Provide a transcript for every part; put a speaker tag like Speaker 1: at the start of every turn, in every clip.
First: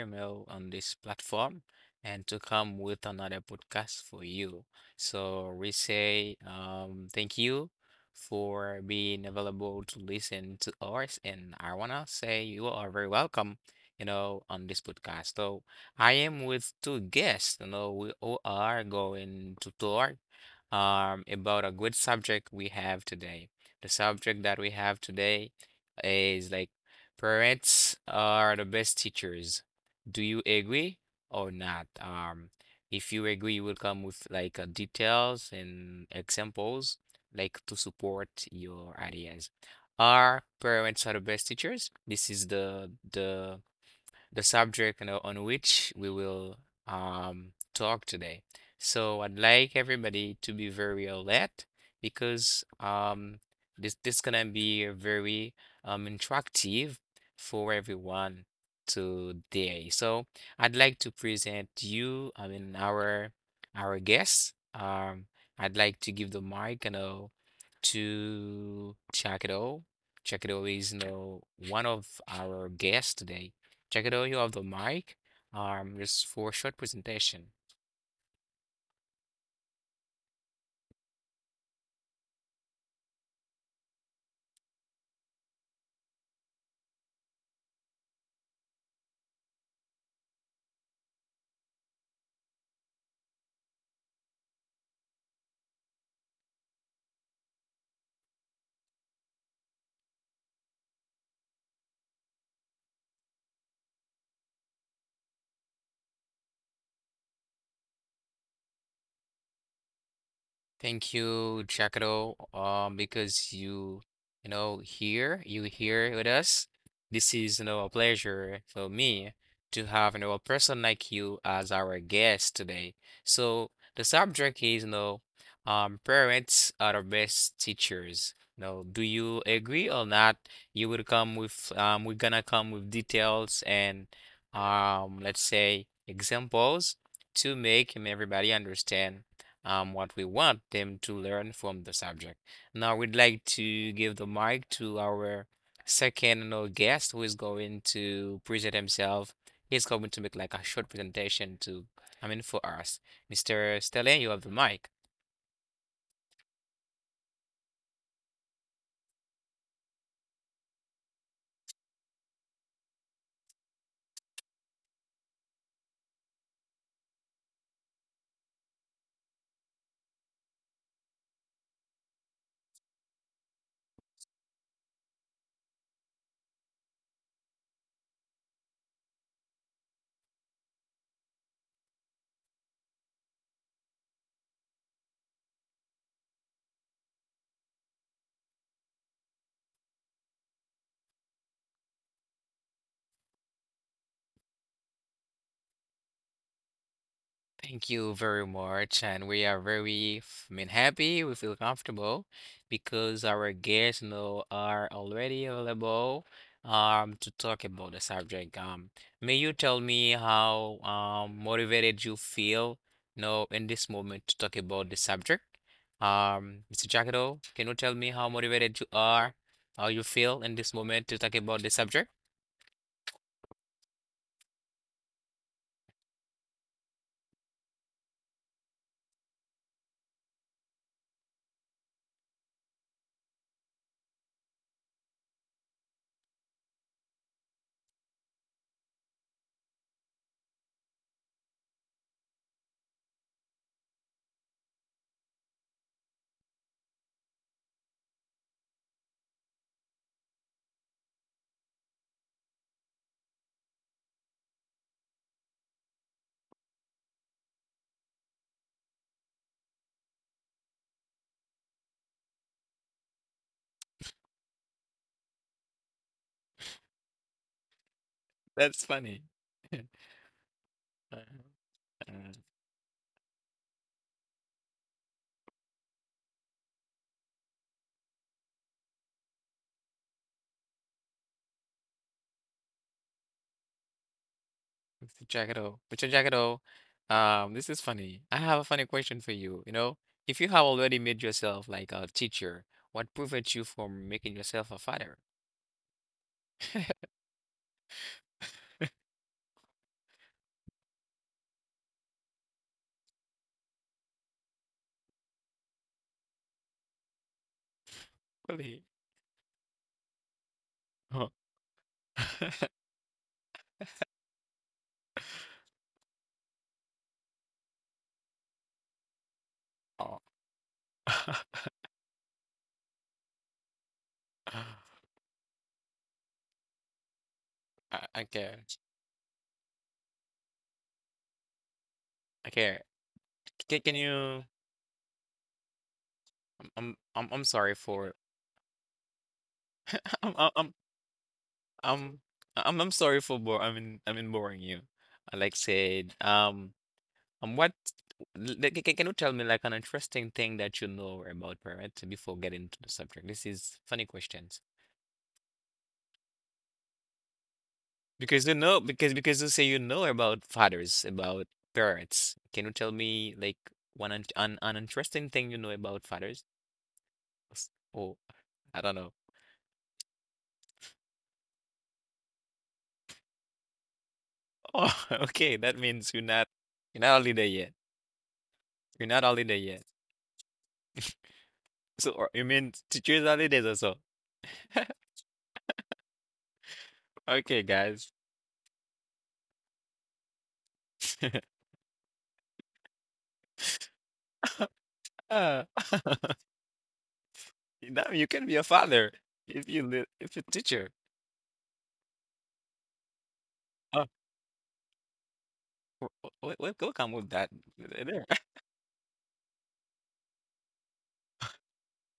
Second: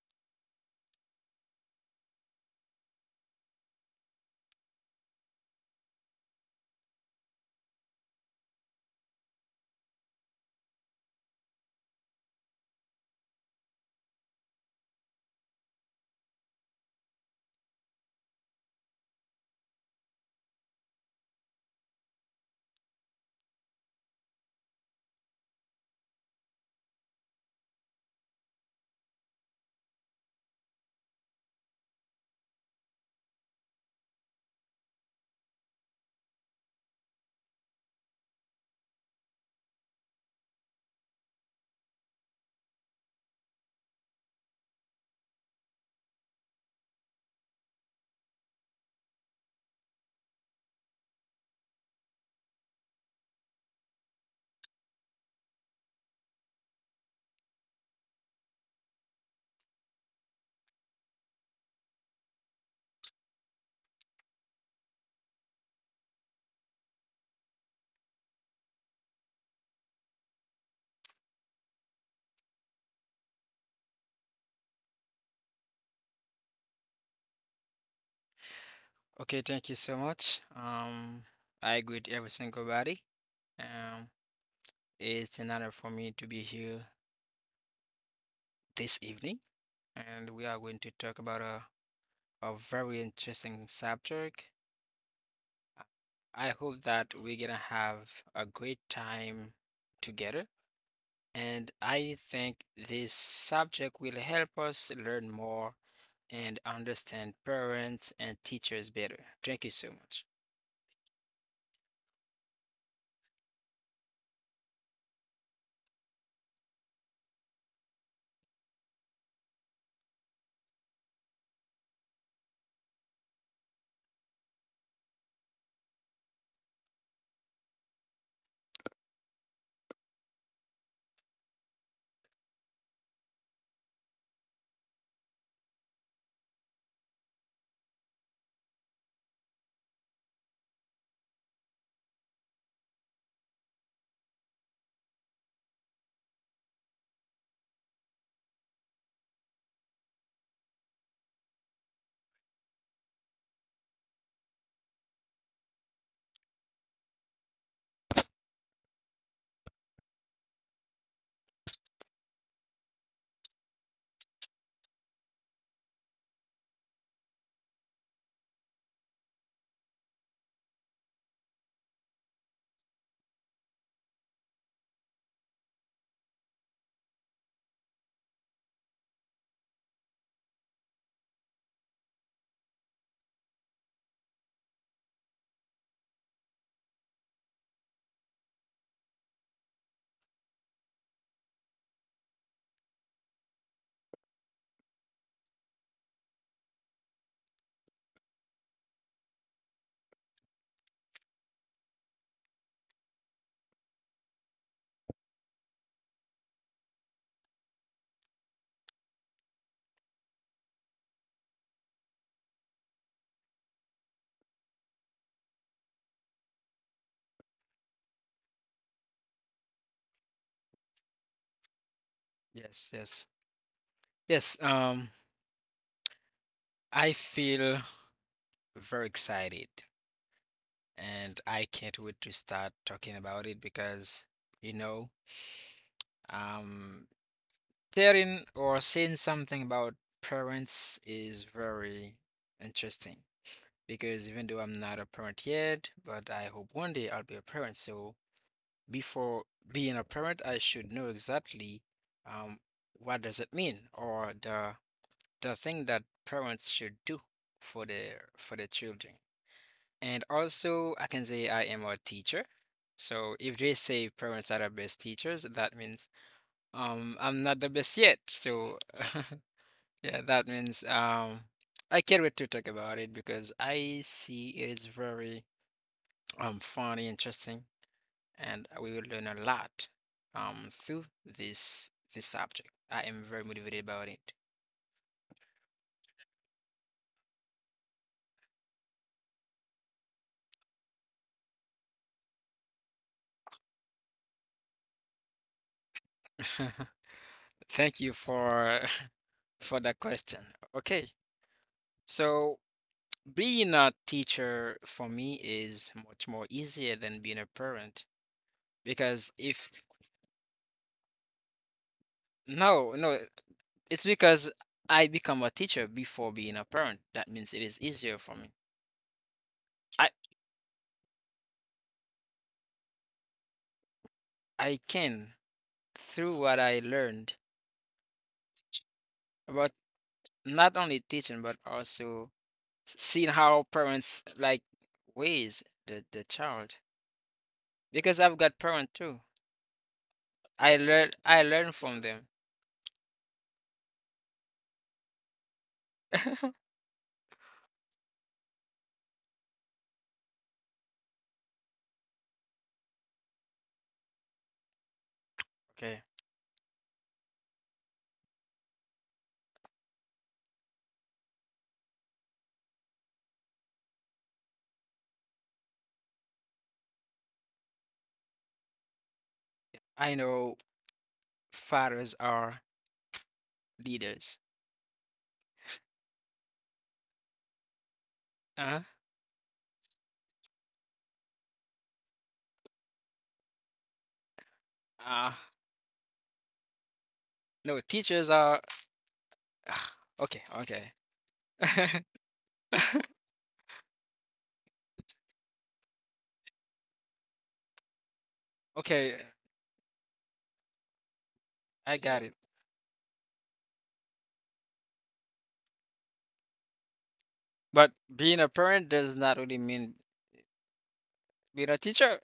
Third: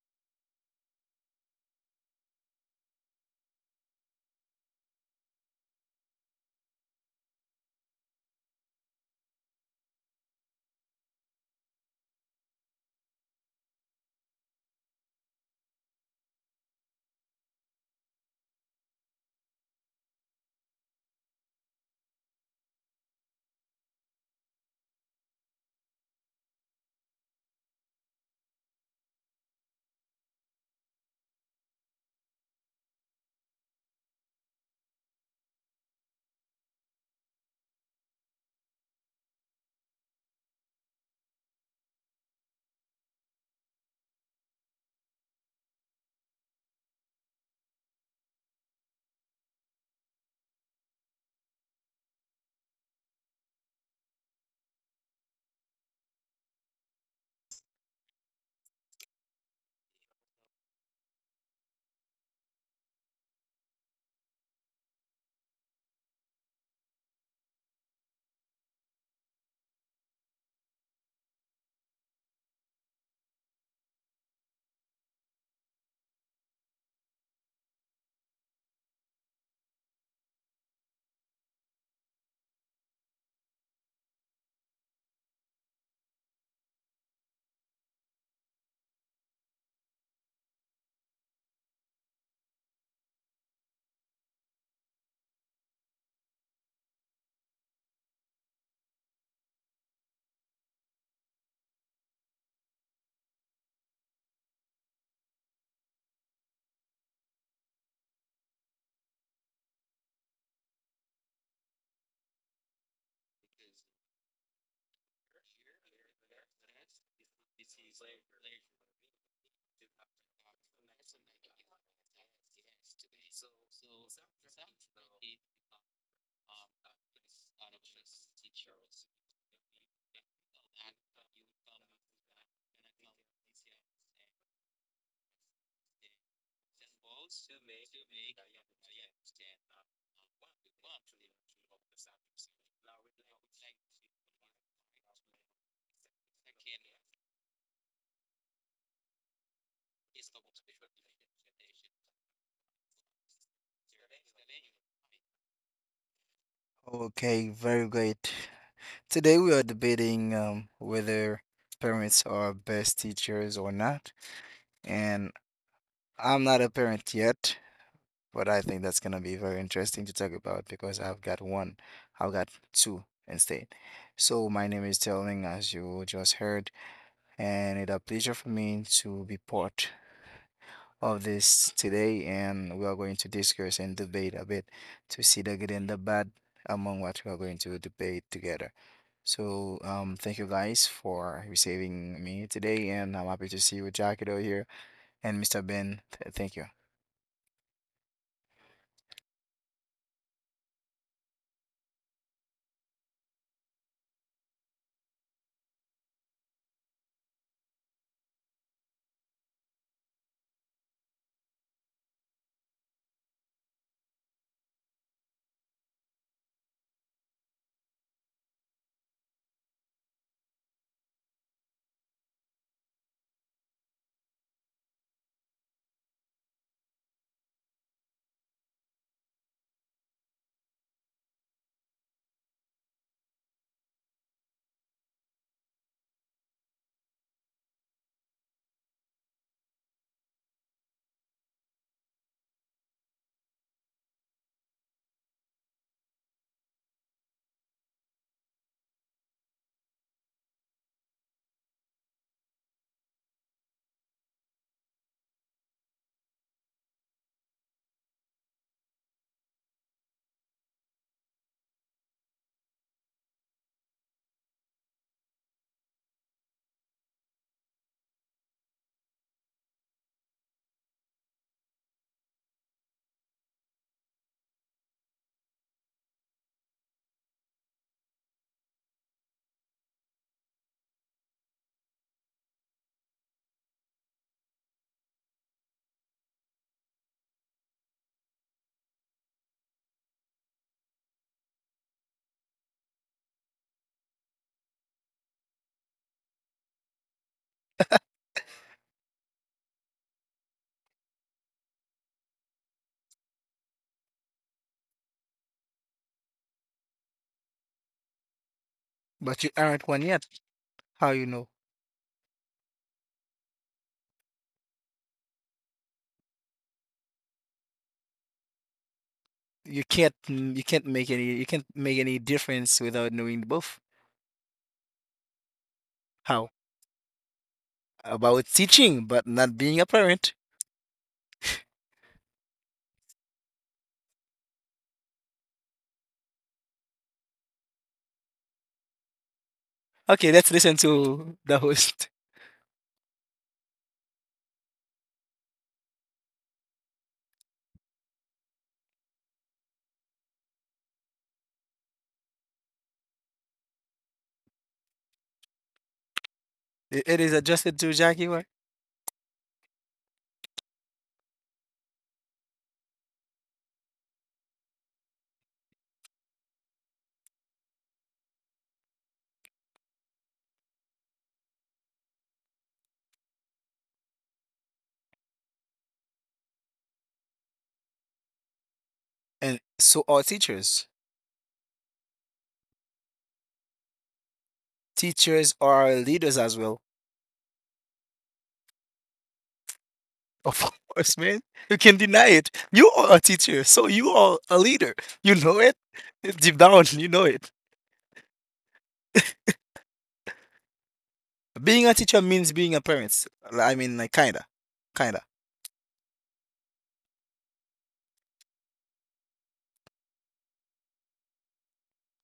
Speaker 1: you know, on this platform and to come with another podcast for you. So we say thank you for being available to listen to ours, and I wanna say you are very welcome, you know, on this podcast. So I am with two guests. You know, we all are going to talk about a good subject we have today. The subject that we have today is like parents are the best teachers. Do you agree or not? If you agree, you will come with like details and examples like to support your ideas. Are parents are the best teachers? This is the the subject, you know, on which we will talk today. So I'd like everybody to be very alert because this gonna be very interactive for everyone today. So I'd like to present you, I mean our guests. I'd like to give the mic, you know, to Chakiro. Chakiro is, you know, one of our guests today. Check it audio of the mic, just for short presentation.
Speaker 2: Okay, thank you so much. I agree with every single body. Um, it's an honor for me to be here this evening, and we are going to talk about a very interesting subject. I hope that we're gonna have a great time together, and I think this subject will help us learn more and understand parents and teachers better. Thank you so much.
Speaker 1: Thank you, Chakro, because you know, here, you here with us. This is, you know, a pleasure for me to have, you know, a person like you as our guest today. So the subject is, you know, parents are the best teachers. No, do you agree or not? You will come with, we're gonna come with details and, let's say examples to make everybody understand what we want them to learn from the subject. Now, we'd like to give the mic to our second, you know, guest who is going to present himself. He's going to make like a short presentation to, I mean, for us. Mr. Stelling, you have the mic.
Speaker 3: Okay, very great. Today we are debating whether parents are best teachers or not. And I'm not a parent yet, but I think that's gonna be very interesting to talk about because I've got one, I've got two instead. So my name is Telling, as you just heard, and it's a pleasure for me to be part of this today, and we are going to discuss and debate a bit to see the good and the bad among what we are going to debate together. So, thank you guys for receiving me today, and I'm happy to see you, Jackido here, and Mr. Ben. Thank you.
Speaker 1: Thank you very much, and we are very, I mean, happy. We feel comfortable because our guests, you know, are already available to talk about the subject. May you tell me how motivated you feel now in this moment to talk about the subject? Mr. Jacado, can you tell me how motivated you are, how you feel in this moment to talk about the subject?
Speaker 2: Yes, yes, yes. I feel very excited and I can't wait to start talking about it because, you know, um, hearing or saying something about parents is very interesting because even though I'm not a parent yet, but I hope one day I'll be a parent. So before being a parent, I should know exactly um, what does it mean or the thing that parents should do for their children. And also, I can say I am a teacher. So if they say parents are the best teachers, that means I'm not the best yet. So
Speaker 1: That's funny.
Speaker 2: yeah, that means
Speaker 1: Uh,
Speaker 2: I can't
Speaker 1: uh,
Speaker 2: wait to talk about it because I see it is very fun, interesting, and we will learn a lot through this subject. I am very motivated about it.
Speaker 1: Jackado, Mr. Jackado, this is funny. I have a funny question for you. You know, if you have already made yourself like a teacher, what prevents you from making yourself a father?
Speaker 2: Thank you for for that question. Okay, so. Being a teacher for me is much more easier than being a parent
Speaker 1: Really?
Speaker 2: because
Speaker 3: But you
Speaker 2: if
Speaker 3: aren't one yet. How you
Speaker 1: Oh.
Speaker 3: know?
Speaker 2: no, no, it's because I become a teacher before being a parent. That means it is easier for me. I
Speaker 1: Oh.
Speaker 3: You can't make any. You can't make any difference without knowing both.
Speaker 2: I can through
Speaker 3: How
Speaker 2: what I learned
Speaker 1: I
Speaker 3: about
Speaker 1: care.
Speaker 3: teaching, but not
Speaker 2: about
Speaker 3: being a parent?
Speaker 2: not only teaching but also
Speaker 1: I care.
Speaker 2: seeing how
Speaker 1: Can
Speaker 2: parents
Speaker 1: you?
Speaker 2: like ways the child
Speaker 1: I'm sorry for
Speaker 2: because I've got parents too.
Speaker 3: Okay,
Speaker 1: I'm I'm
Speaker 3: let's
Speaker 1: I'm
Speaker 3: listen to
Speaker 2: I
Speaker 3: the
Speaker 2: learn from
Speaker 3: host.
Speaker 1: I'm
Speaker 2: them.
Speaker 1: I'm sorry for bore. I mean, boring you. Like said, what? Like, can you tell me like an interesting thing that you know about parrot before getting to the subject? This is funny questions
Speaker 2: Okay,
Speaker 3: It is adjusted to Jackie.
Speaker 1: because you know, because you say you know about fathers, about parents. Can you tell me like an interesting thing you know about fathers? S- Oh, I don't know.
Speaker 2: I know fathers are leaders.
Speaker 1: Oh, okay, that means you're not. You're not only there yet.
Speaker 2: Uh-huh.
Speaker 1: You're not
Speaker 3: And
Speaker 1: holiday yet.
Speaker 3: so are teachers.
Speaker 1: So or you mean teachers holidays also?
Speaker 2: Uh,
Speaker 3: Teachers are leaders as well.
Speaker 1: Okay,
Speaker 2: no,
Speaker 1: guys.
Speaker 2: teachers are okay,
Speaker 3: Of
Speaker 2: okay.
Speaker 3: course, man. You can deny it. You are a teacher, so you are a leader. You know
Speaker 1: Uh,
Speaker 3: it. Deep down, you know it.
Speaker 1: Now you can be a father
Speaker 2: Okay,
Speaker 1: if you teacher.
Speaker 3: Being a
Speaker 2: I got
Speaker 3: teacher
Speaker 2: it.
Speaker 3: means being a parent. I mean,
Speaker 1: Oh,
Speaker 3: like, kinda.
Speaker 1: welcome with that
Speaker 2: But
Speaker 1: there.
Speaker 2: being a parent does not really mean being a teacher.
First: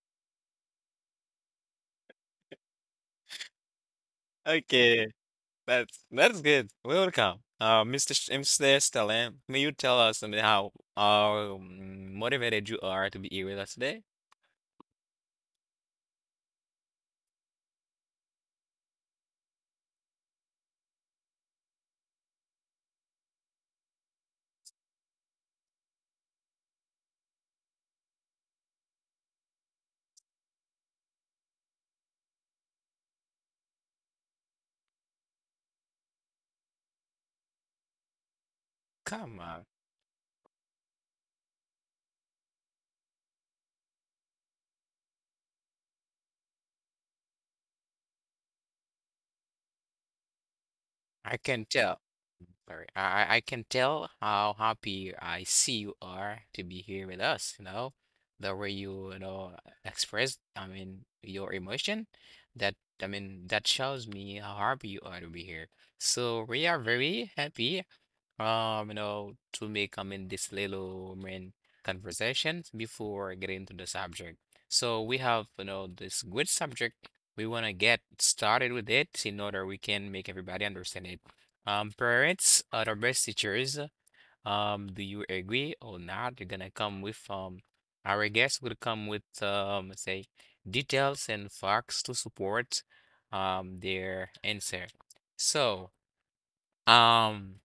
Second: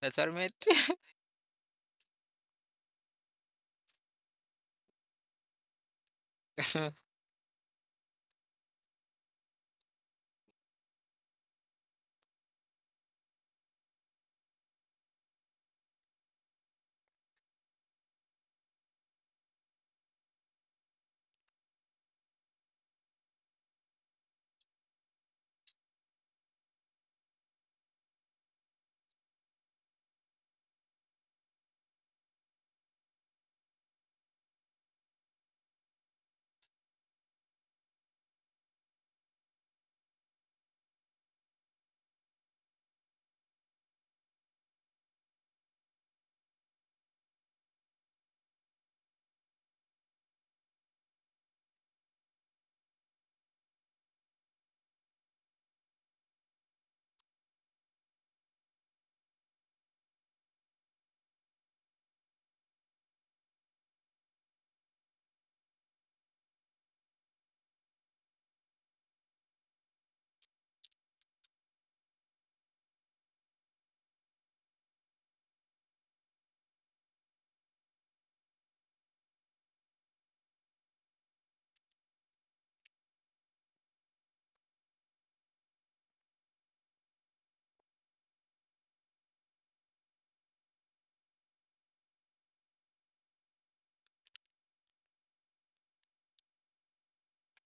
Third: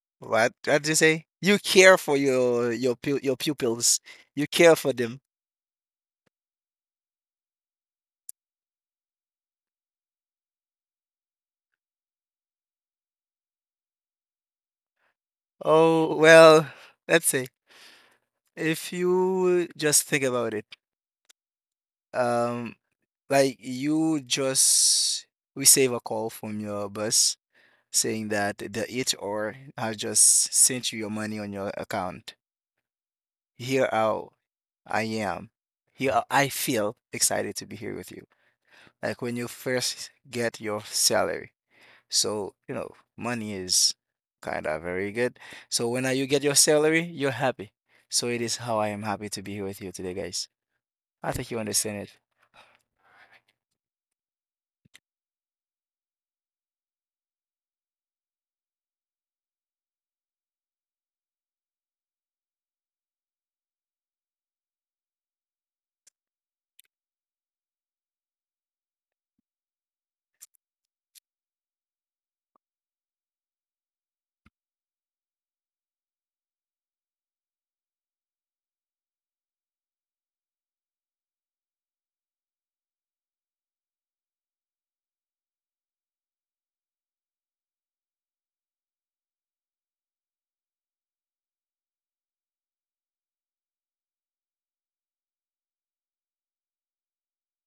Speaker 2: That's what I
Speaker 3: What?
Speaker 2: meant.
Speaker 3: What did you say? You care for your pu- your pupils. You care for
Speaker 1: Okay,
Speaker 3: them.
Speaker 1: that's good. Welcome, Mr. Stalin. May you tell us something how motivated you are to be here with us today?
Speaker 3: Oh well, let's say if you just think about it. Um, like you just receive a call from your boss saying that the HR has just sent you your money on your account. Here how I am. Here how I feel excited to be here with you. Like when
Speaker 1: Come
Speaker 3: you
Speaker 1: on,
Speaker 3: first get your salary. So, you know, money is kind of very good. So when you get your salary, you're happy. So it is how I am happy to be here with you today, guys. I
Speaker 1: I
Speaker 3: think you
Speaker 1: can
Speaker 3: understand
Speaker 1: tell.
Speaker 3: it.
Speaker 1: Very. I can tell how happy I see you are to be here with us, you know, the way you, you know, express, I mean, your emotion, that, I mean, that shows me how happy you are to be here. So we are very happy, you know, to make, I in this little, I mean, conversations before getting to the subject. So we have, you know, this good subject. We want to get started with it in order we can make everybody understand it. Parents are the best teachers. Do you agree or not? You're gonna come with, our guest will come with, say, details and facts to support, their answer. So, um.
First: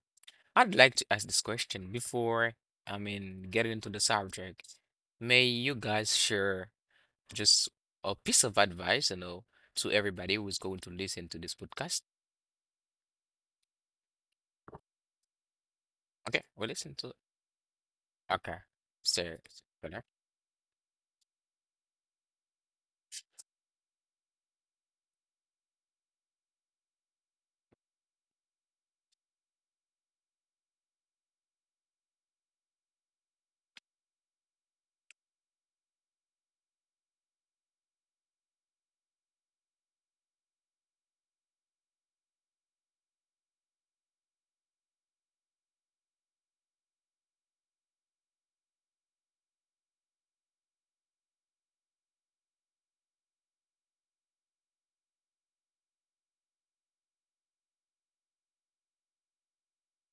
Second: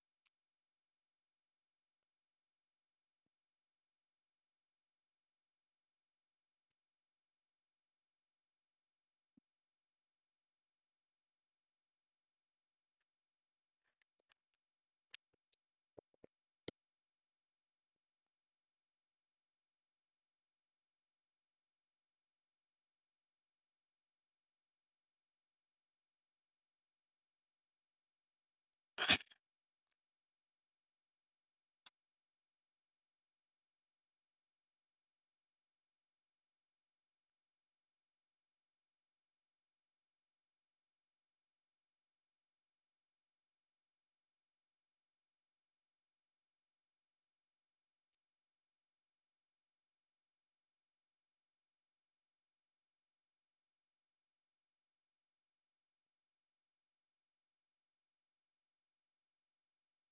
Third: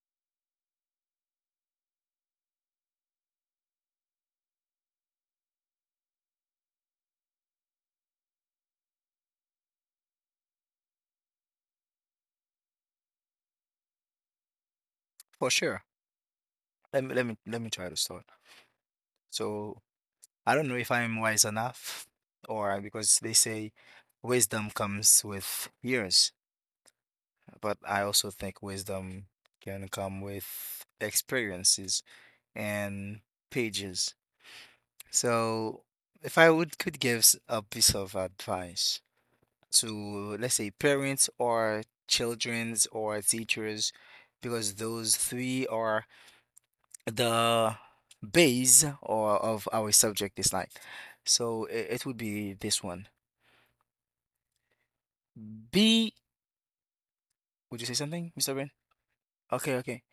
Speaker 1: I'd like to ask this question before, I mean, getting into the subject. May you guys share just a piece of advice, you know, to everybody who's going to listen to this podcast?
Speaker 3: For sure.
Speaker 1: Okay, we listen
Speaker 3: Let
Speaker 1: to.
Speaker 3: me let me let me try to start.
Speaker 1: Okay. So,
Speaker 3: So
Speaker 1: Connor,
Speaker 3: I don't know if I'm wise enough because they say wisdom comes with years, but I also think wisdom can come with experiences and pages. So, if I would could give s- a piece of advice to, let's say, parents or children's or teachers, because those three are the base or of our subject this night. So it would be this one. Be, would you say something, Mr. Ben? Okay, okay.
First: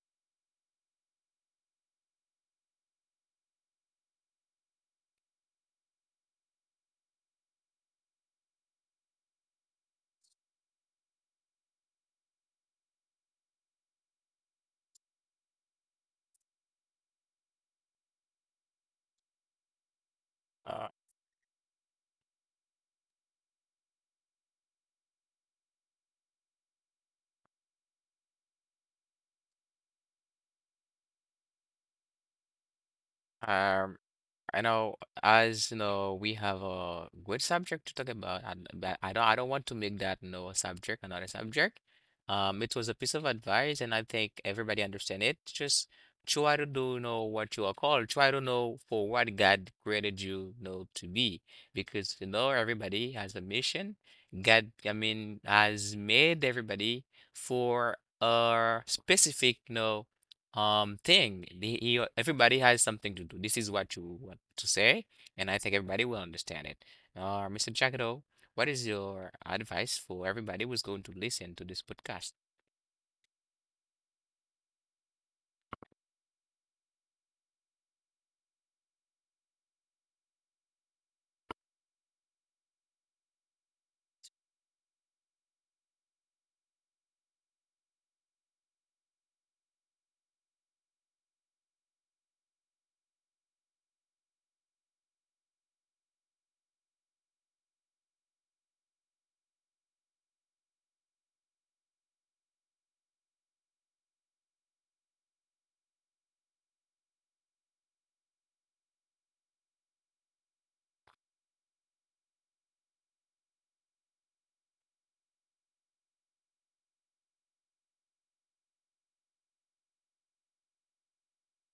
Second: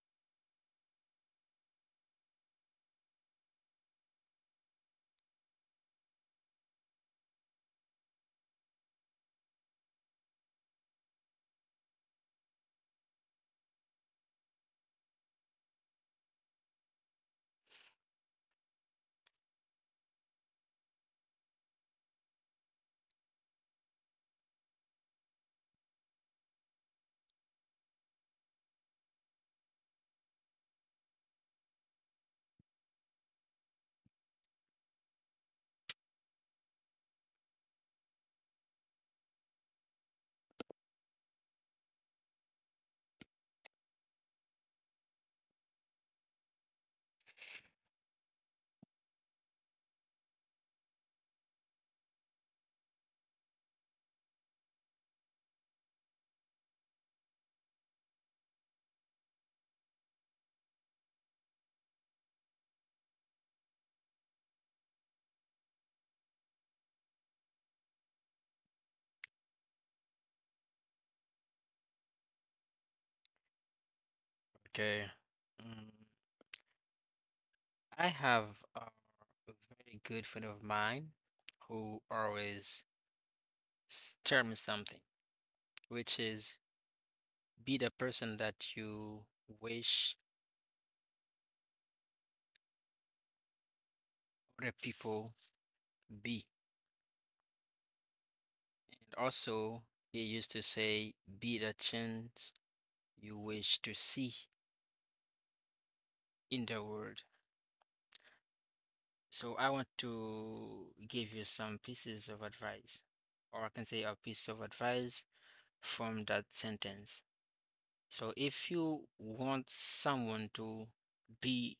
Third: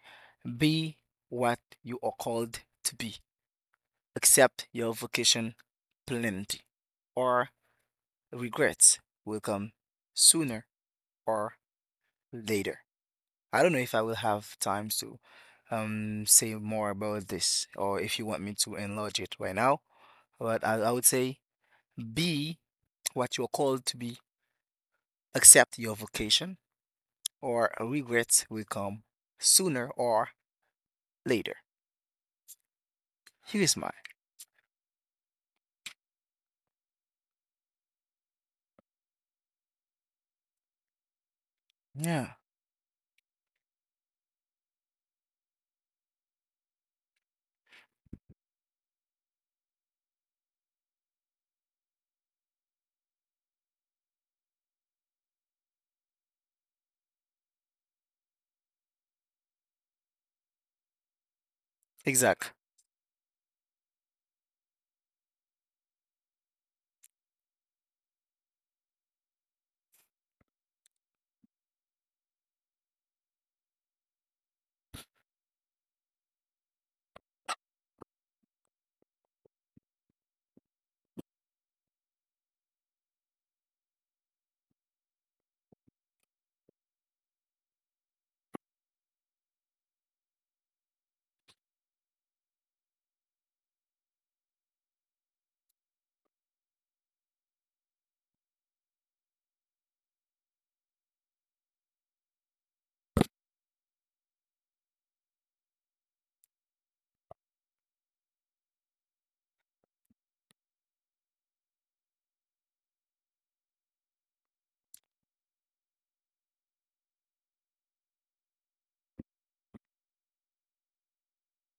Speaker 3: Be what you are called to be. Accept your vocation plenty. Or regrets will come sooner or later. I don't know if I will have time to say more about this or if you want me to enlarge it right now, but I,
Speaker 1: uh,
Speaker 3: I would say be what you're called to be, accept your vocation, or regrets will come sooner or later. Here is mine.
Speaker 1: um, I know, as you know, we have a good subject to talk about, and but I don't want to make that, you know, a subject, another subject.
Speaker 3: Yeah.
Speaker 1: It was a piece of advice, and I think everybody understand it. Just try to do know what you are called. Try to know for what God created you, you know, to be, because, you know, everybody has a mission. God, I mean, has made everybody for a specific, you know, thing.
Speaker 3: Exact.
Speaker 1: Everybody has something to do. This is what you want to say, and I think everybody will understand it. Mr. Jackado, what is your advice for everybody who's going to listen to this podcast?
Speaker 2: Okay. Mm, I have a very good friend of mine who always s- tell me something, which is be the person that you wish other people be. And also, he used to say, be the change you wish to see in the world. So I want to give you some pieces of advice, or I can say a piece of advice from that sentence. So if you want someone to be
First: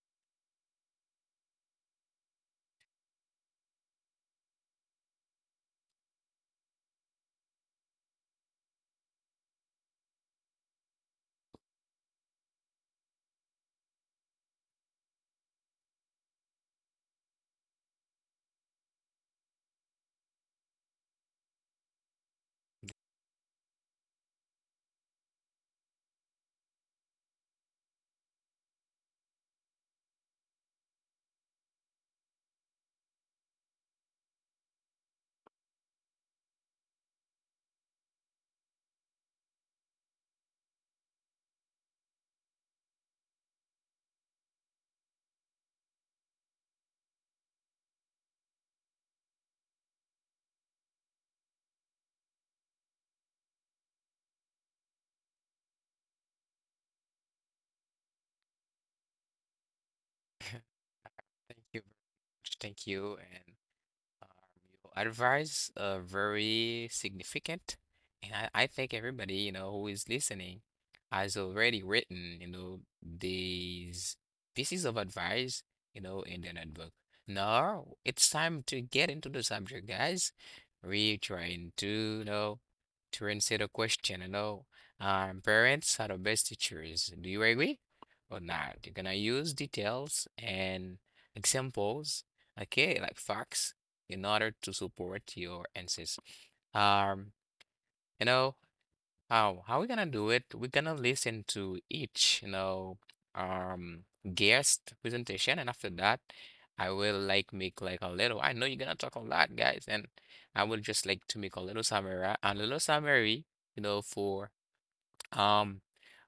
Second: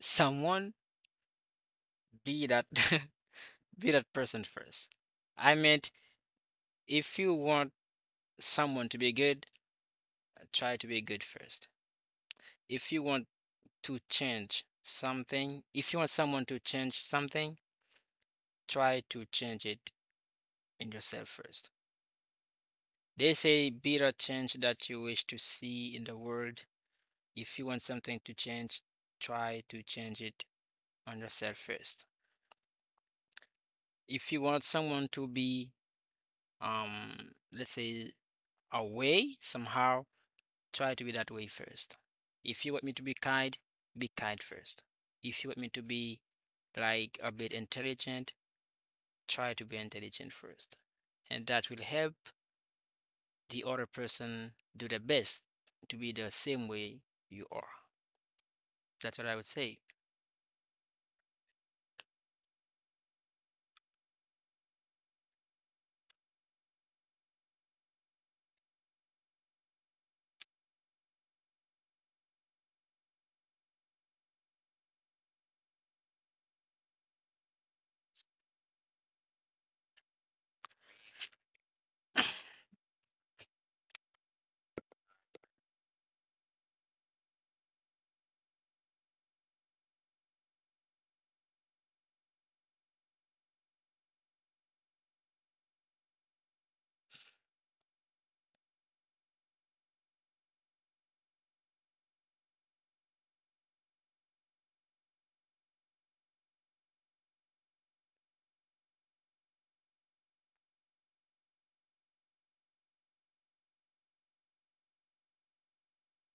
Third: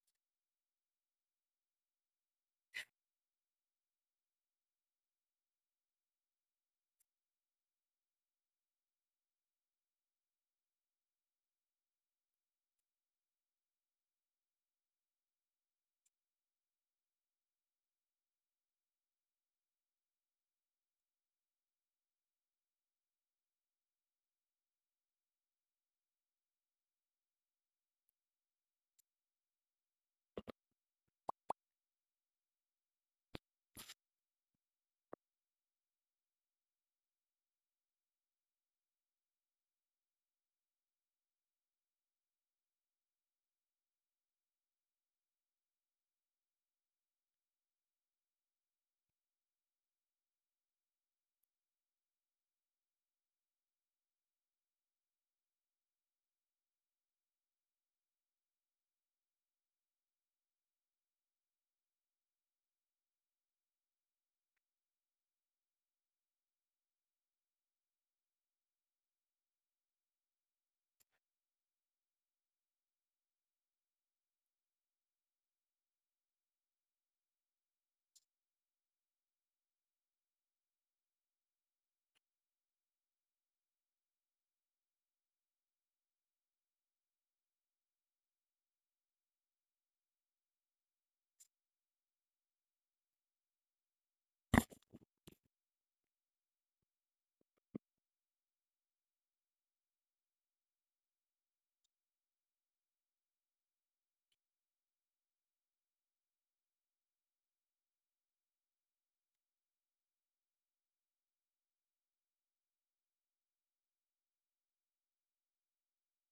Speaker 2: someone, be that be that person first. I meant if you want someone to be good, try to be good first. If you want to change something, if you want someone to change something, try to change it in yourself first. There's a bit of change that you wish to see in the world. If you want something to change, try to change it on yourself first. If you want someone to be, let's say, away somehow, try to be that way first. If you want me to be kind first. If you want me to be like a bit intelligent, try to be intelligent first. And that will help the other person do the best to be the same way you are. That's what I would say.
Speaker 1: Thank you very much. Thank you. And advice very significant, and I think everybody, you know, who is listening has already written, you know, these pieces of advice, you know, in the notebook. Now it's time to get into the subject, guys. We're trying to, you know, to answer the question, you know, parents are the best teachers. Do you agree or not? You're gonna use details and examples, okay, like facts in order to support your answers. Um, you know, how we gonna do it? We're gonna listen to each, you know, um guest presentation, and after that I will like make like a little, I know you're gonna talk a lot, guys, and I will just like to make a little summary, you know, for um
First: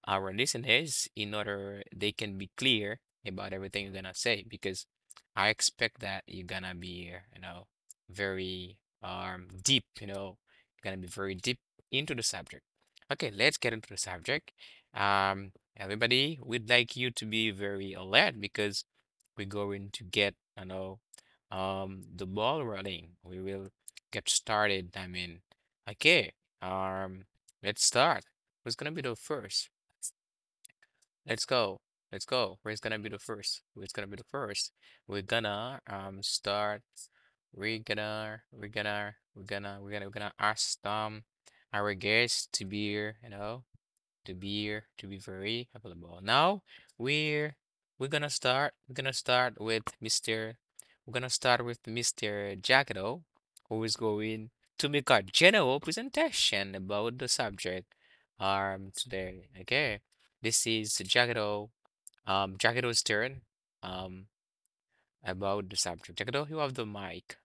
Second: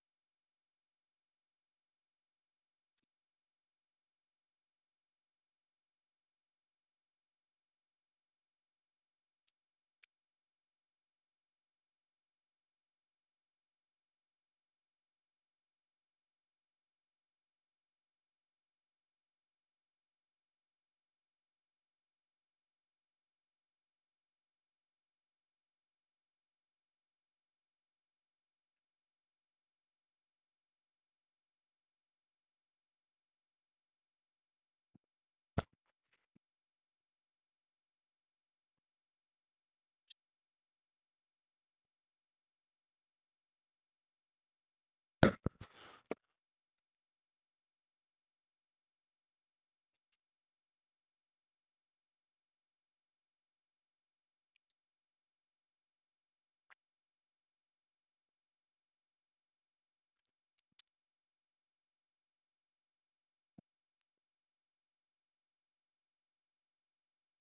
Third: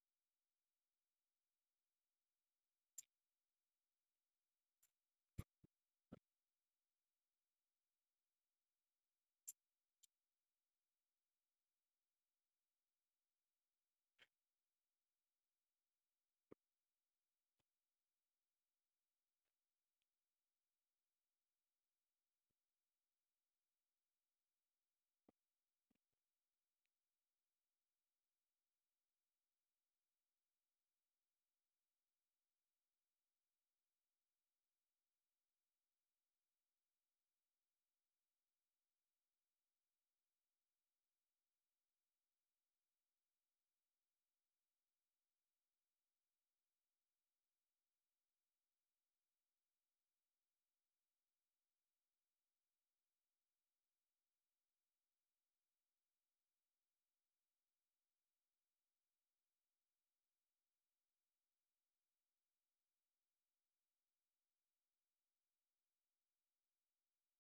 Speaker 1: our listeners in order they can be clear about everything you're gonna say because I expect that you're gonna be you know, very deep, you know, you're gonna be very deep into the subject. Okay, let's get into the subject. um Everybody, we'd like you to be very alert because we're going to get, you know, the ball rolling. We will get started, I mean. Okay. um let's start. Who's gonna be the first? Let's go. Let's go. Who's gonna be the first? Who's gonna be the first? We're gonna start. We're gonna we're gonna we're gonna we're gonna we're gonna ask our guests to be here, you know, to be very available. Now we're we're gonna start. We're gonna start with Mr. We're gonna start with Mr. Jackado, who is going to make a general presentation about the subject today. Okay, this is Jackado. Jackado's turn. Um, about the subject. Jackado, you have the mic.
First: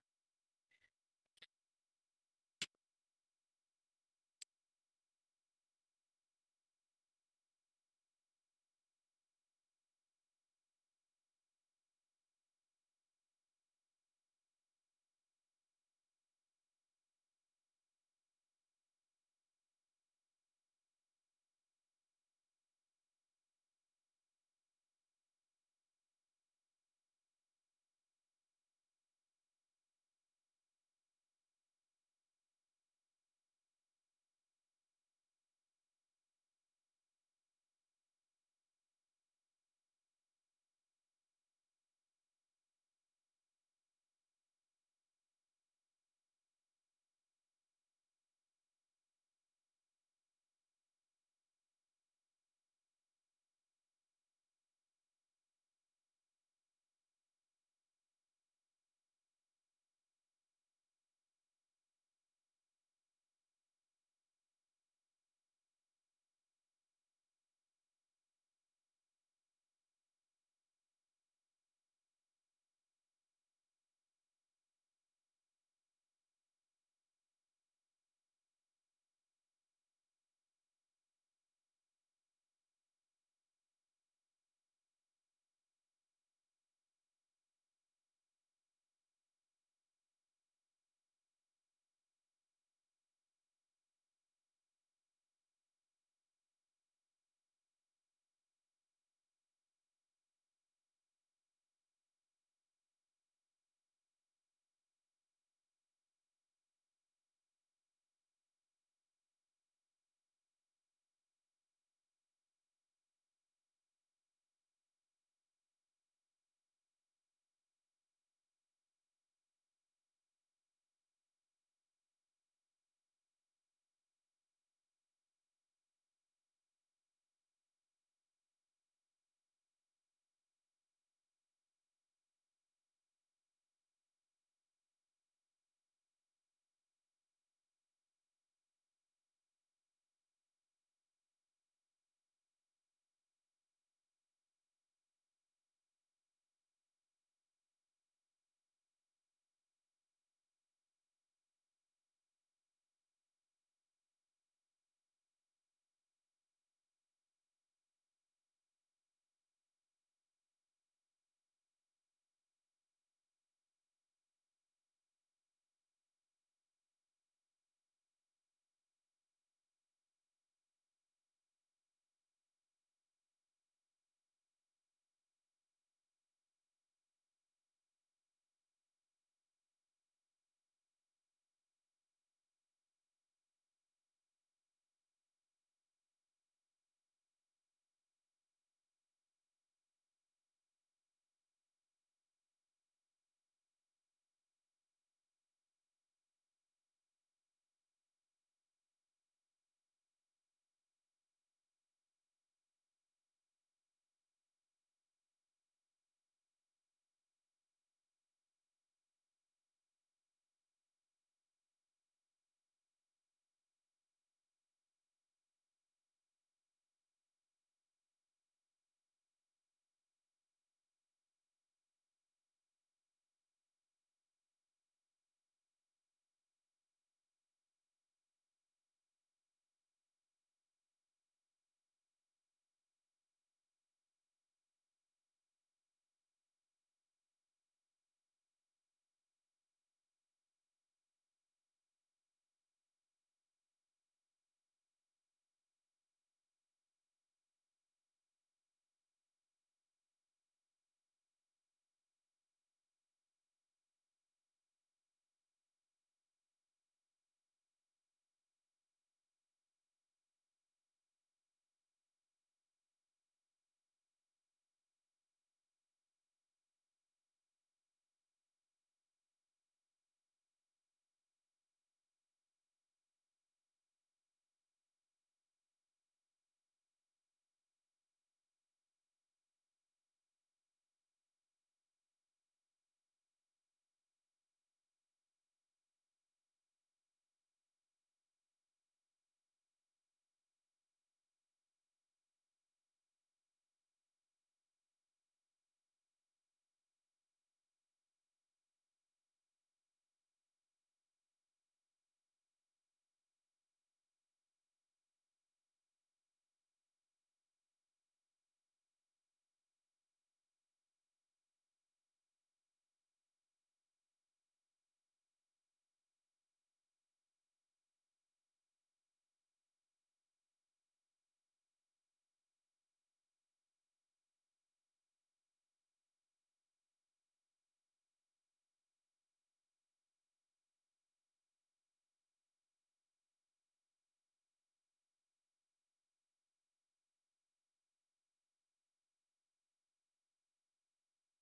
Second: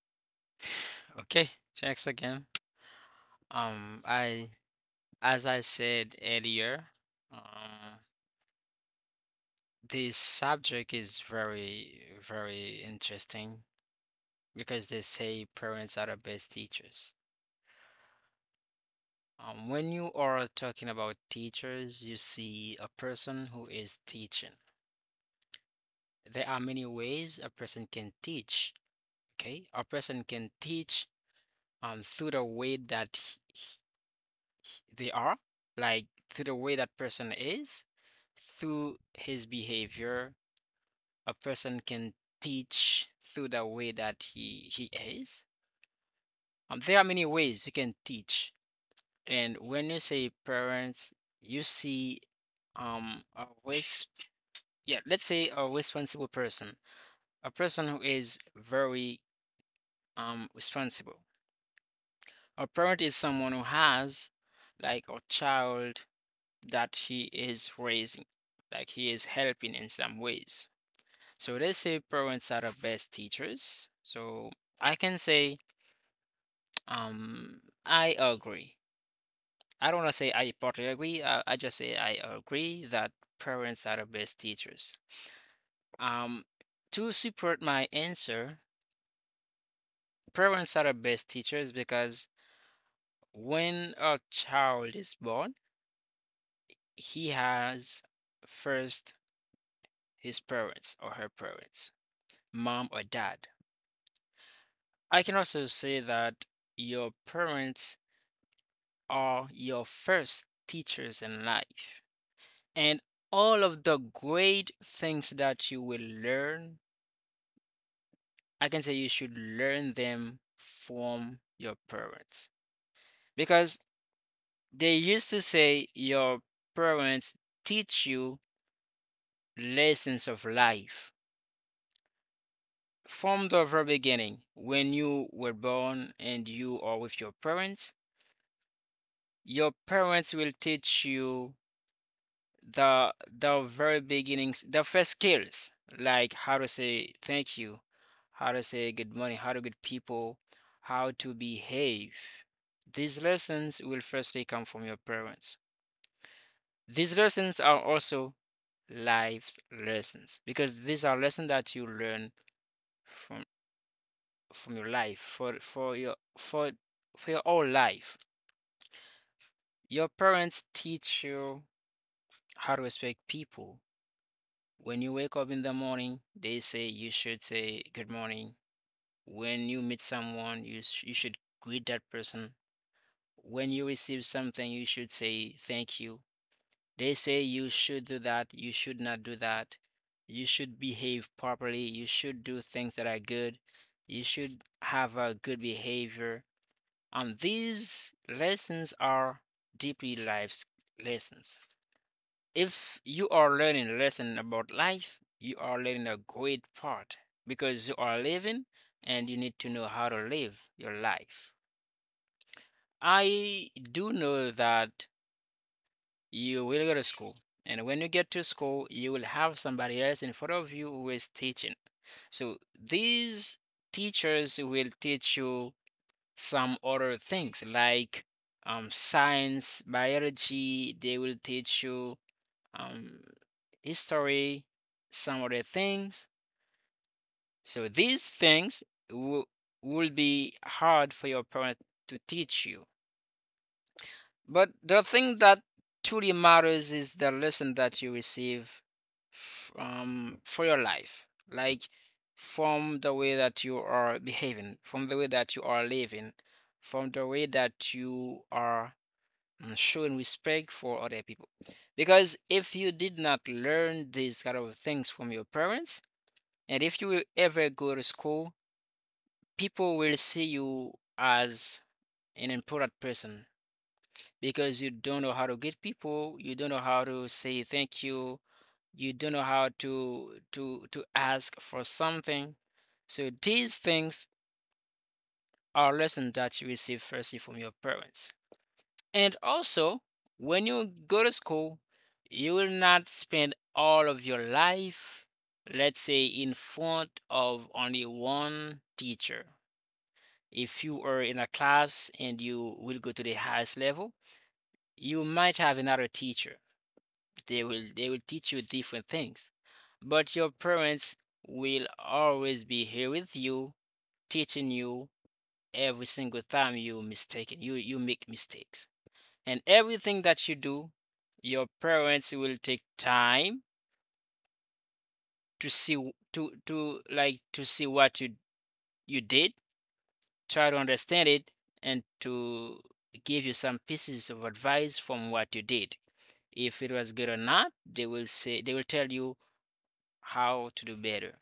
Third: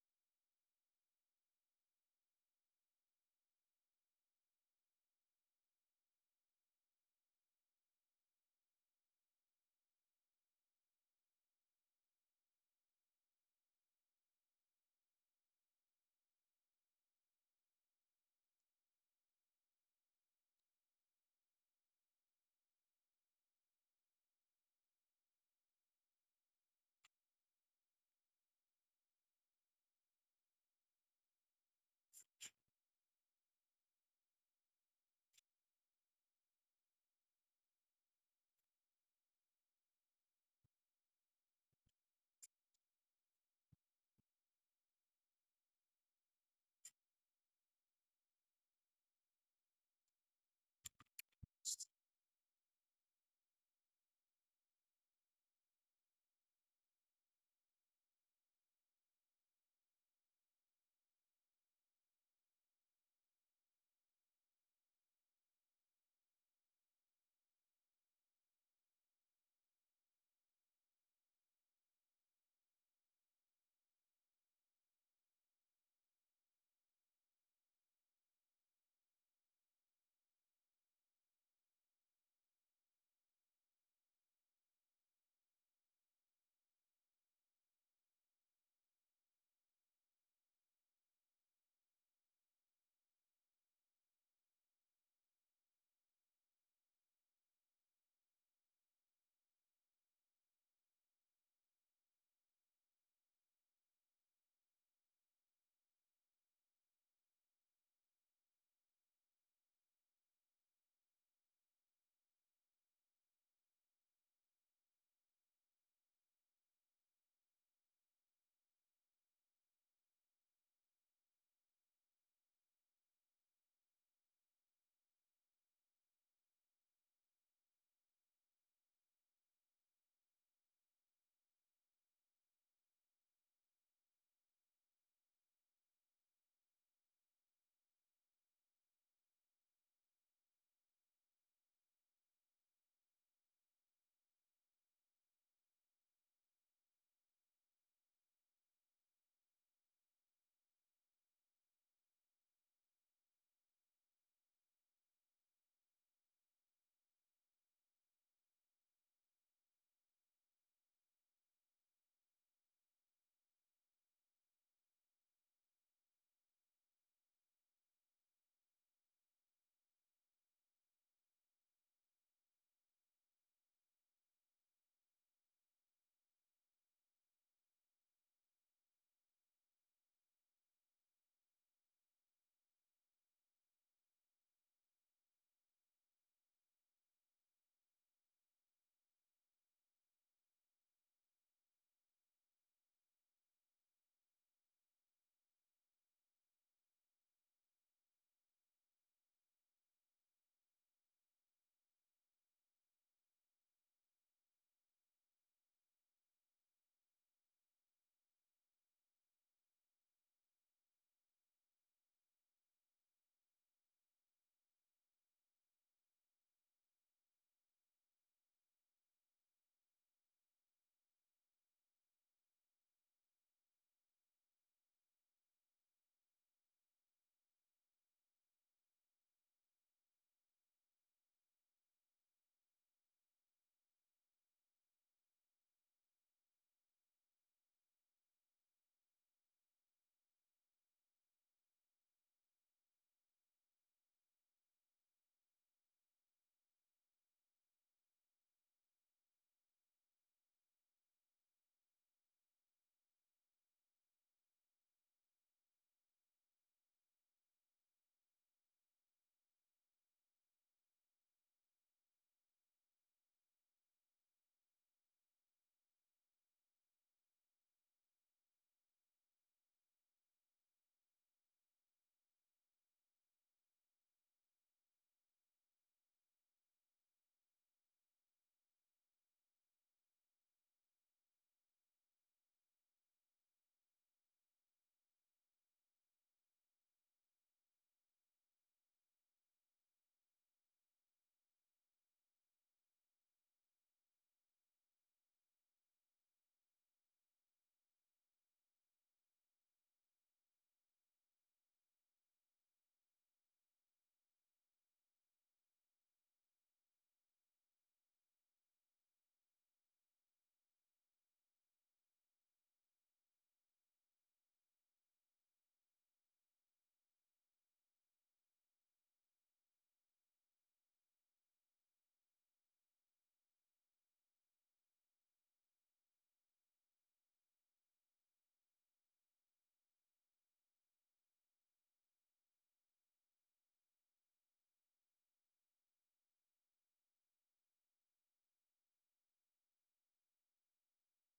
Speaker 2: Okay, thanks again. I as I said earlier, um, this subject is very interesting because they say parents are the best teachers. When you are talking about teachers, you see a person who is teaching. There are many ways a person can teach. Okay, a person can teach through the way that they are, like through the way that person is, through his behavior, a person can teach through the way that he is. There are many ways you can teach, and when you say parents, you see um a res- yeah, let's say a responsible person, a person who is very responsible. A parent is someone who has like a child that he is raising, like he is helping in some ways. So let's say parents are the best teachers. So I can say, um, I agree. I don't want to say I partly agree. I just say I agree that parents are the best teachers. Um, to support my answer, parents are the best teachers because when a child is born, he has first his parents or her parents, mom or dad. I can also say that your parents are your first teachers in life. And all of the great things that you will learn, I can say you should learn them from your parents. Because they used to say your parents teach you lessons of life. From the very beginning, when you were born and you are with your parents will teach you the very beginnings, the first skills, like how to say thank you, how to say good morning, how to greet people, how to behave. These lessons will firstly come from your parents. These lessons are also life lessons because these are lessons that you learn from from your life for your whole life. Your parents teach you how to respect people. When you wake up in the morning, they say you should say good morning. When you meet someone, you should greet that person. When you receive something, you should say thank you. They say you should do that, you should not do that. You should behave properly, you should do things that are good, you should have a good behavior. These lessons are deeply life lessons. If you are learning a lesson about life, you are learning a great part because you are living and you need to know how to live your life. I do know that you will go to school, and when you get to school, you will have somebody else in front of you who is teaching. So these teachers will teach you some other things like science, biology, they will teach you um, history, some other things. So these things will, will be hard for your parent to teach you. But the thing that truly matters is the lesson that you receive from for your life, like from the way that you are behaving, from the way that you are living, from the way that you are and showing respect for other people. Because if you did not learn these kind of things from your parents, and if you will ever go to school, people will see you as an important person because you don't know how to get people, you don't know how to say thank you, you don't know how to ask for something. So these things are lessons that you receive firstly from your parents. And also, when you go to school, you will not spend all of your life, let's say, in front of only one teacher. If you are in a class and you will go to the highest level, you might have another teacher. They will teach you different things. But your parents will always be here with you, teaching you every single time you mistaken. You make mistakes. And everything that you do, your parents will take time to see to see what you did, try to understand it, and to give you some pieces of advice from what you did. If it was good or not, they will tell you how to do better.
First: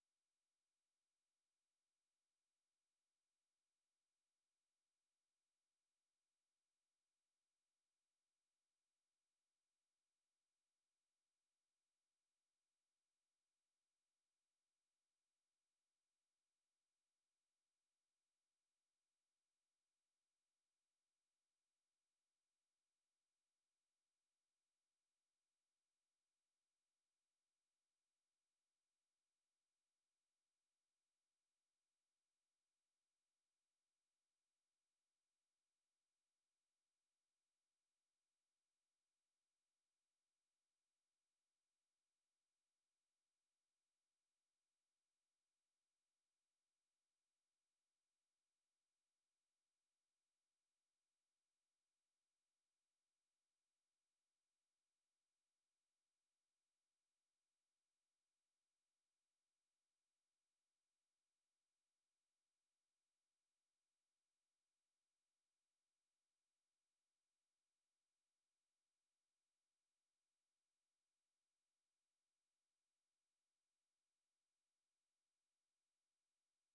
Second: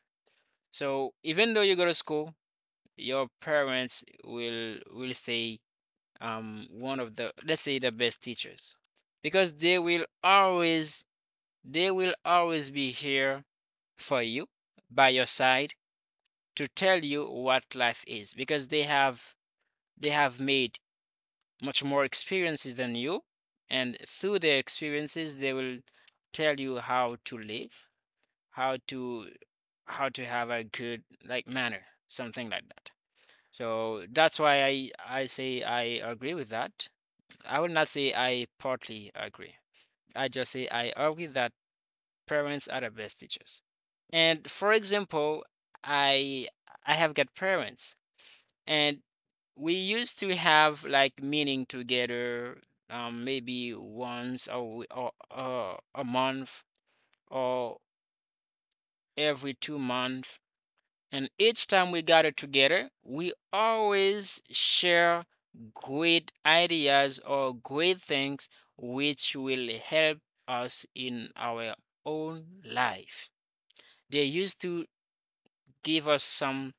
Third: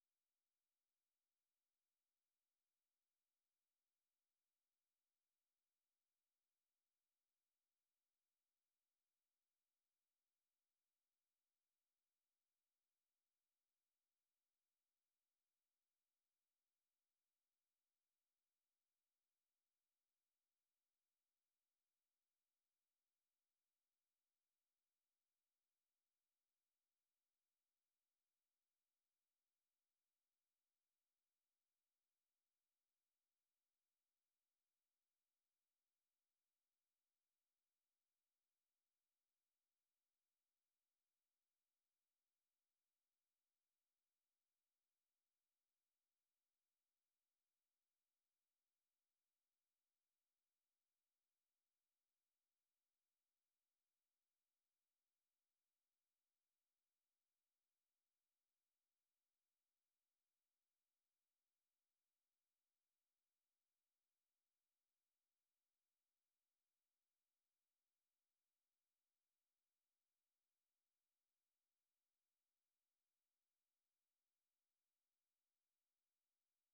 Speaker 2: So even though you go to school, your parents will stay one of the, let's say, the best teachers because they will always be here for you, by your side, to tell you what life is because they have made much more experiences than you, and through their experiences, they will tell you how to live, how to how to have a good like manner, something like that. So that's why I say I agree with that. I will not say I partly agree. I just say I agree that parents are the best teachers. And for example, I I have got parents and we used to have like meeting together maybe once a w- or a month or every 2 months, and each time we gather together we always share great ideas or great things which will help us in our own life. They used to give us some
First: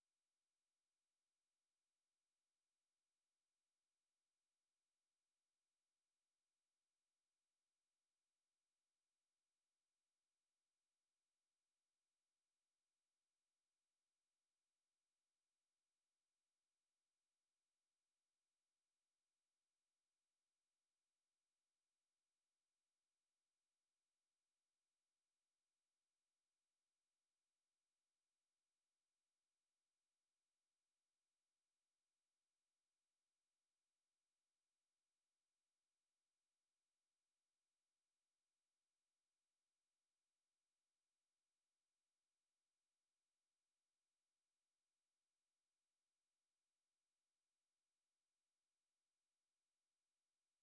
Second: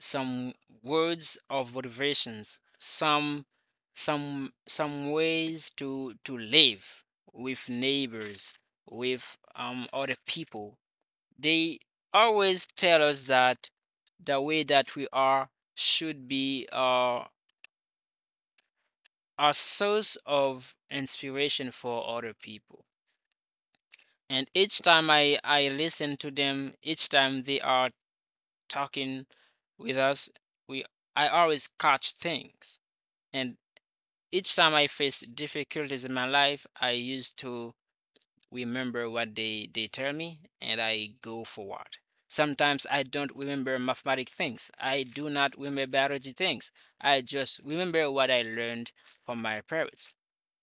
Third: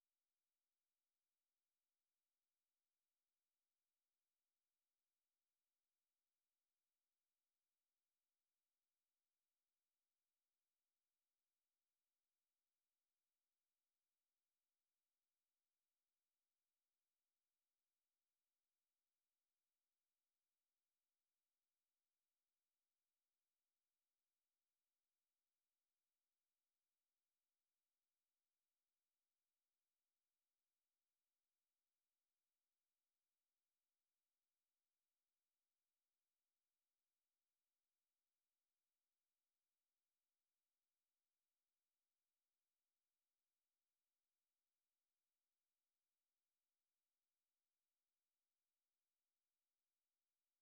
Speaker 2: some words of motivations, some ways to live with neighbors, with other people. They always tell us that the way that we are should be a source of inspiration for other people. And each time I listen to them, each time they are talking with us, we I always catch things. And each time I face difficulties in my life, I used to remember what they tell me and I go forward. Sometimes I don't remember mathematic things. I do not remember biology things. I just remember what I learned from my parents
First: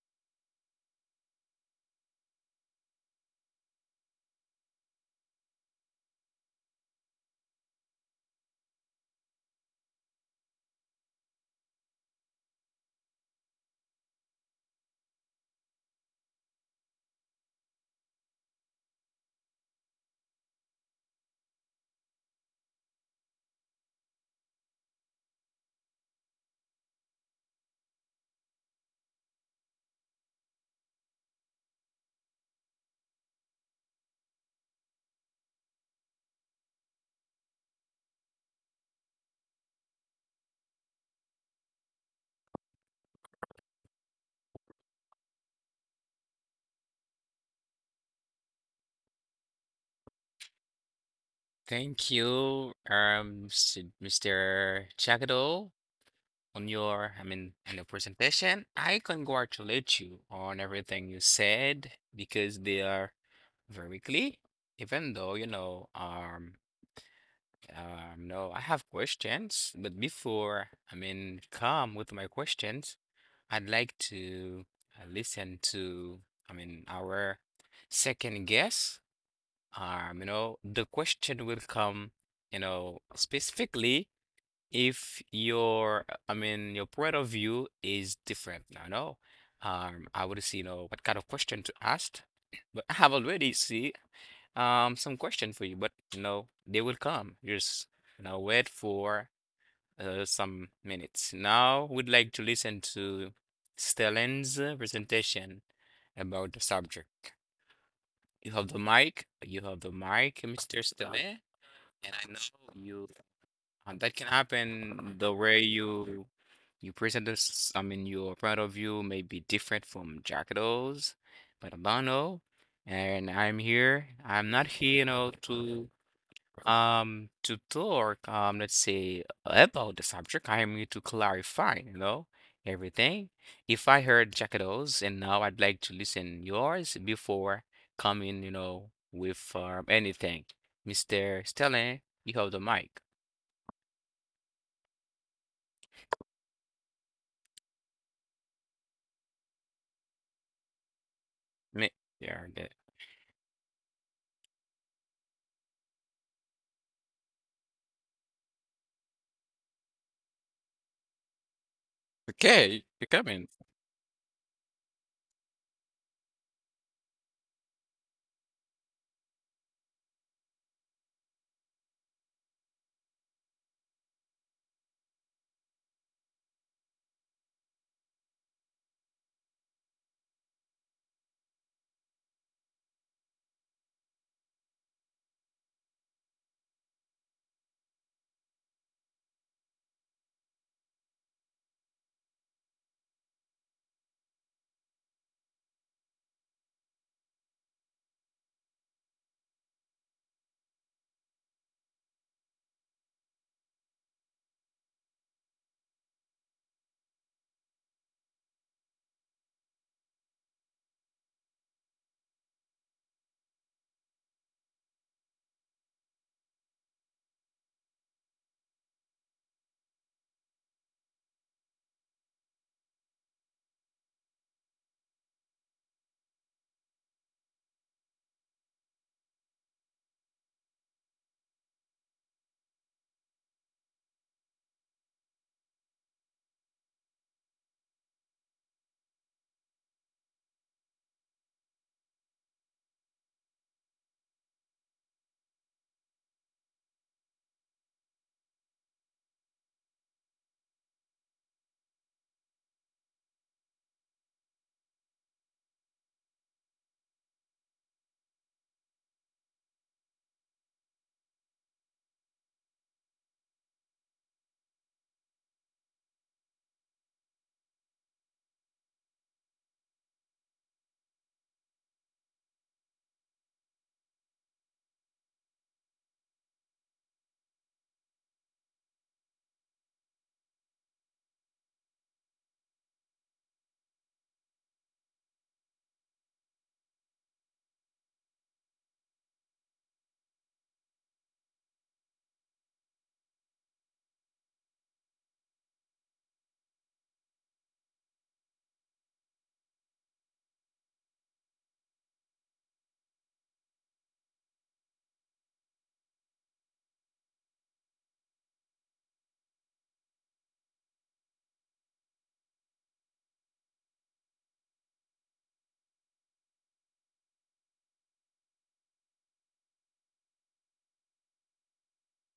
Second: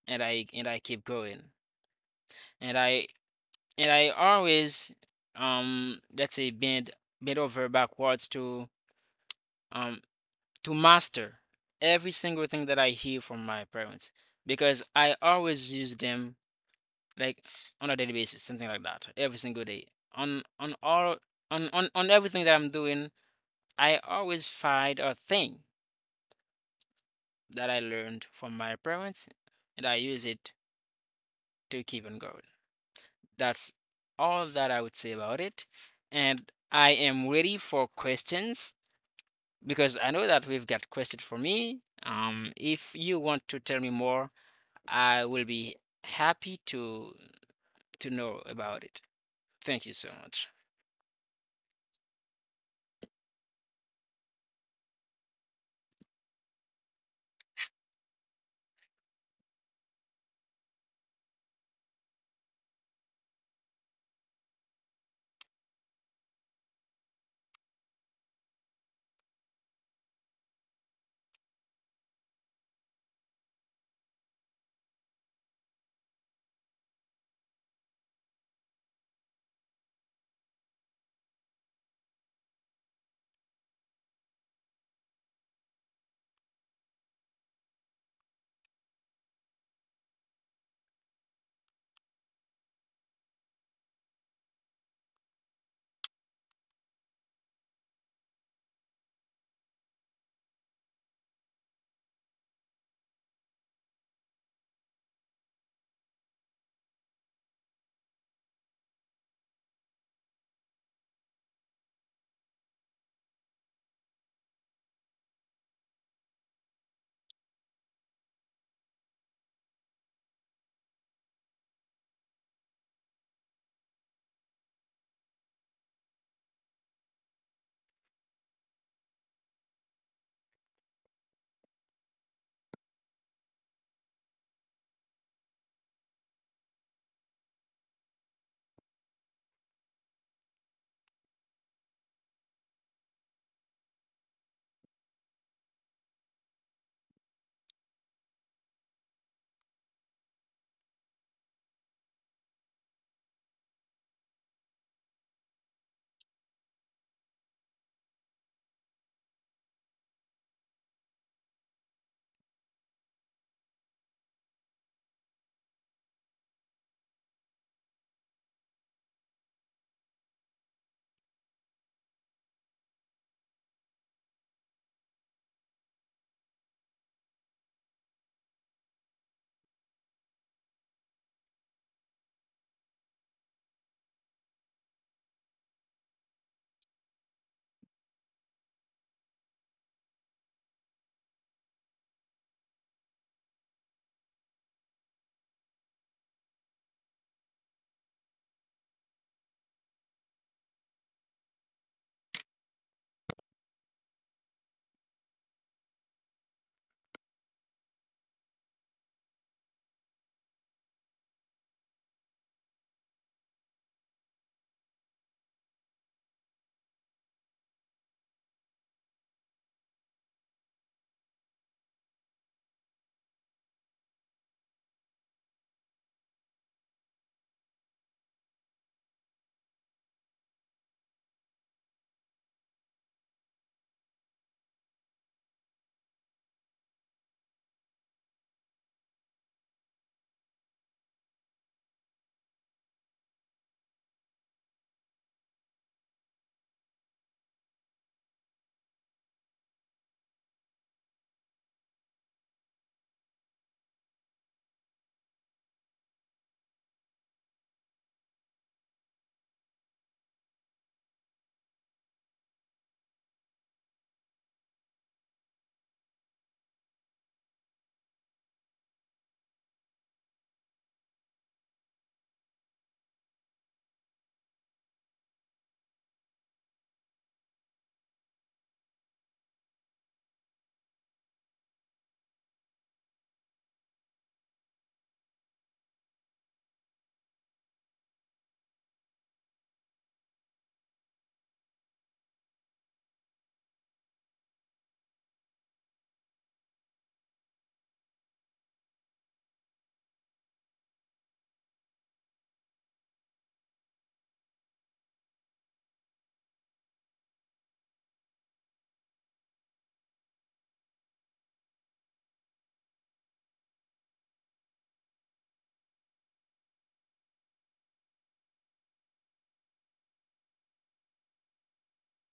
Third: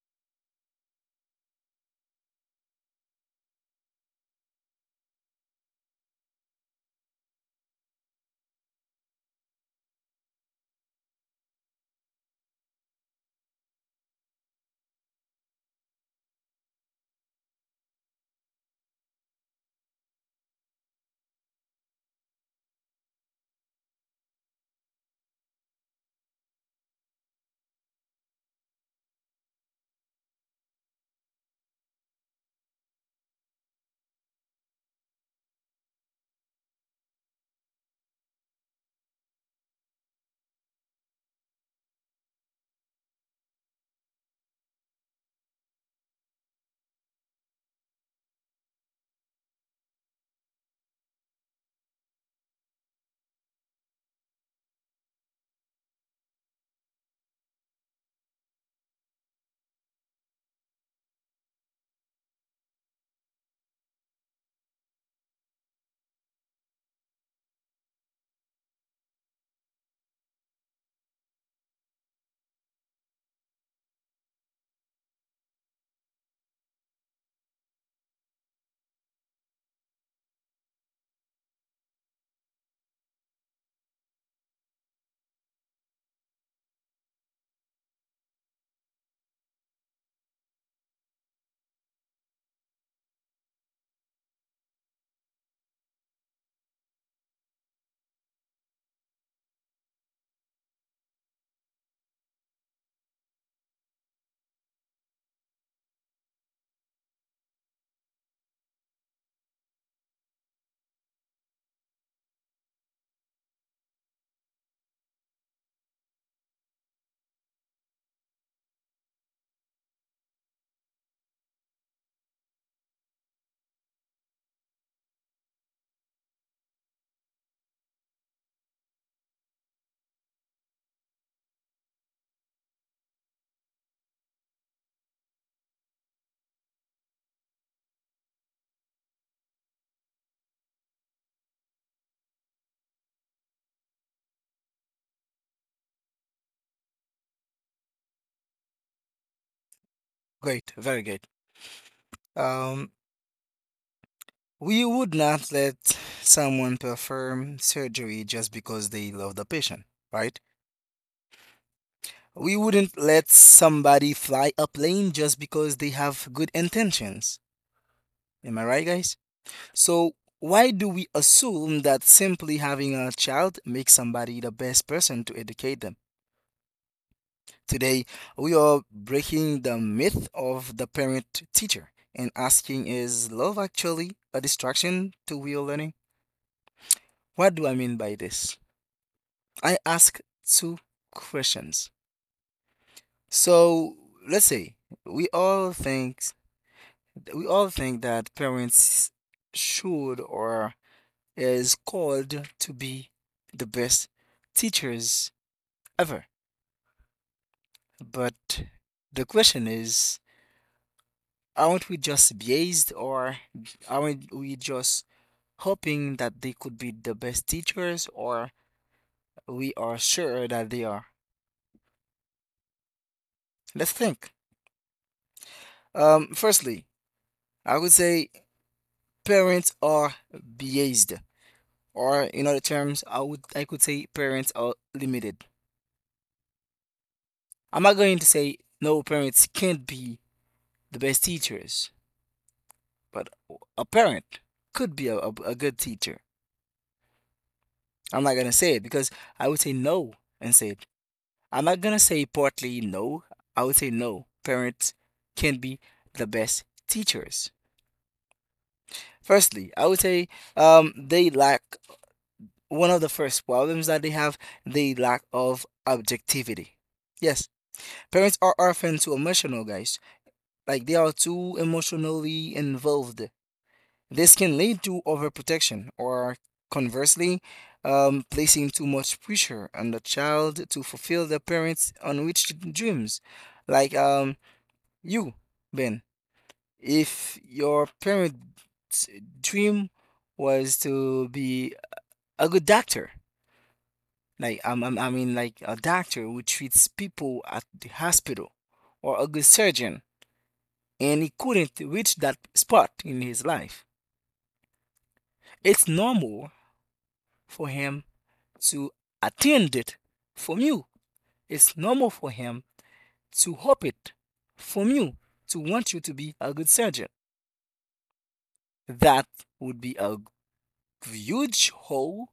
Speaker 2: and I keep going. And I and I always let's say bend over backwards um to master every single thing that I hear from my parents because I always use them, like, on a daily basis, something like that, every single day. On all on everything that I'm doing, I always find a thing that I learned from my parents and I use it to keep on going. That's all that I would say about it. And I am ready for questions because I know that we've got questions for me. If you want to tell me more, I will be happy to know about it. Thank you so much.
Speaker 1: Thank you, Mr. Jackado, on your, I mean, on your presentation. I congratulate you on everything you said because they are very clear. Even though, you know, no, I have questions, but before, I mean, come with my questions, I'd like to listen to, I mean, our second guess. You know, the question will come, you know, specifically if your, I mean, your point of view is different, I know. I would see, you know, what kind of question to ask, but I have already see some question for you, but you know, they will come. Just, you know, wait for some minutes. Now we'd like to listen to Stellan's presentation about the subject. You have the mic, Mr. Stellan, and I know you and that can happen the way you you present this, I mean, your point of view may be different from Jackalo's, but I don't know. And I'm here. I'm not here, you know, to talk, let's say about the subject. I am here to clarify, you know, everything. If I heard Jackalo's and now I'd like to listen yours before coming, you know, with anything. Mr. Stelling, you have the mic.
Speaker 3: Great. Very good.
Speaker 1: Mi- Yeah.
Speaker 3: Um We would not let someone perform surgery just because they love the patient, right? We
Speaker 1: Okay,
Speaker 3: wouldn't
Speaker 1: you are
Speaker 3: let
Speaker 1: coming.
Speaker 3: somebody fly a plane just because they have good intentions. Am I right, guys? So, why do we assume that simply having a child makes somebody the best person to educate them? Today, we are breaking the myth of the parent teacher and asking, is love actually a distraction to real learning? What do I mean by this? I ask two questions. So let's say we all think we all think that parents should or is called to be the best teachers ever. But the question is, aren't we just biased, or aren't we just hoping that they could be the best teachers, or we are sure that they are? Let's think. Firstly, I would say parents are biased, or in other terms, I could say parents are limited. I'm not going to say no, parents can't be the best teachers, but a parent could be a good teacher. I'm not gonna say it because I would say no and say it. I'm not gonna say partly no. I would say no. Parents can be the best teachers. Firstly, I would say they lack one of the first problems that they have, the lack of objectivity. Yes, parents are often too emotional, guys. Like, they are too emotionally involved. This can lead to overprotection or, conversely, placing too much pressure on the child to fulfill the parents' unreached dreams. like um, you, Ben, if your parents' dream was to be a good doctor. Like, I mean like a doctor who treats people at the hospital or a good surgeon, and he couldn't reach that spot in his life. It's normal for him to attend it from you. It's normal for him to hope it from you, to want you to be a good surgeon. That would be a huge hole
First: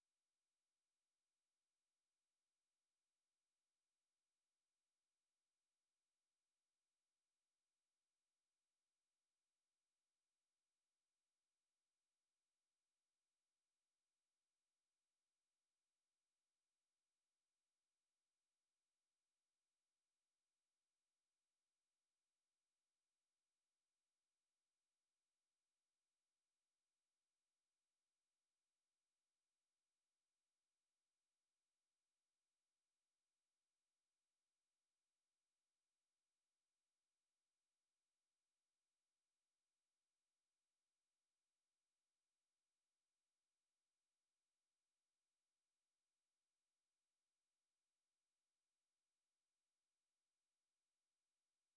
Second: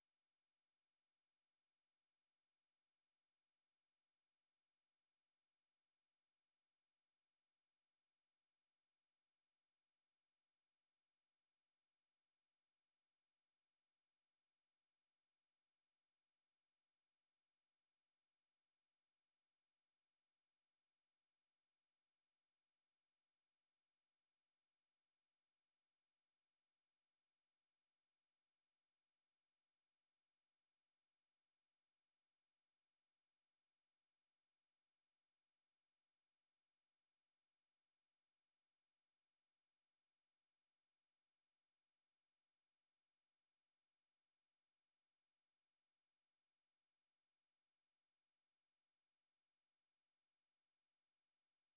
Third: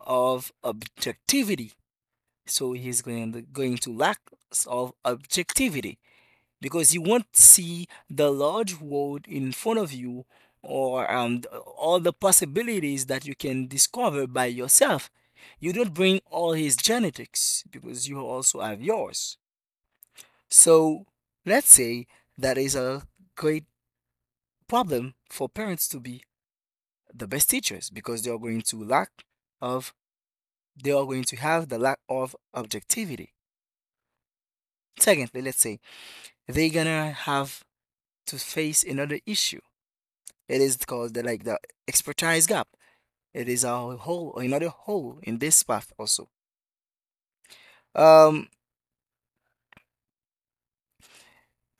Speaker 3: of objectivity. So he's going to lack of objectivity, because you won't see the large world in front of you or all the possibilities that you can discover by yourself. You don't bring all his genetics because you also have yours. So let's say that is a great problem for parents to be the best teachers, because of they are going to have the lack of objectivity. Secondly, let's say they're gonna have to face another issue. It is called like the expertise gap. It is a hole or another hole in this path also. Um,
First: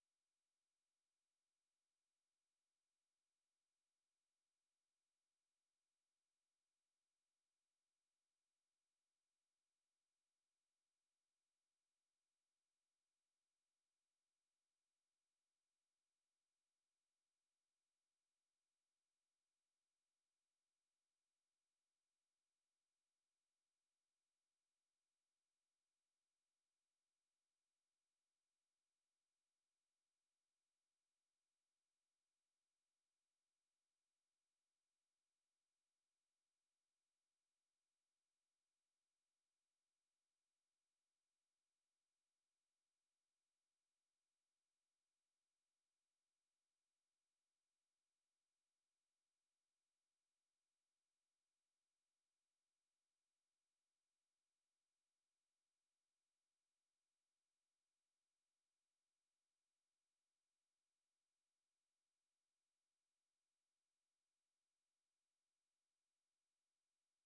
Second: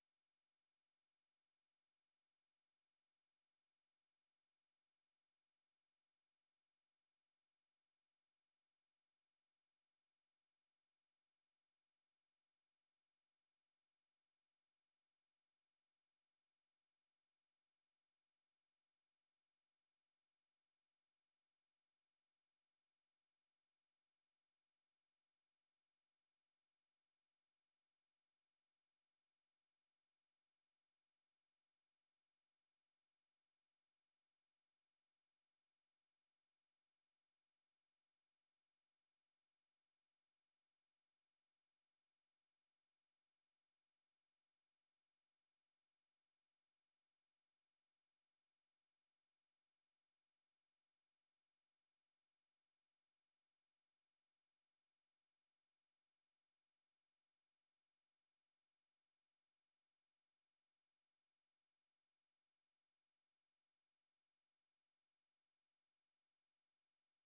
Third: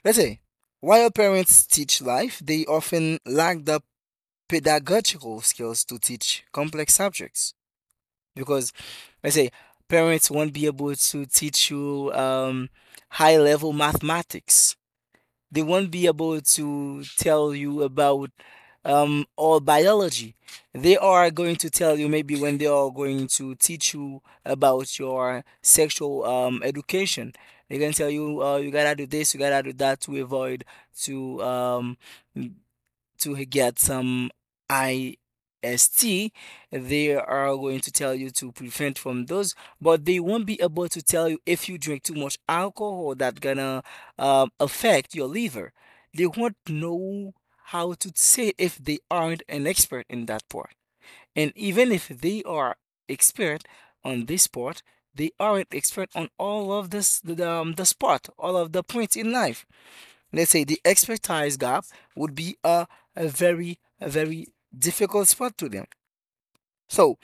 Speaker 3: let's say, while parents teach life, they often lack the pedagogical skills to teach complex subjects, because, let's say, parents won't be able to teach you high level mathematics. They won't be able to tell you about all biology. They are going to tell you maybe when they are going to teach you about your sexual education. They can tell you you gotta do this, you gotta do that, to avoid to um, to get some IST, they are going to tell you to prevent from those, but they won't be able to tell you if you drink too much alcohol that gonna affect your liver. They won't know how to say it if they aren't an expert in that part. And even if they are expert on this part, they aren't expert on all of the spot, all of the points in life. Let's say the expertise gap would be a very difficult spot to them. So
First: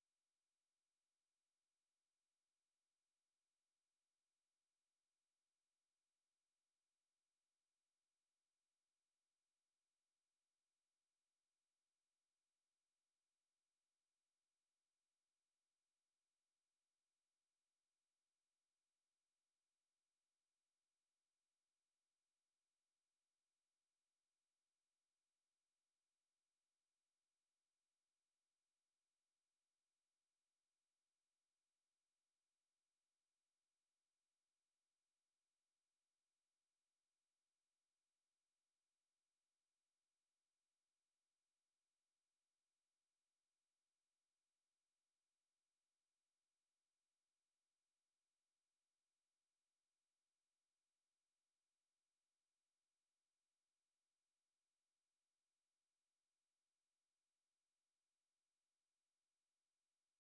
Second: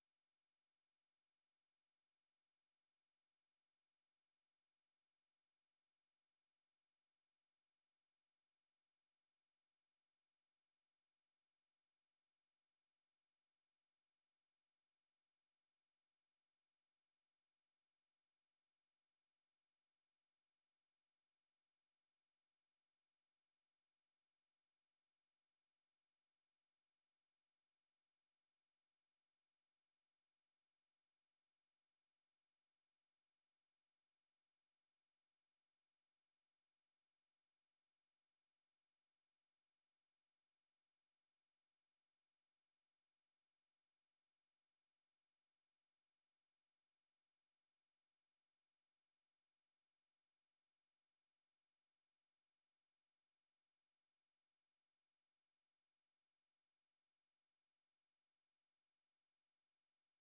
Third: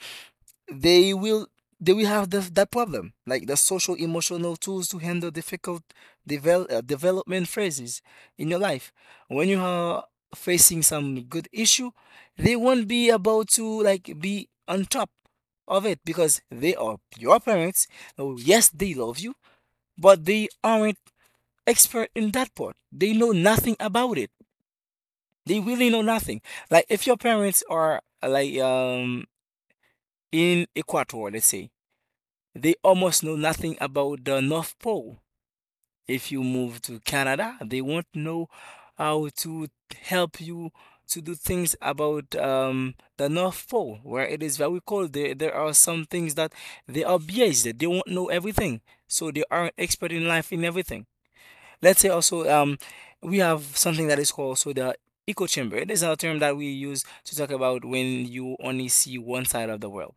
Speaker 3: they will they will have that problem, like the social emotional tools to handle difficult development phases in your life. When you are facing some good issue, they won't be able to like be on top of it because they are your parents. Oh, yes, they love you, but they aren't expert in that part, they know nothing about it. They really know nothing. Like, if your parents are in Ecuador, let's say, they almost know nothing about the North Pole. If you move to Canada, they won't know how to help you to do things about the North Pole, where it is very cold. There are some things that they are biased. They won't know everything. So they aren't expert in life in everything. Let's say also we have something that is called also the echo chamber. It is a term that we use to talk about when you only see one side of the world.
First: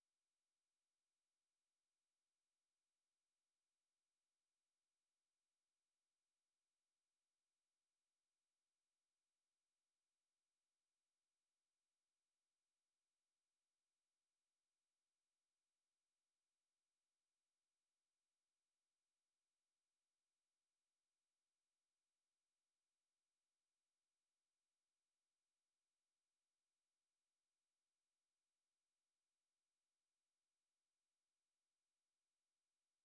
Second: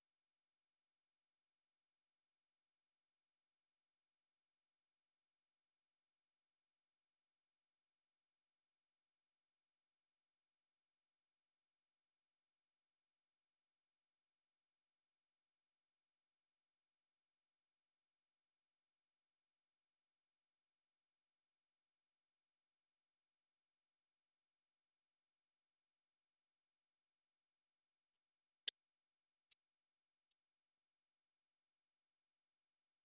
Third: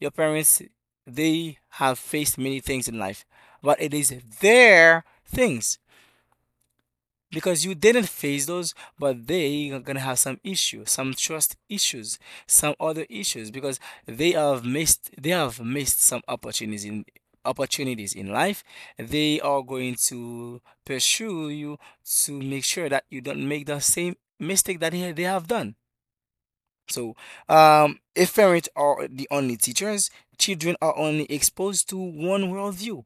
Speaker 3: Your parents, they have faced many things in life, but it is their things, because you didn't face those, but they are gonna have some issue, some trust issues, some other issues, because they have missed some opportunities in life. They are going to pursue you to make sure that you don't make the same mistake that they have done. So, if parents are the only teachers, children are only exposed to one worldview,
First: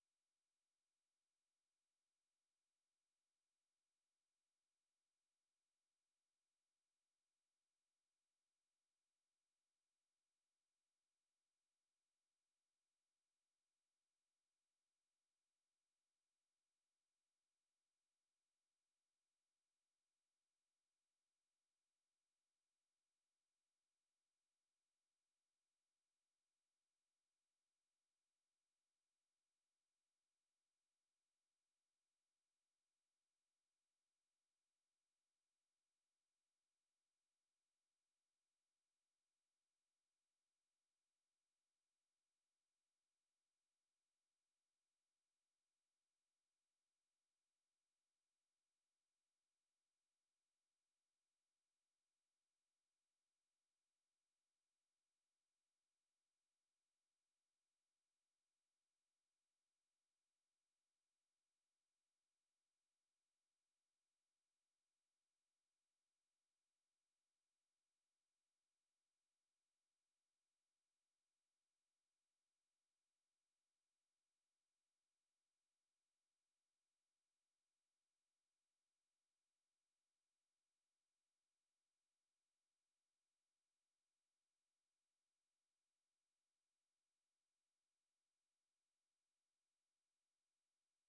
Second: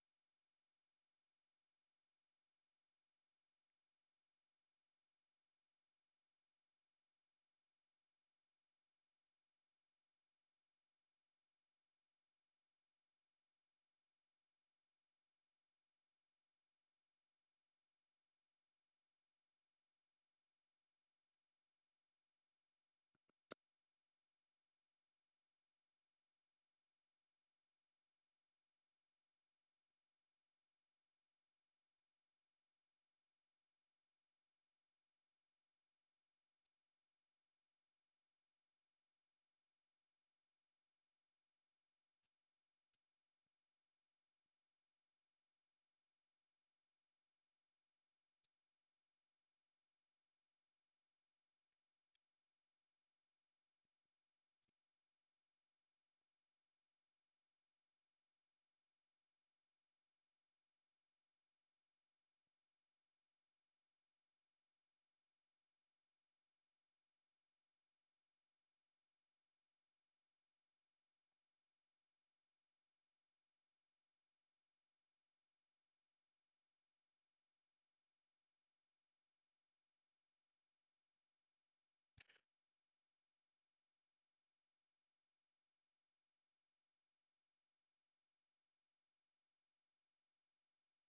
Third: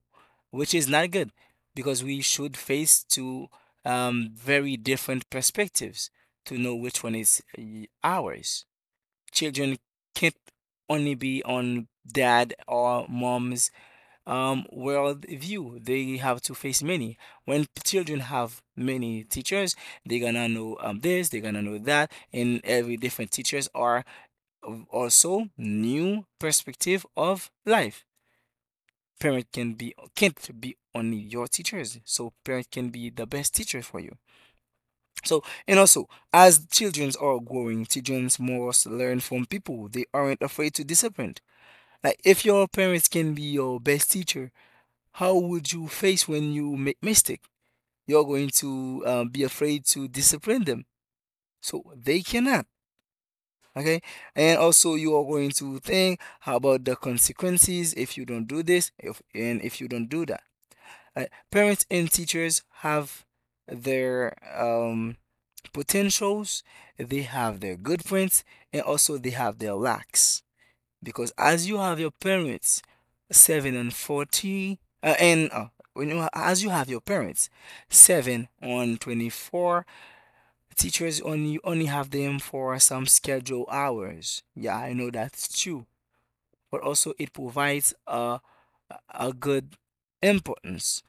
Speaker 3: which is not good, because we should face two very different perspectives to know which one is ours. Children can't only be on dad or mom's worldview. They have to face many. When children have many teachers, they're gonna know this, they're gonna know that, and every different teachers are of also new perspective of life. Parent can be can't be only your teachers, so parent can be the best teacher for you. So, and also, as children are growing, children must learn from people. They aren't afraid to disappoint. Like, if your parents can be your best teacher, how would you face when you make mistake? You're going to be afraid to discipline them. So they cannot. Okay, and also you are going to think about the consequences if you don't do this if and if you don't do that. Parents and teachers have their potentials, they have their good points, and also they have their lacks because as you have your parents 7 and 40, and when you, as you have your parents 7 on 24. Teachers only have them for some scheduled hours. Yeah, I know that's true, but also it provides a good importance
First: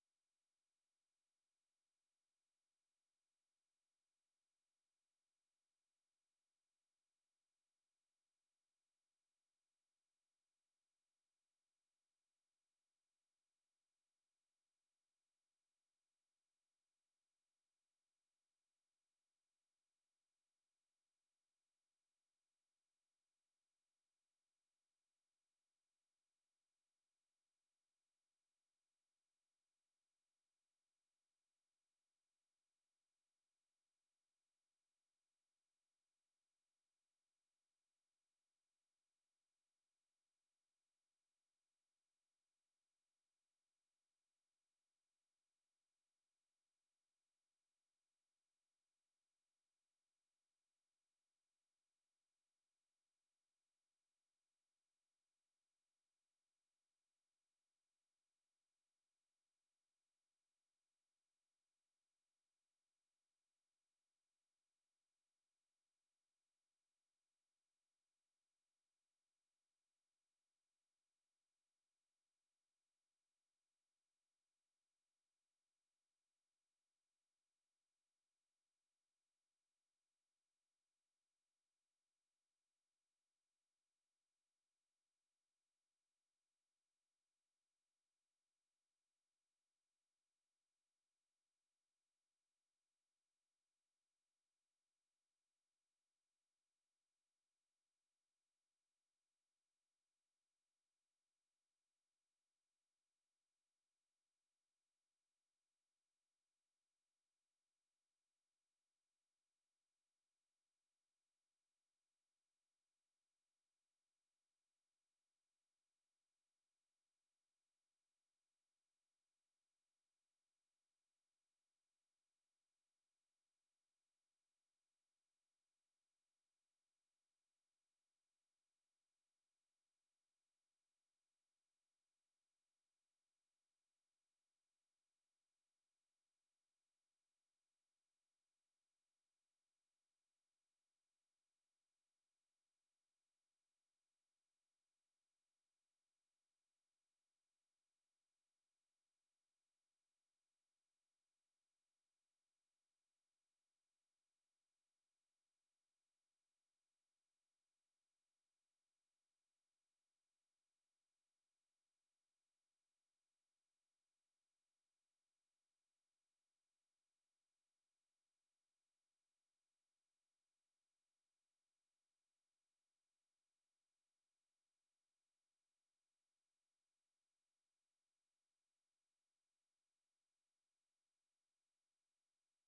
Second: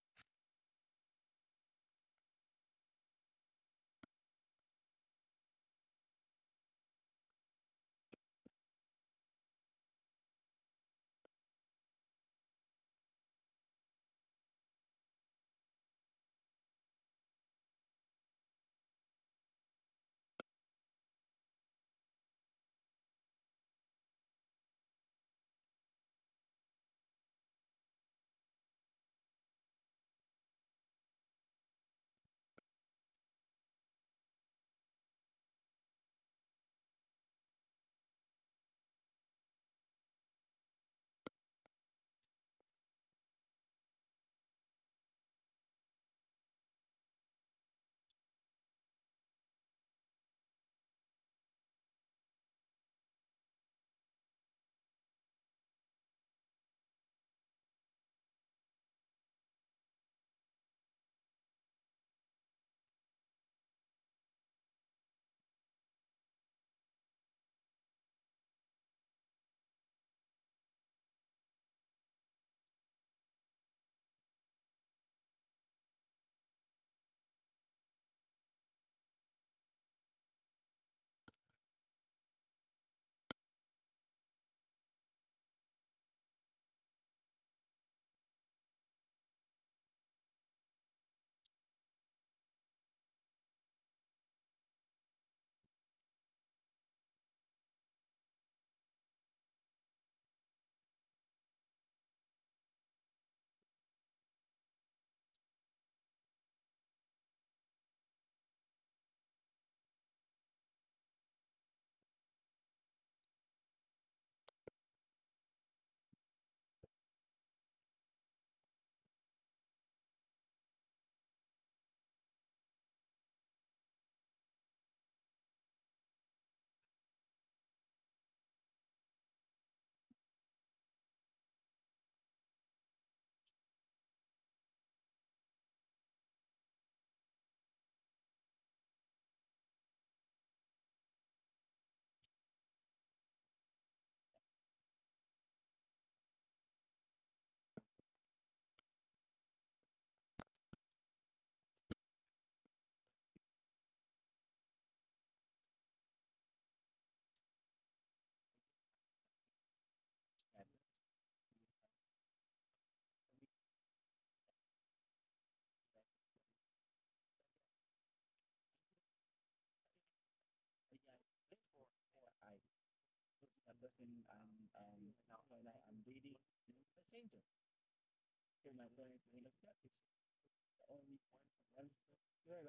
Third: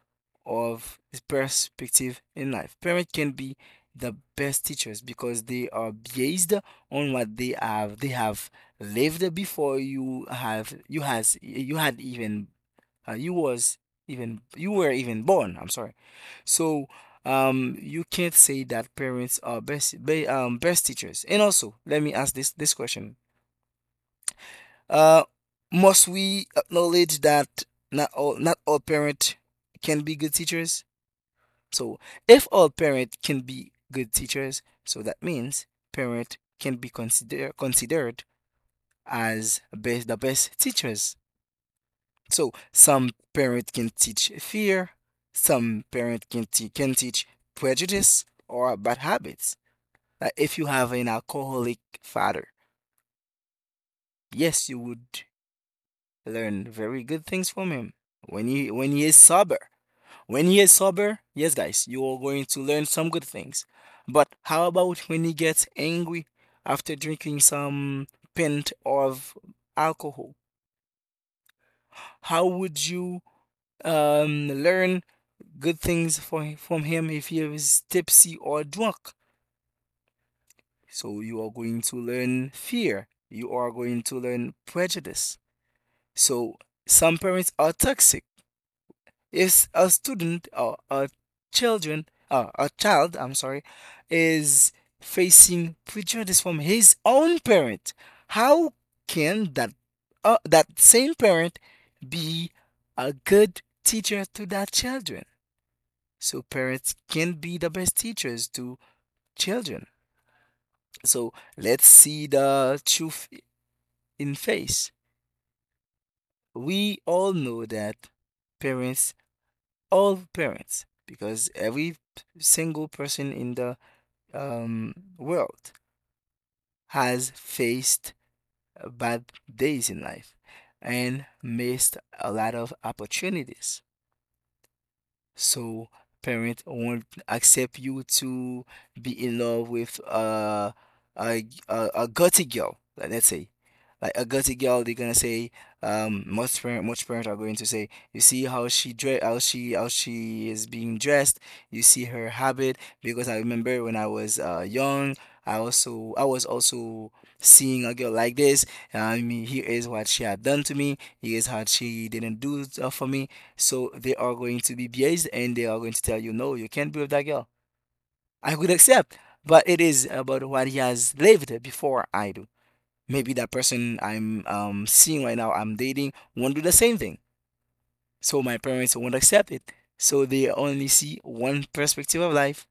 Speaker 3: of perspective in life. Parents can be the best teachers because they are based on what they have lived before you have you has you had even you was even you were even born. I'm sorry. So you can't say that parents are best teachers. And also let me ask this question. uh, must we acknowledge that not all parents can be good teachers? So if all parents can be good teachers, so that means parent can be considered as the best teachers. So some parent can teach fear, some parent can can teach prejudice or bad habits. Like if you have an alcoholic father, yes, you would learn very good things from him. When he is sober, when he is sober, yes, guys, you are going to learn some good things. But how about when he gets angry after drinking some pint of alcohol? How would you learn good things from him if he is tipsy or drunk? So you are going to learn fear. You are going to learn prejudice. So some parents are toxic. If a student or a children child, I'm sorry, is facing prejudice from his own parent, how can that same parent be a good teacher to that children? So parents can be the best teachers to children. So let's see the truth in face. We all know that parents all parents, because every single person in the world has faced bad days in life and missed a lot of opportunities. So parent won't accept you to be in love with a a gutsy girl. Let's say, like a gutsy girl, they're gonna say, most parents are going to say, you see how she dre, how she is being dressed. You see her habit. Because I remember when I was young, I was also seeing a girl like this. And I mean, here is what she had done to me. Here's what she didn't do for me. So they are going to be biased and they are going to tell you, no, you can't be with that girl. I could accept, but it is about what he has lived before I do. Maybe that person I'm seeing right now, I'm dating, won't do the same thing. So my parents won't accept it. So they only see one perspective of life.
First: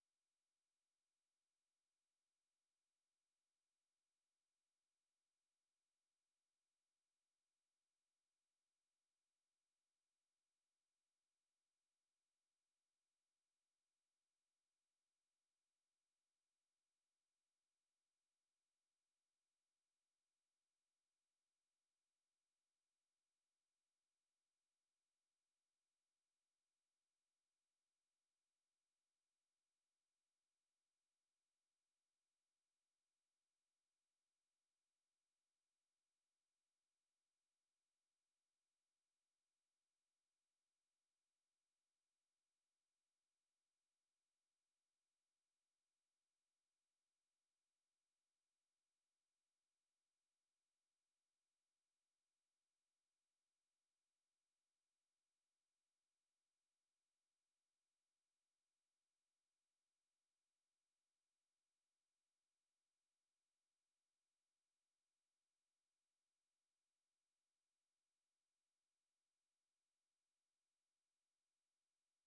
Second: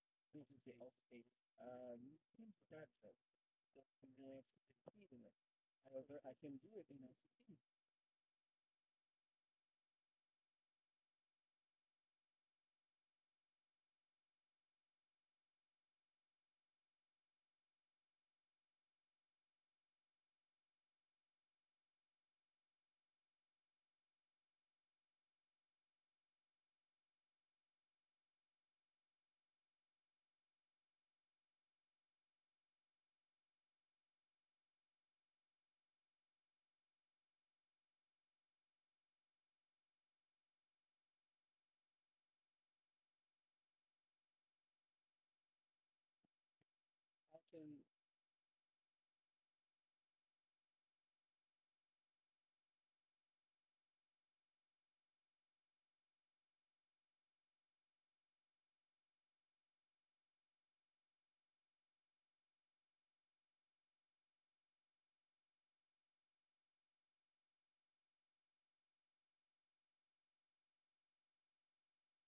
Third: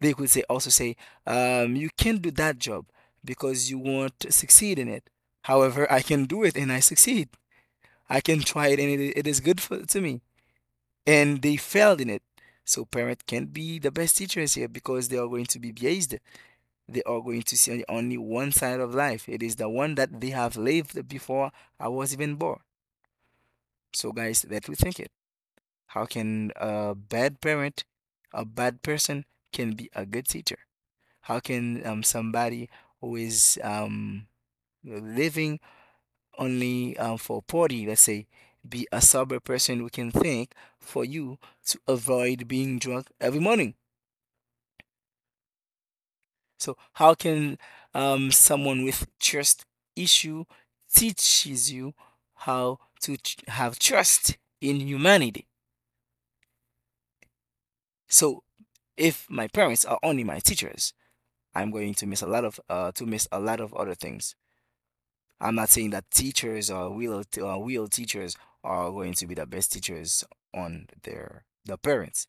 Speaker 3: They could say also say, you can't do that job because you won't succeed in it. However, I can do it and I succeed. I can try it and it is good to me. And they failed in it. So parent can't be the best teachers here because they are going to be biased. They are going to see only one side of life. It is the one that they have lived before I was even born. So guys, let we think it. How can a bad parent, a bad person, can be a good teacher? How can somebody who is living only for party, let's say, be a sober person who can think for you to avoid being drunk every morning? So how can someone with trust issue teaches you how to have trust in humanity? So if my parents are only my teachers, I'm going to miss a lot of other things. I'm not saying that teachers or real teachers are going to be the best teachers on their the parents,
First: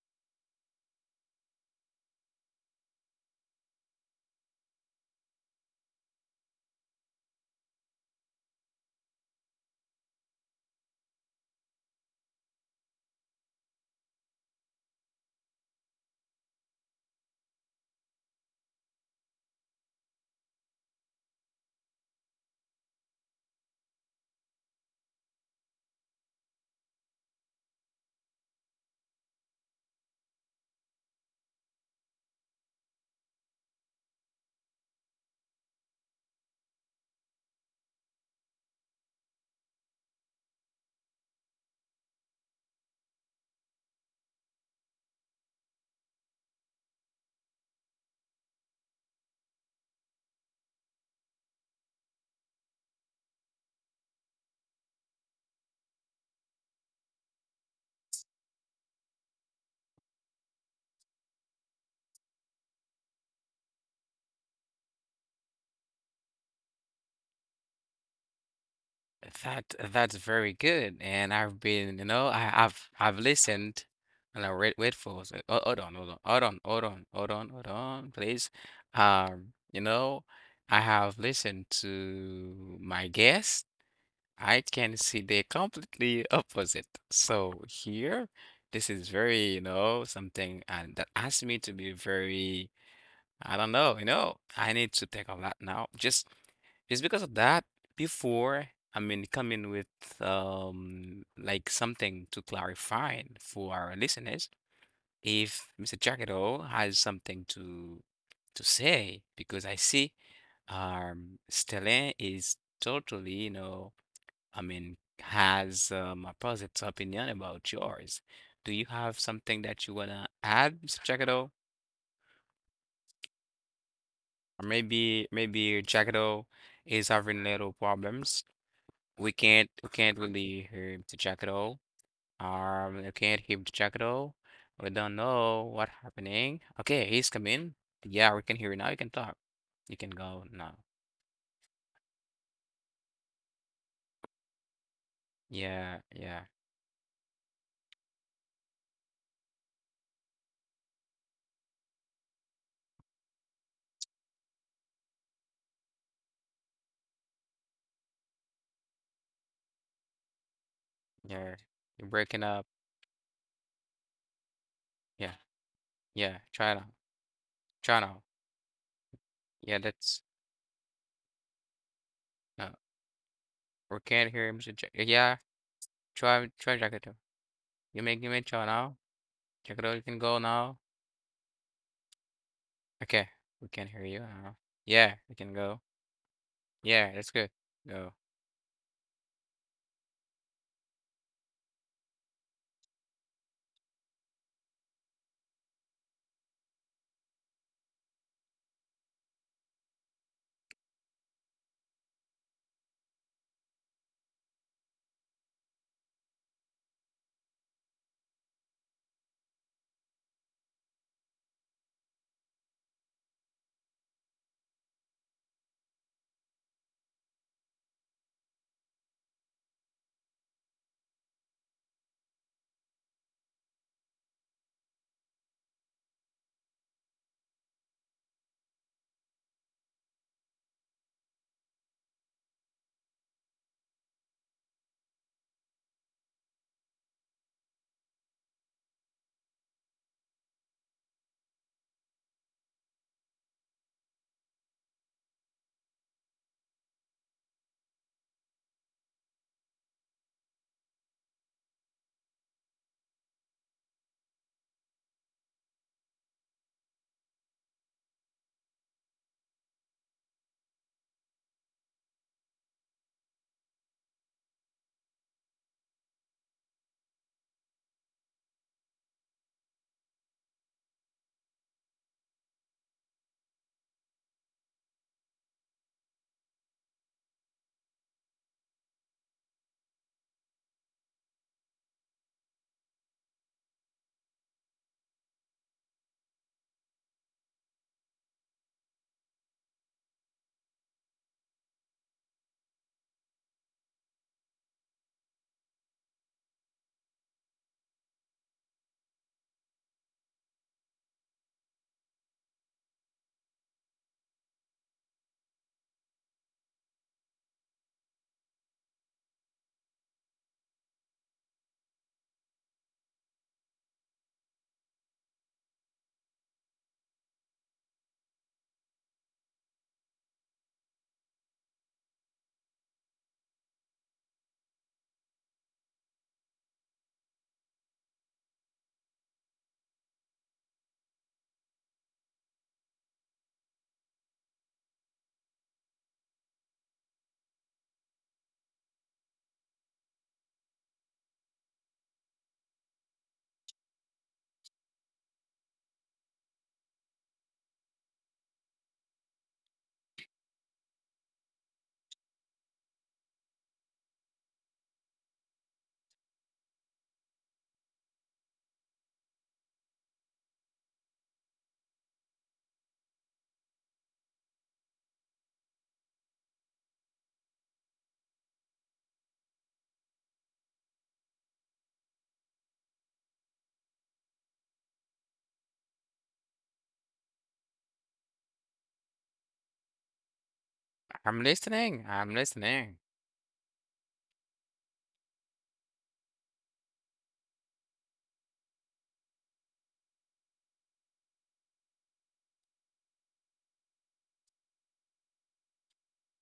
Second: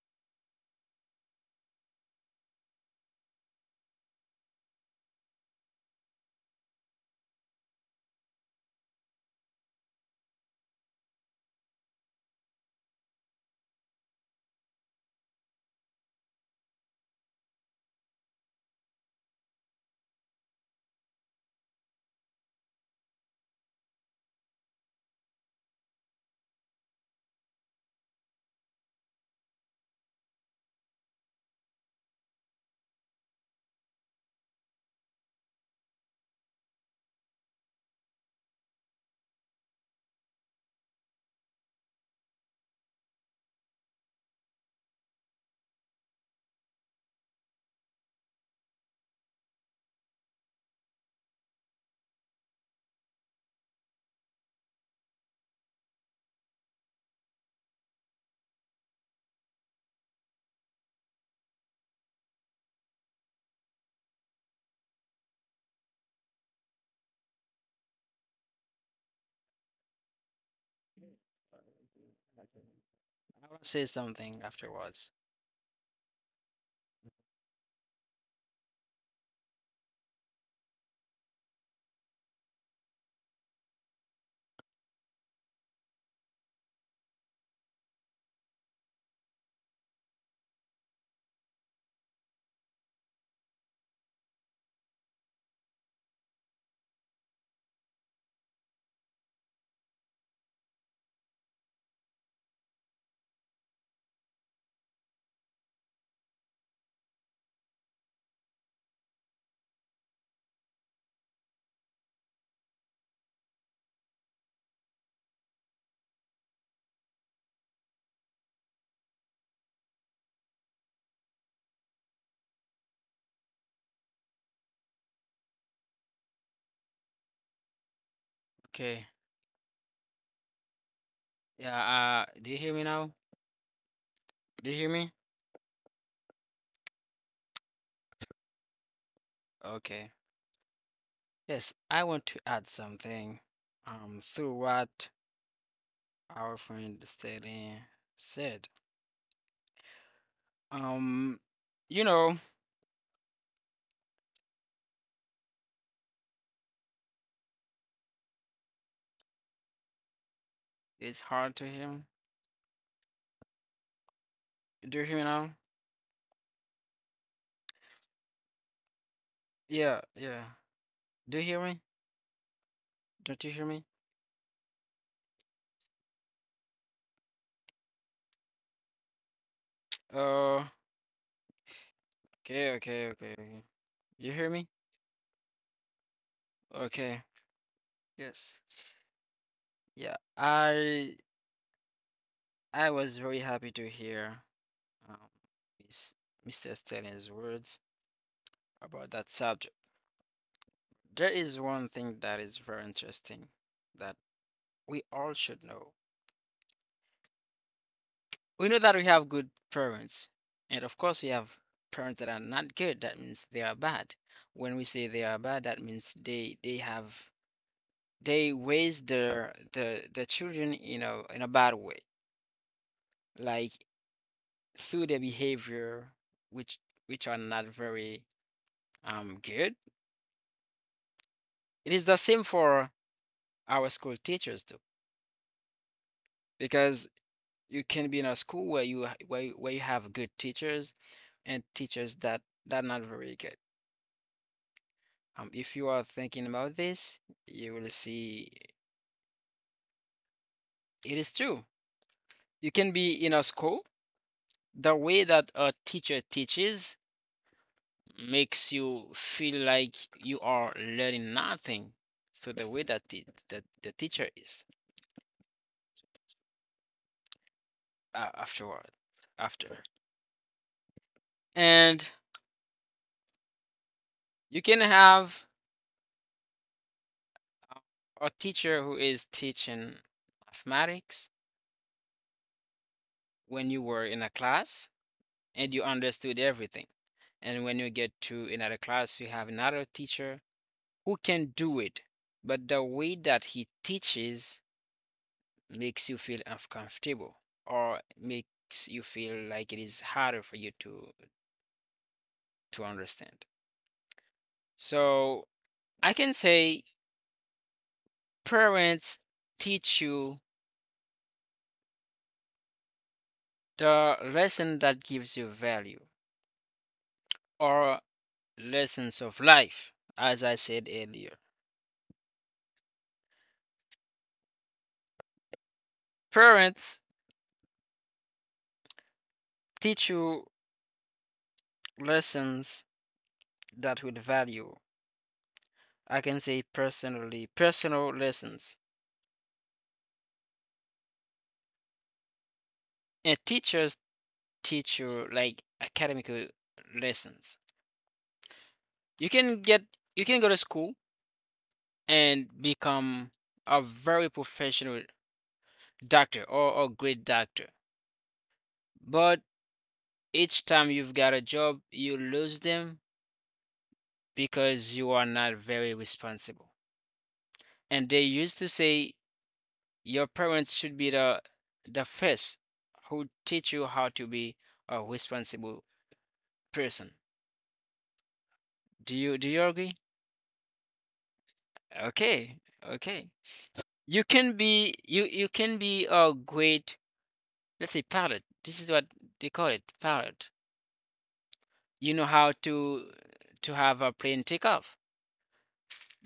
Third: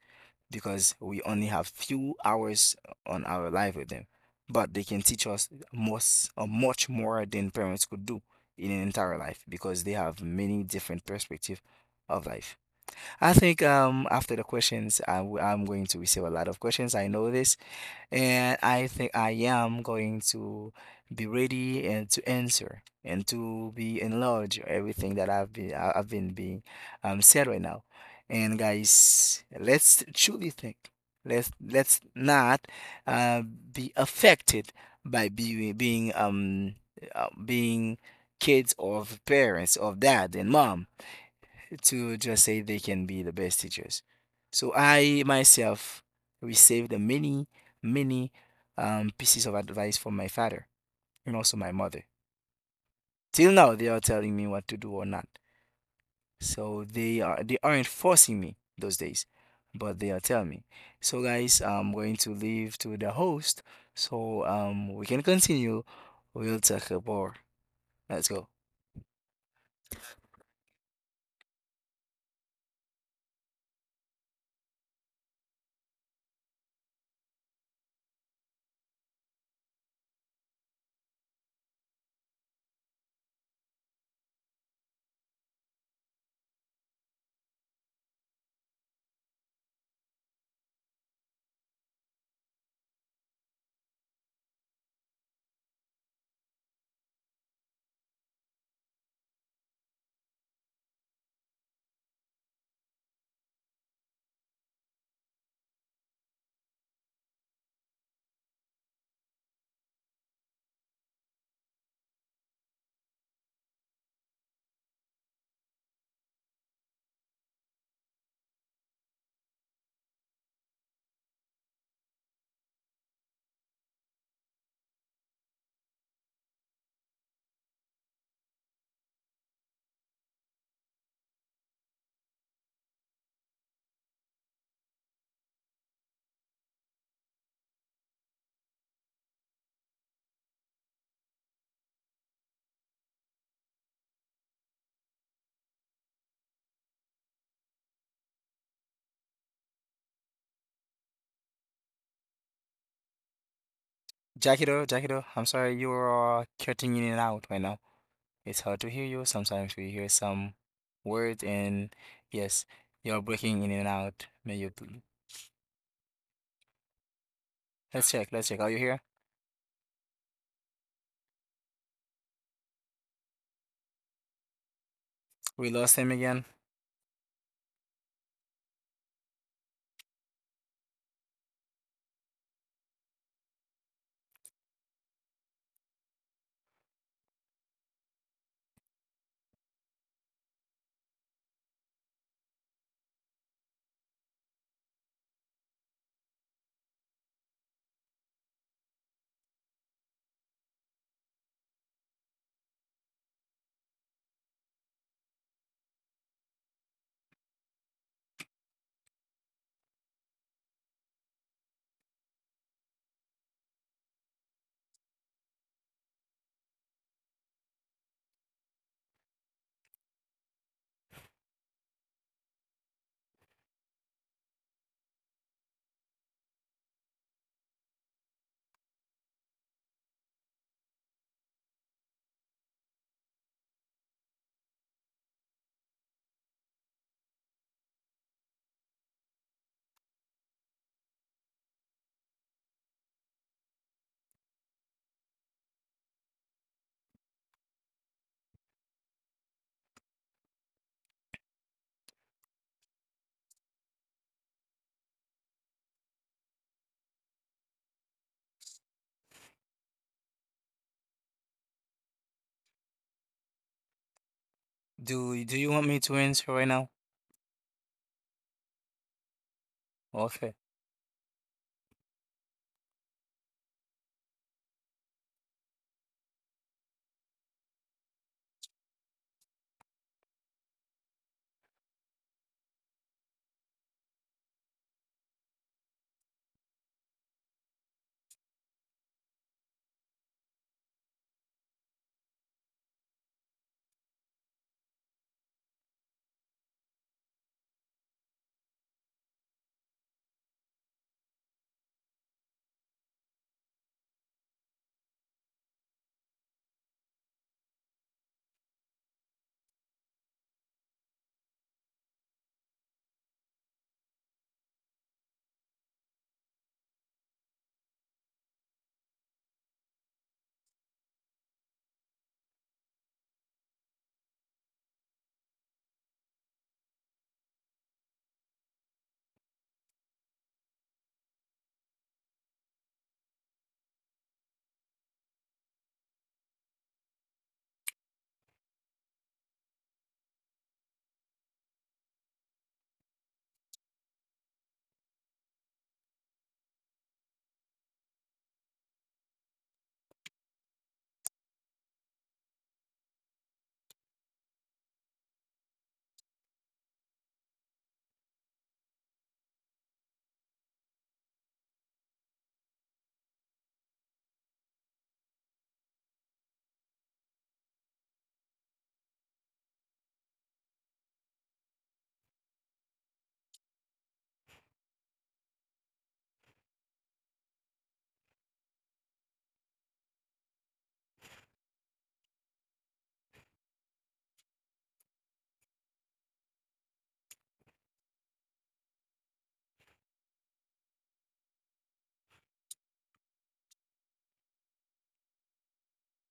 Speaker 3: because we only have few hours on our life with them. But they can teach us most or much more than parents could do in an entire life because they have many different perspective of life. I think after the questions, I'm going to receive a lot of questions. I know this, and I think I am going to be ready and to answer and to be enlarge everything that I've been being said right now. And guys, let's truly think. Let's not be affected by being kids of parents of dad and mom to just say they can be the best teachers. So I myself received many, many pieces of advice from my father and also my mother. Till now, they are telling me what to do or not. So they aren't forcing me those days, but they are telling me. So guys, I'm going to leave to the host, so we can continue. We'll talk more. Let's go.
Speaker 1: That that's very good, and I've been, you know, I've
Speaker 2: I will say
Speaker 1: listened,
Speaker 2: something
Speaker 1: and I wait
Speaker 2: afterwards.
Speaker 1: for us. Oh, hold on, hold on, hold on, hold on, hold on, hold on, please. You know, I have listened to my guests. I can see they're completely opposite. So here, this is very, you know, something and that asked me to be very I don't know, you know, I need to think of that now. Just because of that, before I mean coming with like something to clarify for our listeners, if Mr. Jackedo has something to say, because I see Stellan is totally, has a positive opinion about yours. Do you have something that you wanna add, Mr. Jackedo? Or maybe Jackdo is having little problems.
Speaker 2: Okay.
Speaker 1: We can't really hear the Jackdo.
Speaker 2: Yeah, do you hear me
Speaker 1: We
Speaker 2: now?
Speaker 1: can't hear the Jackdo.
Speaker 2: Do you
Speaker 1: We
Speaker 2: hear me?
Speaker 1: don't know what happening. Okay, he's coming. Yeah, we can hear you now. You can talk. You can
Speaker 2: Okay.
Speaker 1: go now.
Speaker 2: Yes, I want to add something through what
Speaker 1: Yeah, yeah,
Speaker 2: our friend Steady said. Um you know,
Speaker 3: Jackido, Jackido, I'm sorry you are cutting in and out right now. It's hard to hear you. Sometimes we hear some
Speaker 2: it's
Speaker 3: words.
Speaker 1: yeah.
Speaker 2: hard to
Speaker 3: And
Speaker 2: hear.
Speaker 1: You're breaking up.
Speaker 3: yes, you're breaking in and out. May you
Speaker 2: Do you
Speaker 3: pl-.
Speaker 2: hear me
Speaker 1: Yeah,
Speaker 2: now?
Speaker 1: yeah. Try now. Try
Speaker 3: Let's
Speaker 1: now.
Speaker 3: check, let's check. Are you here?
Speaker 1: Yeah,
Speaker 2: Yeah,
Speaker 1: that's
Speaker 2: yeah. Do you hear me?
Speaker 1: no.
Speaker 2: Don't you hear me?
Speaker 1: We can't hear him. So yeah,
Speaker 3: We lost him again.
Speaker 1: try Jackdo. You make try now. Jackdo, you can go
Speaker 2: Oh,
Speaker 1: now.
Speaker 2: okay, okay,
Speaker 1: Okay,
Speaker 2: okay. okay.
Speaker 1: we can hear you.
Speaker 2: You hear me?
Speaker 1: Yeah, we can go. Yeah,
Speaker 2: Okay.
Speaker 1: that's good. Go.
Speaker 2: Yes. Yeah, I was very happy to hear um, Miss, Mr. Stanley's words about that subject. There is one thing that is very interesting that we all should know. We know that we have good parents, and of course we have parents that are not good. That means they are bad. When we say they are bad, that means they raise the children in a bad way, like through their behavior, which which are not very I'm good. It is the same for our school teachers too, because you can be in a school where you ha- where you have good teachers and teachers that that not very good. If you are thinking about this, you will see it is true. You can be in a school. The way that a teacher teaches makes you feel like you are learning nothing through the way that the teacher is
Speaker 3: Do do you want me to answer right now?
Speaker 2: afterward after.
Speaker 3: Okay.
Speaker 2: And you can have uh, a teacher who is teaching mathematics when you were in a class and you understood everything. And when you get to another class, you have another teacher who can do it, but the way that he teaches makes you feel uncomfortable or makes you feel like it is harder for you to understand. So I can say parents teach you the lesson that gives you value or lessons of life, as I said earlier. Parents teach you lessons that would value. I can say personally, personal lessons. And teachers teach you like academic lessons. You can get you can go to school and become a very professional doctor or a great doctor. But each time you've got a job, you lose them because you are not very responsible. And they used to say your parents should be the first who teach you how to be a responsible person. Do you agree?
Speaker 1: I'm listening. I'm
Speaker 2: Okay,
Speaker 1: listening.
Speaker 2: okay. You you can be a great, let's say, pilot. This is what they call it, pilot. You know how to have a plane take off,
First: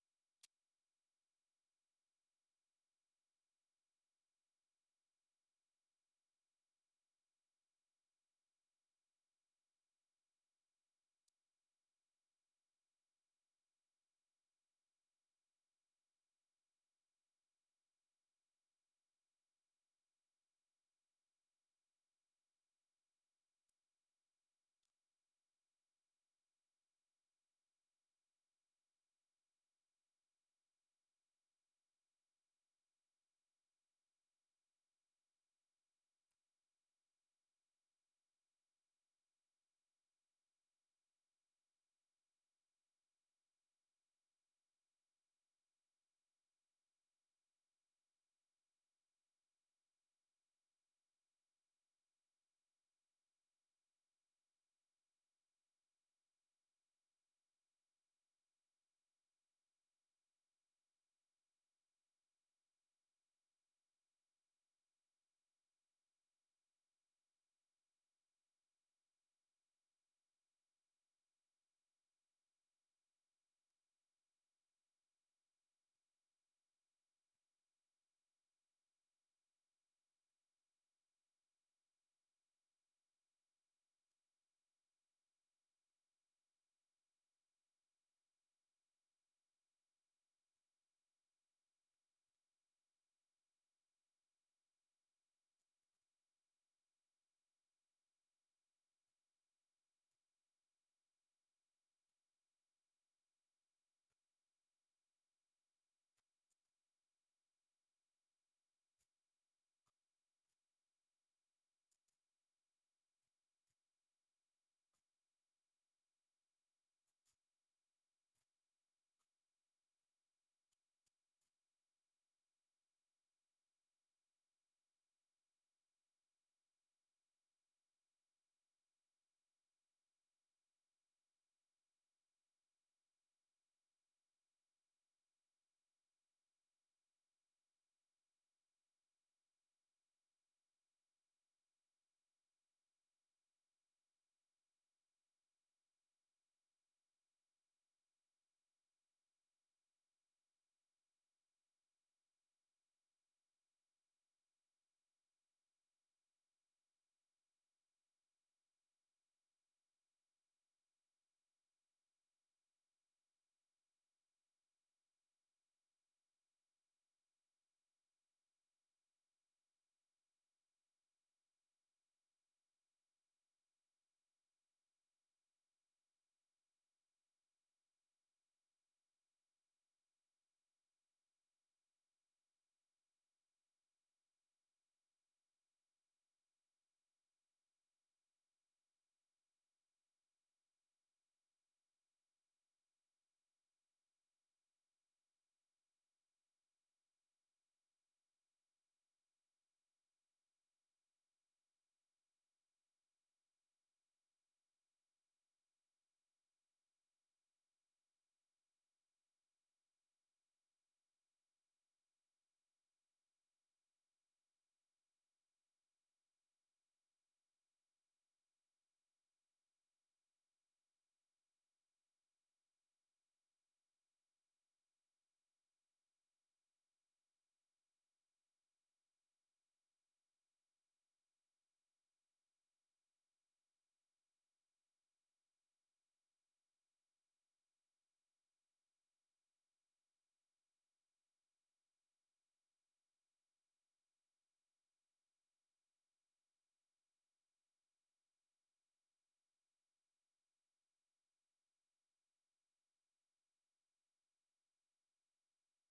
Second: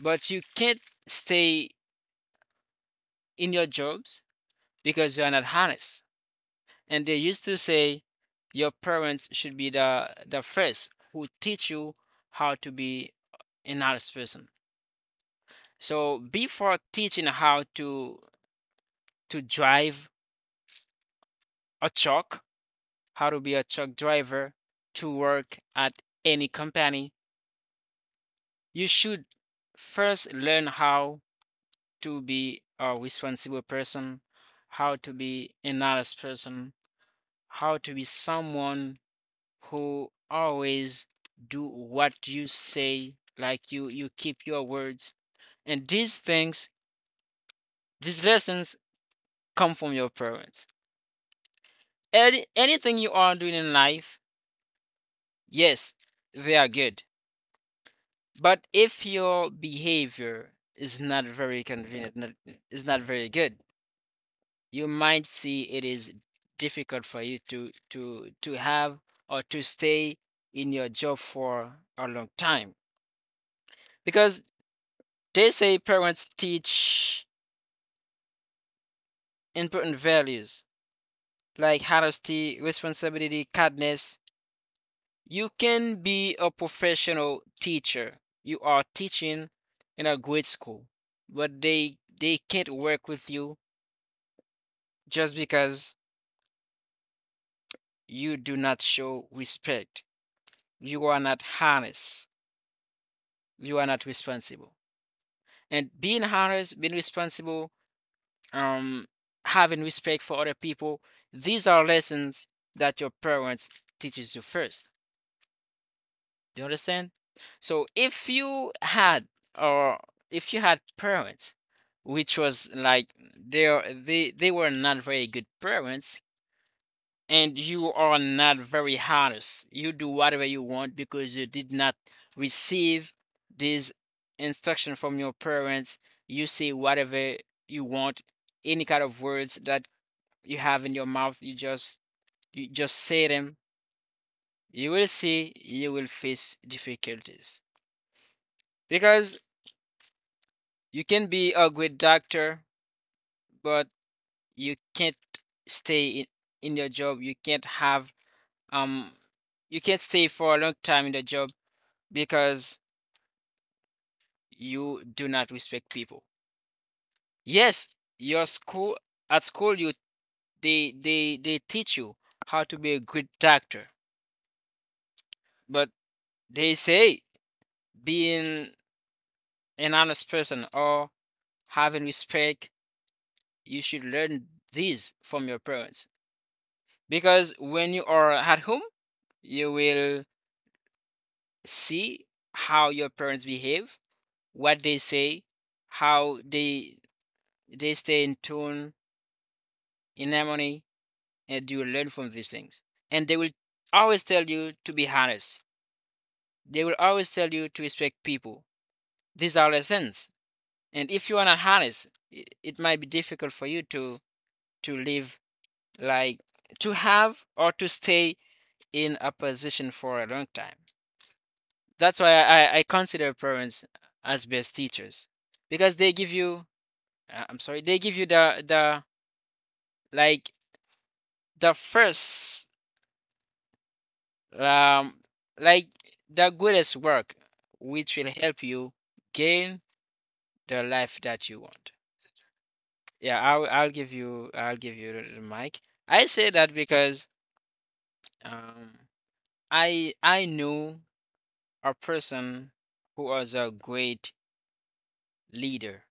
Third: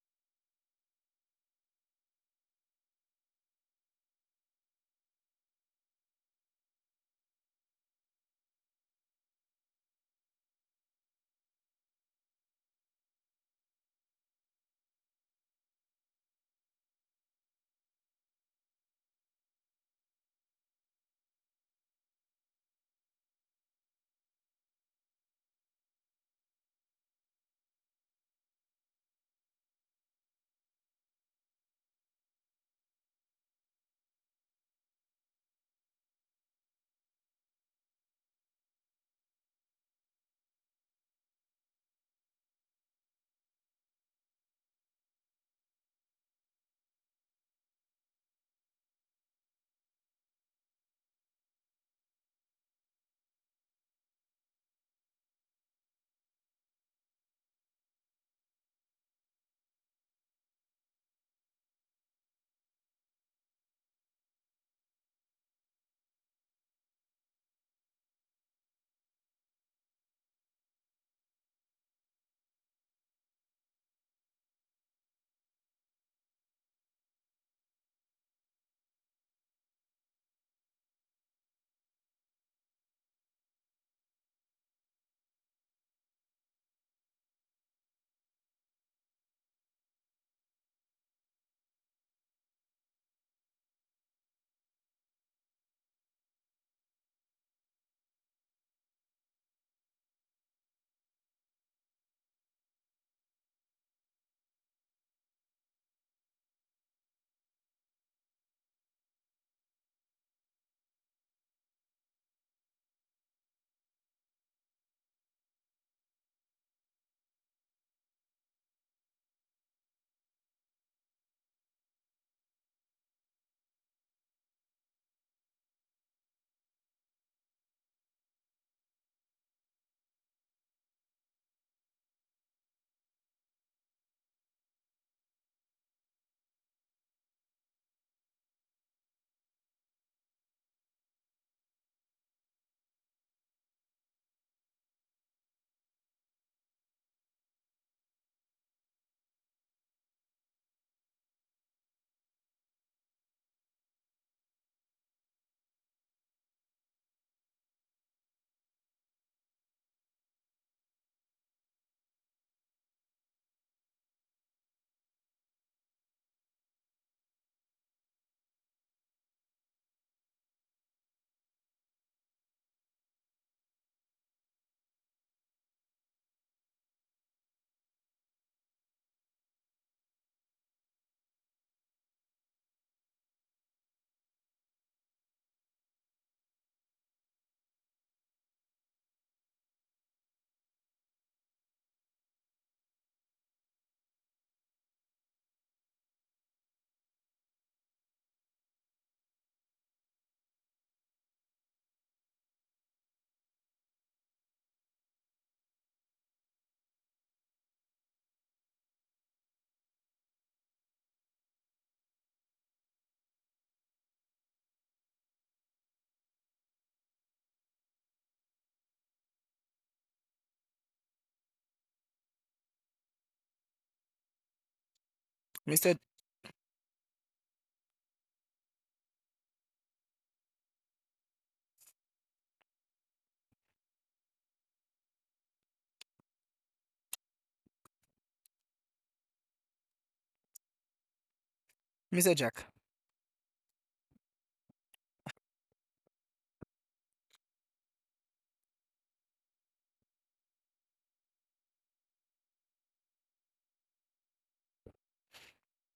Speaker 2: but you can't stay in your jobs because you are not harnessed. And they used to say your parents should be the first who teach you how to be an honest person. So before teaching how to drive a truck, how to be a truck driver, to work at any company, you should first learn how to be a responsible person, how to be an honest person, how to be someone who always do what you say, like you keep your words. And these things, these lessons come from your parents. Any, anything you are doing in life, yes, they are good. But if your behavior is not very convenient, not, is not very good, you might see it is difficult for you to have or to stay in your job for a long time, because they say parents teach important values like honesty, responsibility, kindness. You can be a professional teacher. You are teaching in a great school, but they can't work with you just because you do not show respect. You are not honest. You are not responsible. And being honest, being responsible, um, having respect for other people. These are lessons that your parents teaches you first. Do you understand? So if you had or if you had parents which was like they were not very good parents and you are not very honest. You do whatever you want because you did not receive this instruction from your parents. You say whatever you want, any kind of words that you have in your mouth, you just say them, you will see you will face difficulties. Because you can be a great doctor, but you can't stay in your job. You can't have um you can't stay for a long time in the job because you do not respect people. Yes, your school at school you they teach you how to be a good doctor, but they say being an honest person or having respect, you should learn these from your parents. Because when you are at home, you will see how your parents behave, what they say, how they stay in tune, in harmony, and you will learn from these things. And they will always tell you to be honest. They will always tell you to respect people. These are lessons. And if you are not honest, it might be difficult for you to live, like, to have or to stay in a position for a long time. That's why I consider parents as best teachers because
Speaker 3: Mr.
Speaker 2: they give you, I'm sorry, they give you the, like, the first, um, like, the greatest work, which will help you gain the life that you want.
Speaker 3: Mr. Jack,
Speaker 2: Yeah, I'll give you the mic. I say that because, um, I knew a person who was a great leader.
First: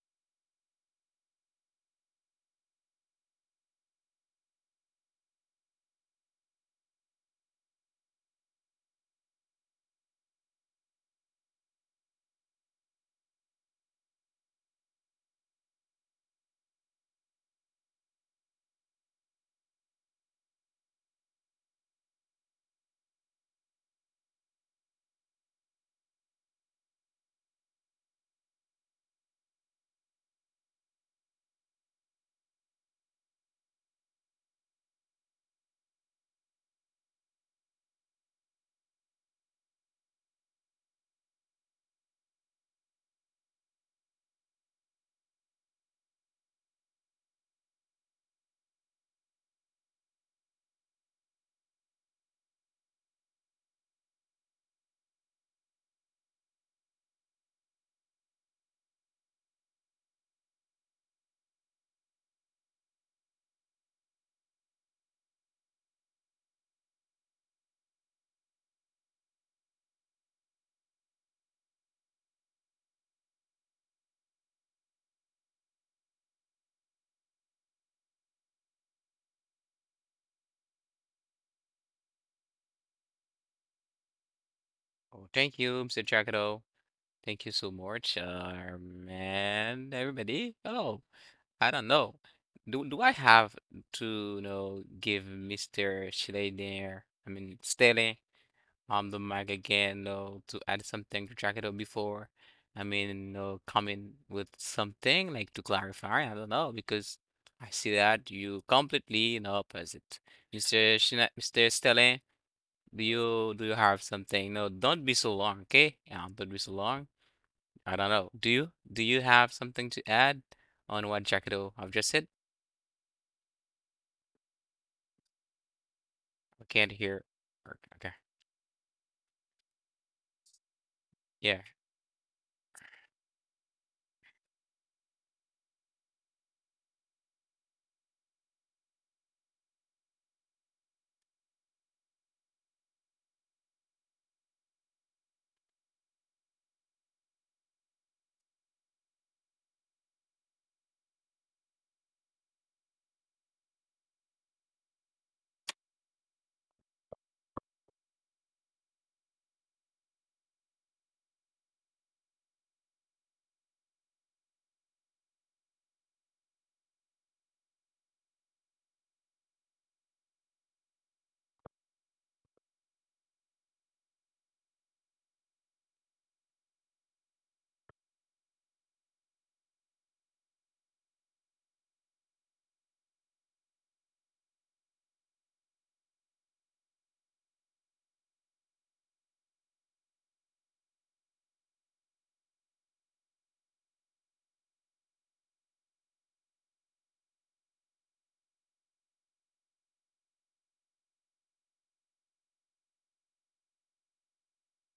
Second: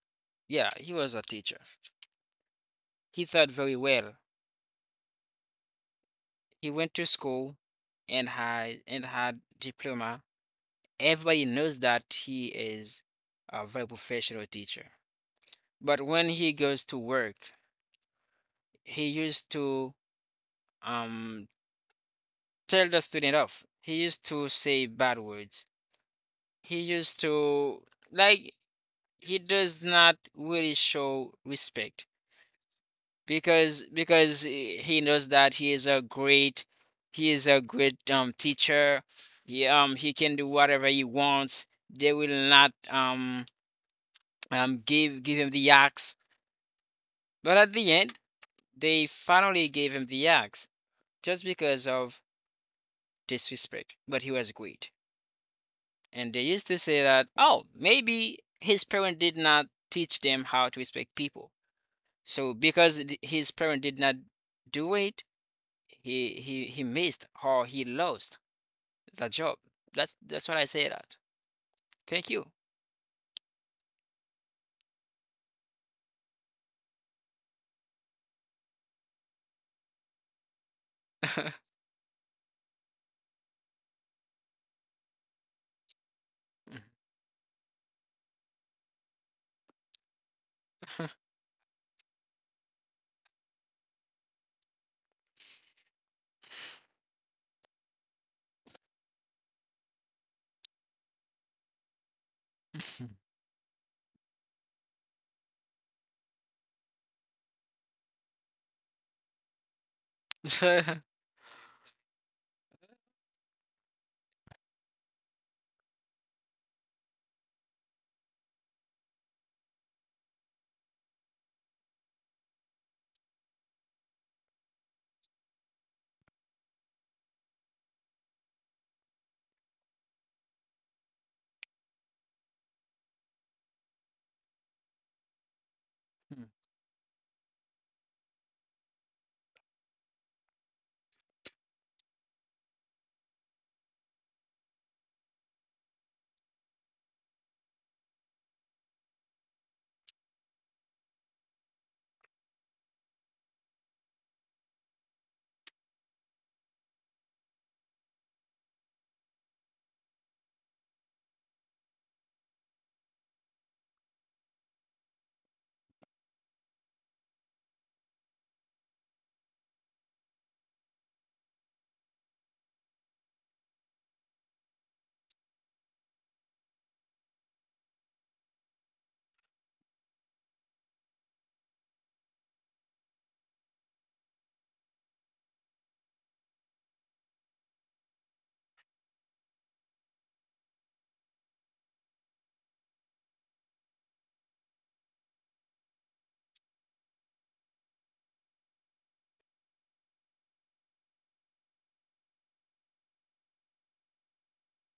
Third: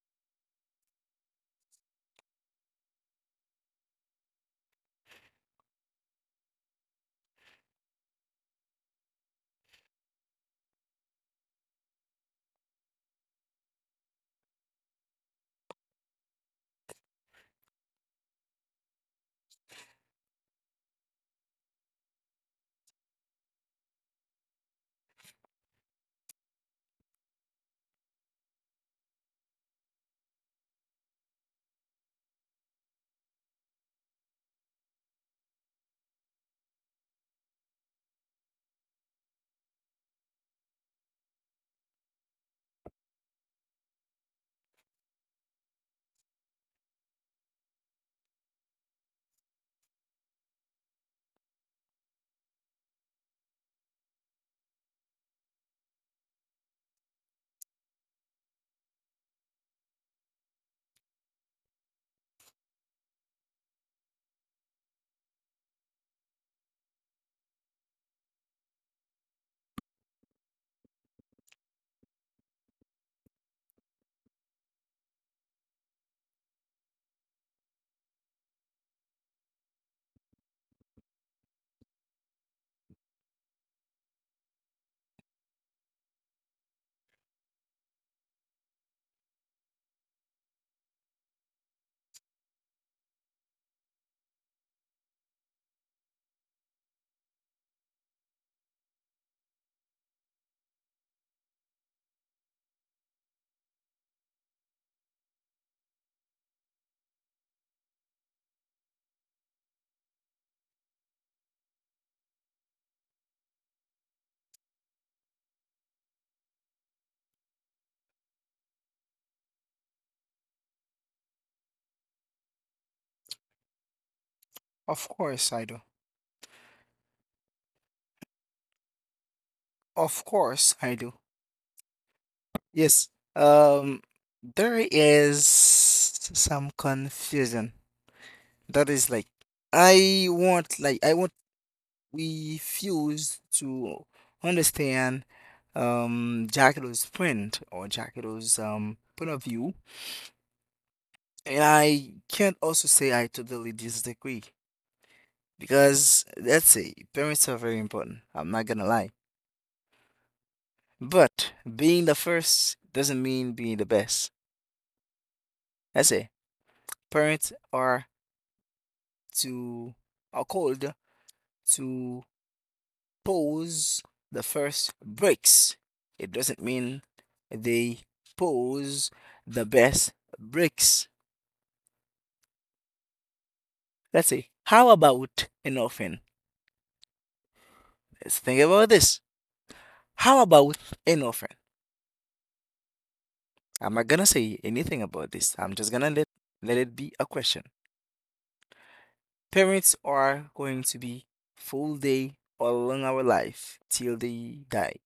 Speaker 2: Yeah, he was a teacher. He taught very well. He went to school and had diploma. Everybody knows that he is a very professional teacher. But when he goes to work, he used to um tell the student off. He used to say bad words. He used to, like, he does not really show respect because he knows that he is a great he is a great teacher. He he can do whatever he wants. They will not give him the axe. But at the end, they finally gave him the axe just because of disrespect, but he was great. And they used to say that, oh, maybe his parent did not teach them how to respect people. So because his parent did not do it, he missed or he lost the job. That's what I say that. Thank you.
Speaker 1: Oh, thank you, Mr. Chakado. Thank you so much, man. Everybody. Oh, I don't know. Do I have to, give Mr. there. I mean, Staley? The mic again, you to add something to check it out before. Coming with something like to clarify. I don't know because I see that you completely in opposite, Mr. Shina, Mr. Stelling. Do you have something? No, don't be so long, okay? Yeah, don't be so long. I don't know. Do you have something to add on what Jackado I've just said?
Speaker 3: of course I do.
Speaker 1: I can't hear. Okay. Okay.
Speaker 3: Of course I do.
Speaker 1: Yeah.
Speaker 3: Yes. Um there is some confusion. That is like I want we refuse to understand Jackalo's print or Jackalo's point of view. And I can't also say I totally disagree because let's say parents are very important. I'm not gonna lie. But being the first doesn't mean being the best. That's say parents are to are called to pose the first bricks. It doesn't mean they pose the best bricks. Let's say, how about an orphan? Let's think about this. How about an orphan? I'm not gonna say anything about this. I'm just gonna let, let it be a question. Parents are going to be full day all along our life till they die.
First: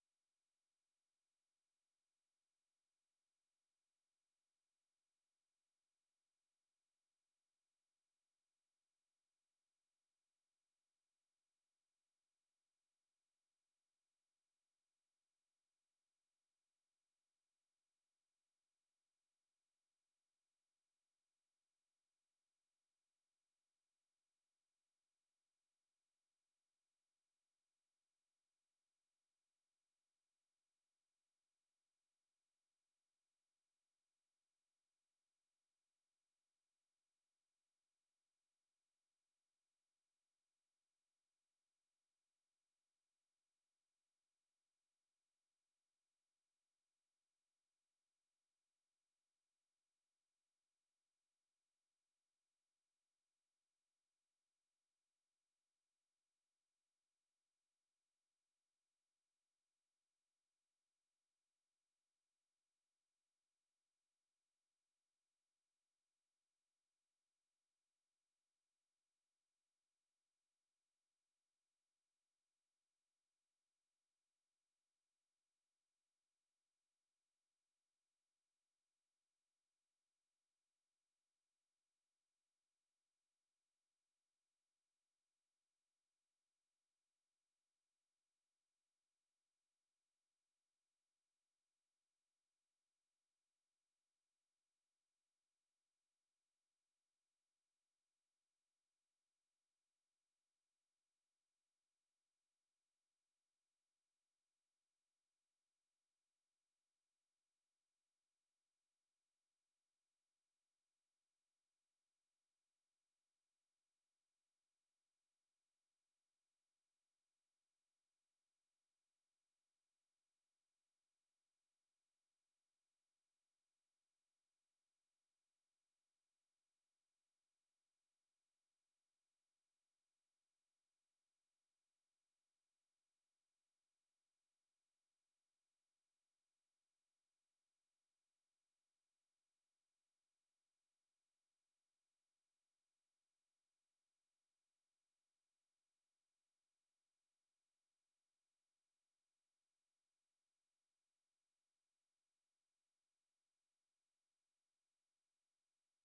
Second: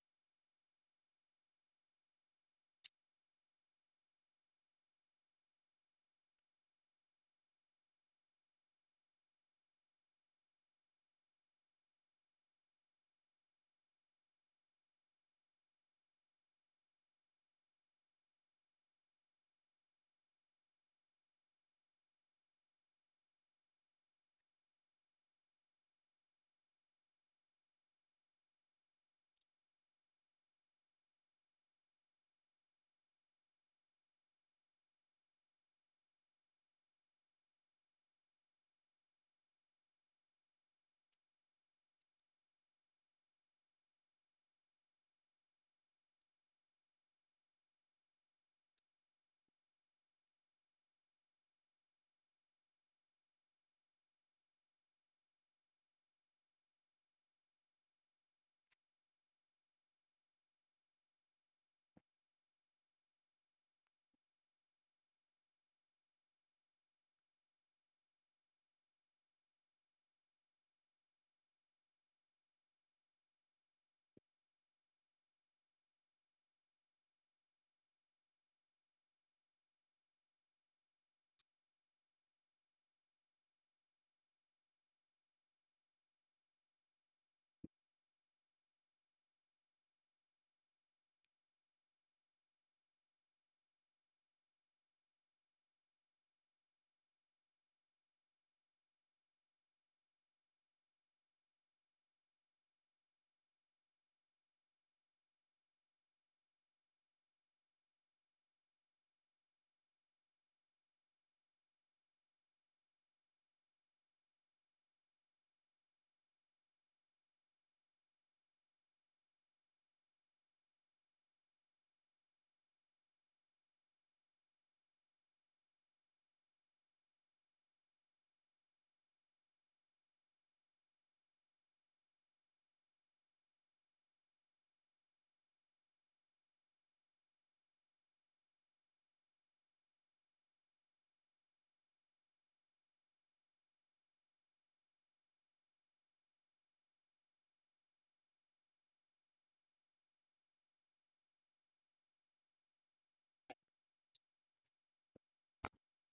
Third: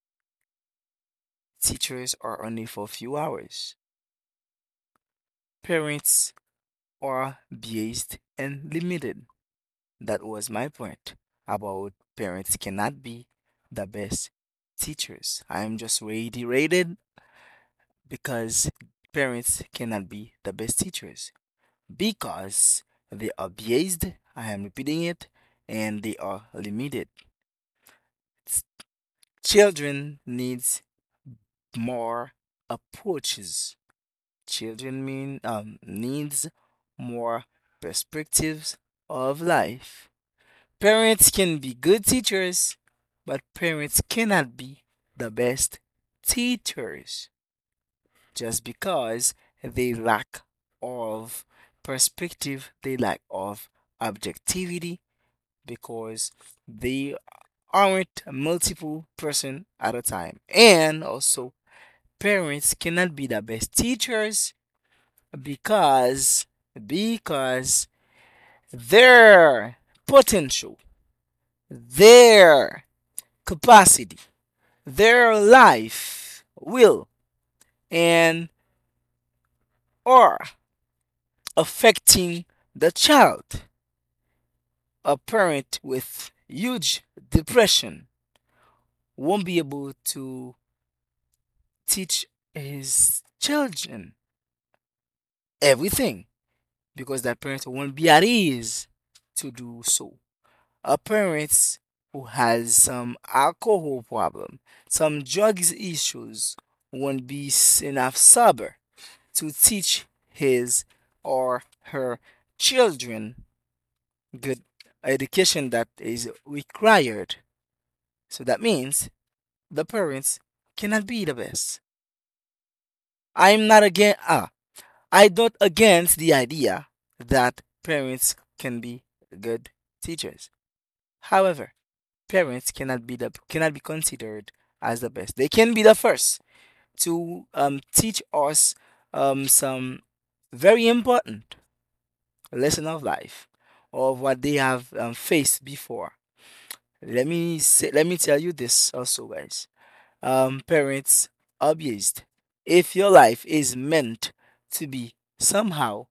Speaker 3: Teachers are only for a few hours. Parents are biased and limited. That was my point about parents cannot be the best teachers. I am just reiterated because parents cannot be the best teachers because they are biased. I am repeating it, and they are limited. Children needs more approaches. Children mean needs more perspectives of life. Parents can be good teachers, but parents cannot be the best teachers just because they lack of perspective, they lack of objectivity because they aren't multiple person at a time. And also parents cannot be the best teachers because because their potential, their capacity, their life, will, and or affecting the child. A parent with huge depression won't be able to teach his children everything because that parent won't be at ease to do so. A parent who has some alcohol problem, some drugs issues, won't be enough sober to teach his or her children good education that is required. So that means the parents cannot be the best. I'm not against I don't against the idea that parents can be good teachers. However, parents cannot be considered as the best. They can be the first to teach us some very important lesson of life of what they have faced before. Let me say, let me tell you this also, guys. Parents abused. If your life is meant to be somehow,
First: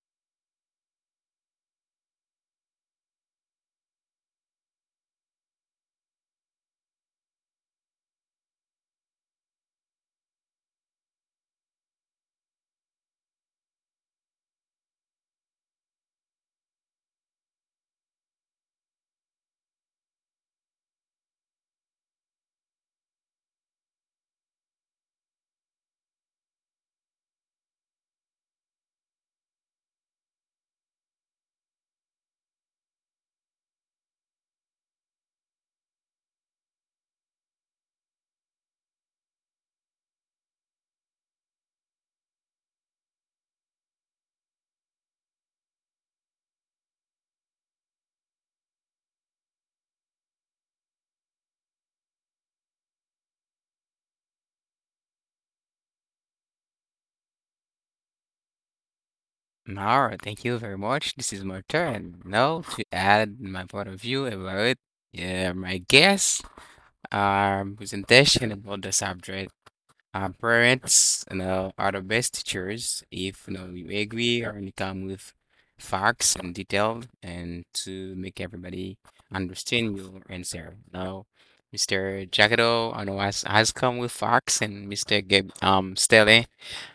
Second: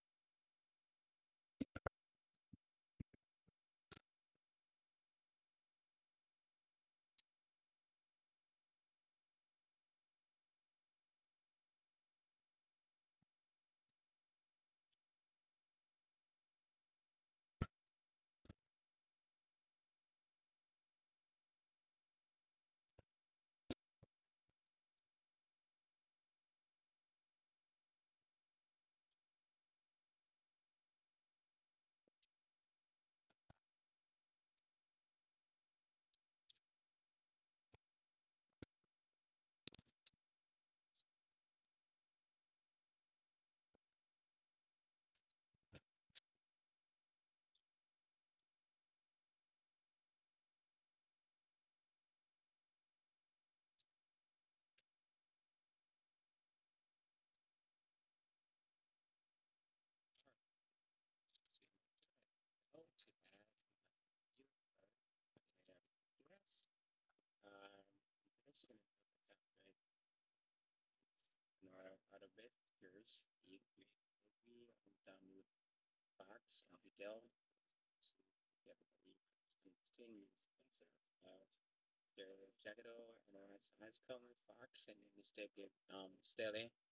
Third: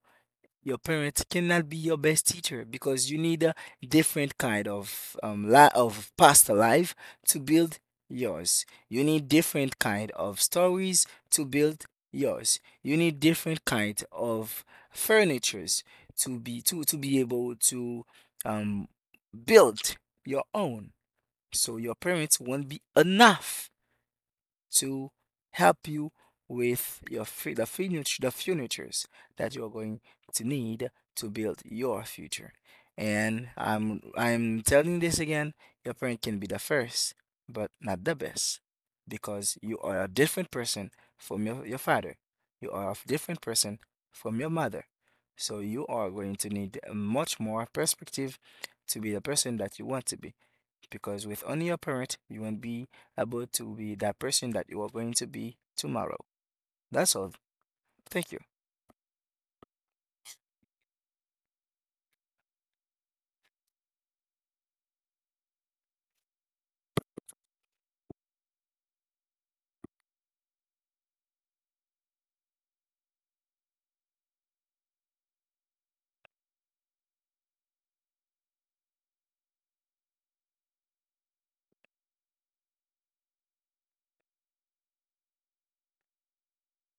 Speaker 3: your parents cannot be your best teacher because you need a different kind of of past life to build yours. You need different kind of stories to build yours. You need different kind of furnitures to be able to um build your own. So your parents won't be enough to help you with your fu- the furniture the furnitures that you're going to need to build your future. And I'm telling this again, your parent can be the first, but not the best, because you are a different person from your father. You are a different person from your mother. So you are going to need much more perspective to be the person that you want to be because with only your parent, you won't be able to be that person that you are going to be tomorrow. That's all. Thank you.
Speaker 1: Mauro, thank you very much. This is my turn now to add my point of view about my guest presentation about the subject. Parents, are the best teachers if you agree or you come with facts and detail and to make everybody understand your answer. Now, Mr. Jagado, I know has come with facts, and Mr. Gab, Stele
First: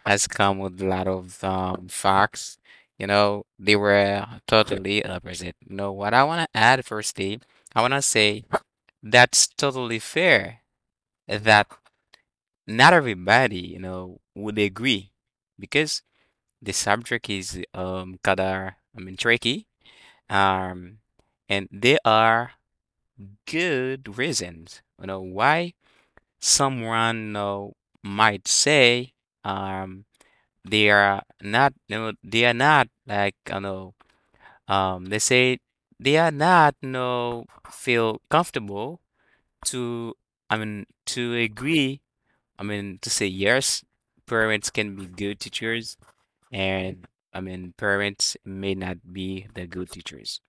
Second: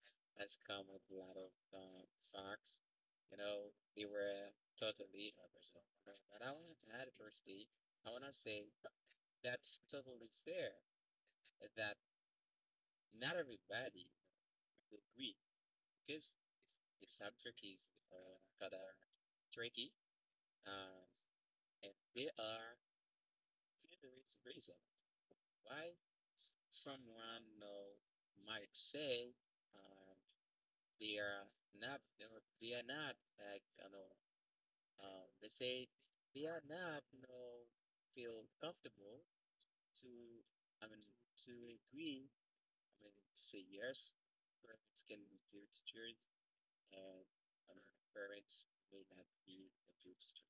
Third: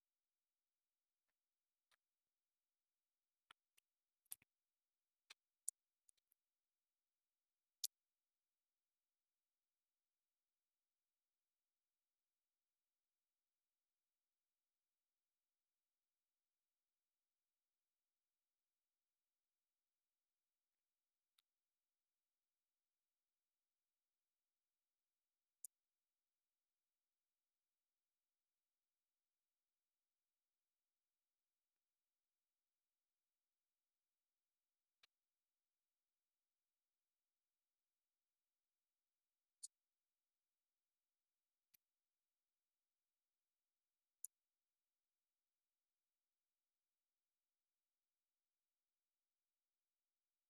Speaker 1: has come with a lot of facts. You know, they were totally opposite. You know, what I want to add firstly, I want to say that's totally fair that not everybody, would agree because the subject is kind of, I mean, tricky. Um, and there are good reasons, why someone, might say, um, they are not, they are not like, they say they are not, no, feel comfortable to, I mean, to agree, I mean, to say yes. Parents can be good teachers, and I mean, parents may not be the good teachers.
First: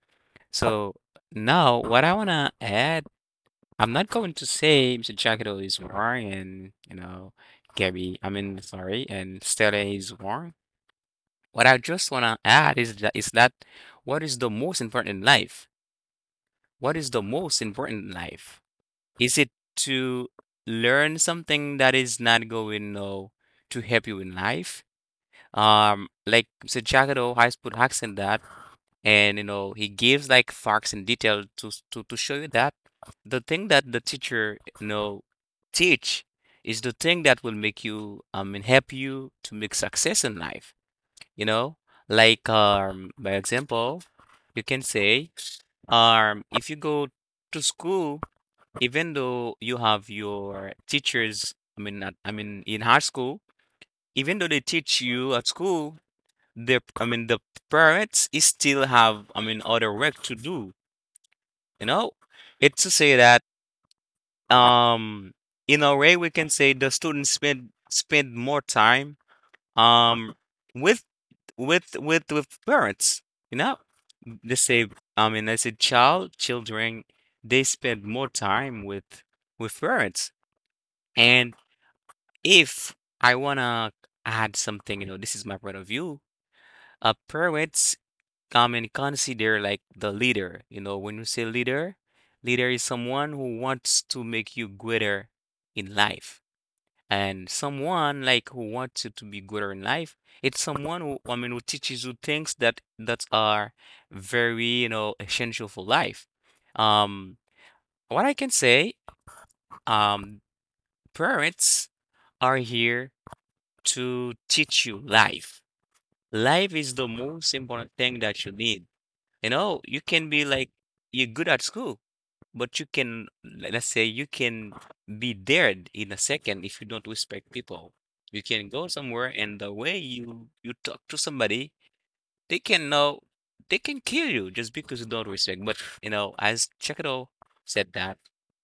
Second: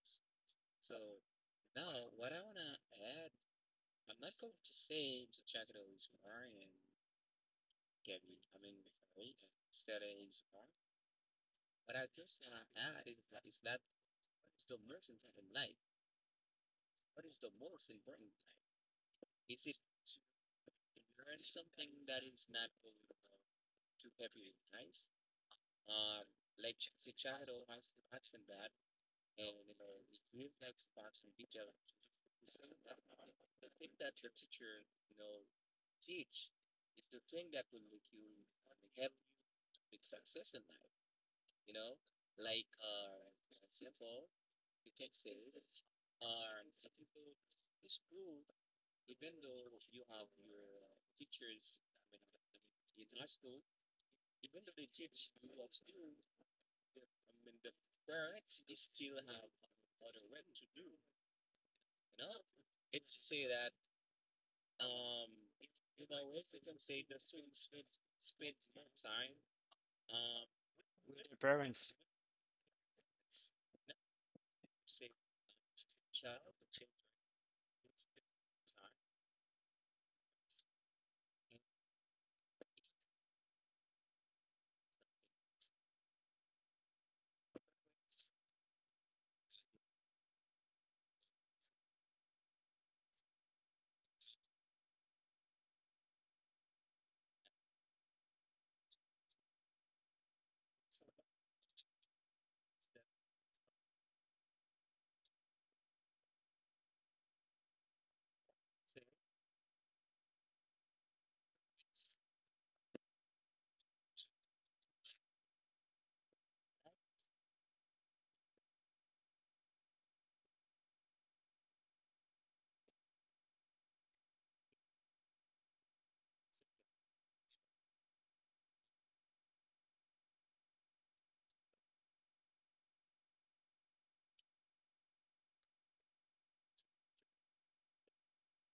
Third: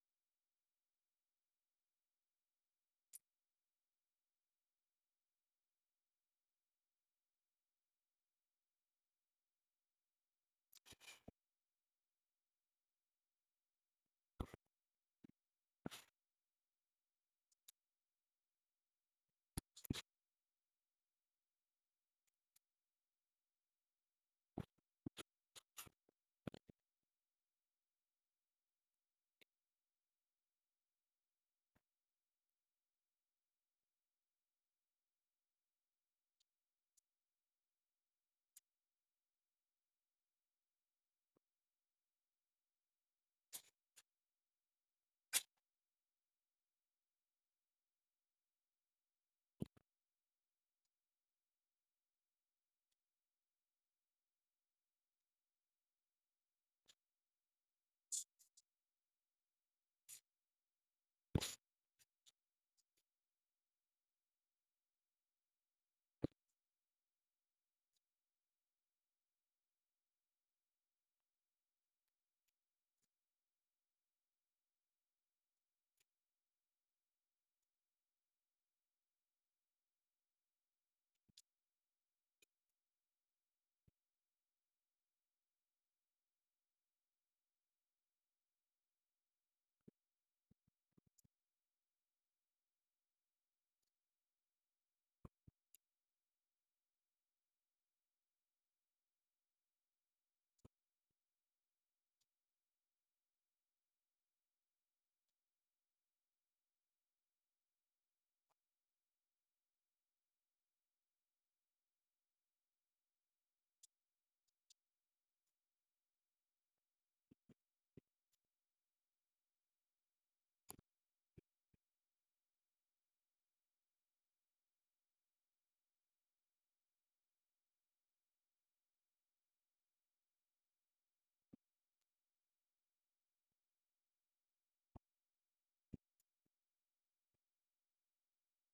Speaker 1: So now, what I wanna add, I'm not going to say Mr. Jackito is wrong and, Gabby, I mean, sorry, and Stella is wrong. What I just want to add is that what is the most important in life? What is the most important in life? Is it to learn something that is not going to help you in life? Like Mr. Jagado has put accent that, and you know he gives like facts and detail to show you that the thing that the teacher teach is the thing that will make you and help you to make success in life, you know? Like, by example, you can say, if you go to school, even though you have your teachers, I mean, not, I mean, in high school, even though they teach you at school, the, I mean, the parents is still have, I mean, other work to do, you know? It's to say that, um, in a way, we can say the students spend more time um with with parents, you know. They say, I mean, as a child, children, they spend more time with parents. And if I wanna add something, you know, this is my point of view. Parents come and consider like the leader. You know, when you say leader, leader is someone who wants to make you greater in life and someone like who wants you to be good in life, it's someone who, I mean, who teaches you things that are very, essential for life. Um, what I can say, um, parents are here to teach you life. Life is the most important thing that you need. You know, you can be like you're good at school, but you can, let's say, you can be there in a second if you don't respect people. You can go somewhere, and the way you talk to somebody, they can know, they can kill you just because you don't respect. But you know, as Chekado said that,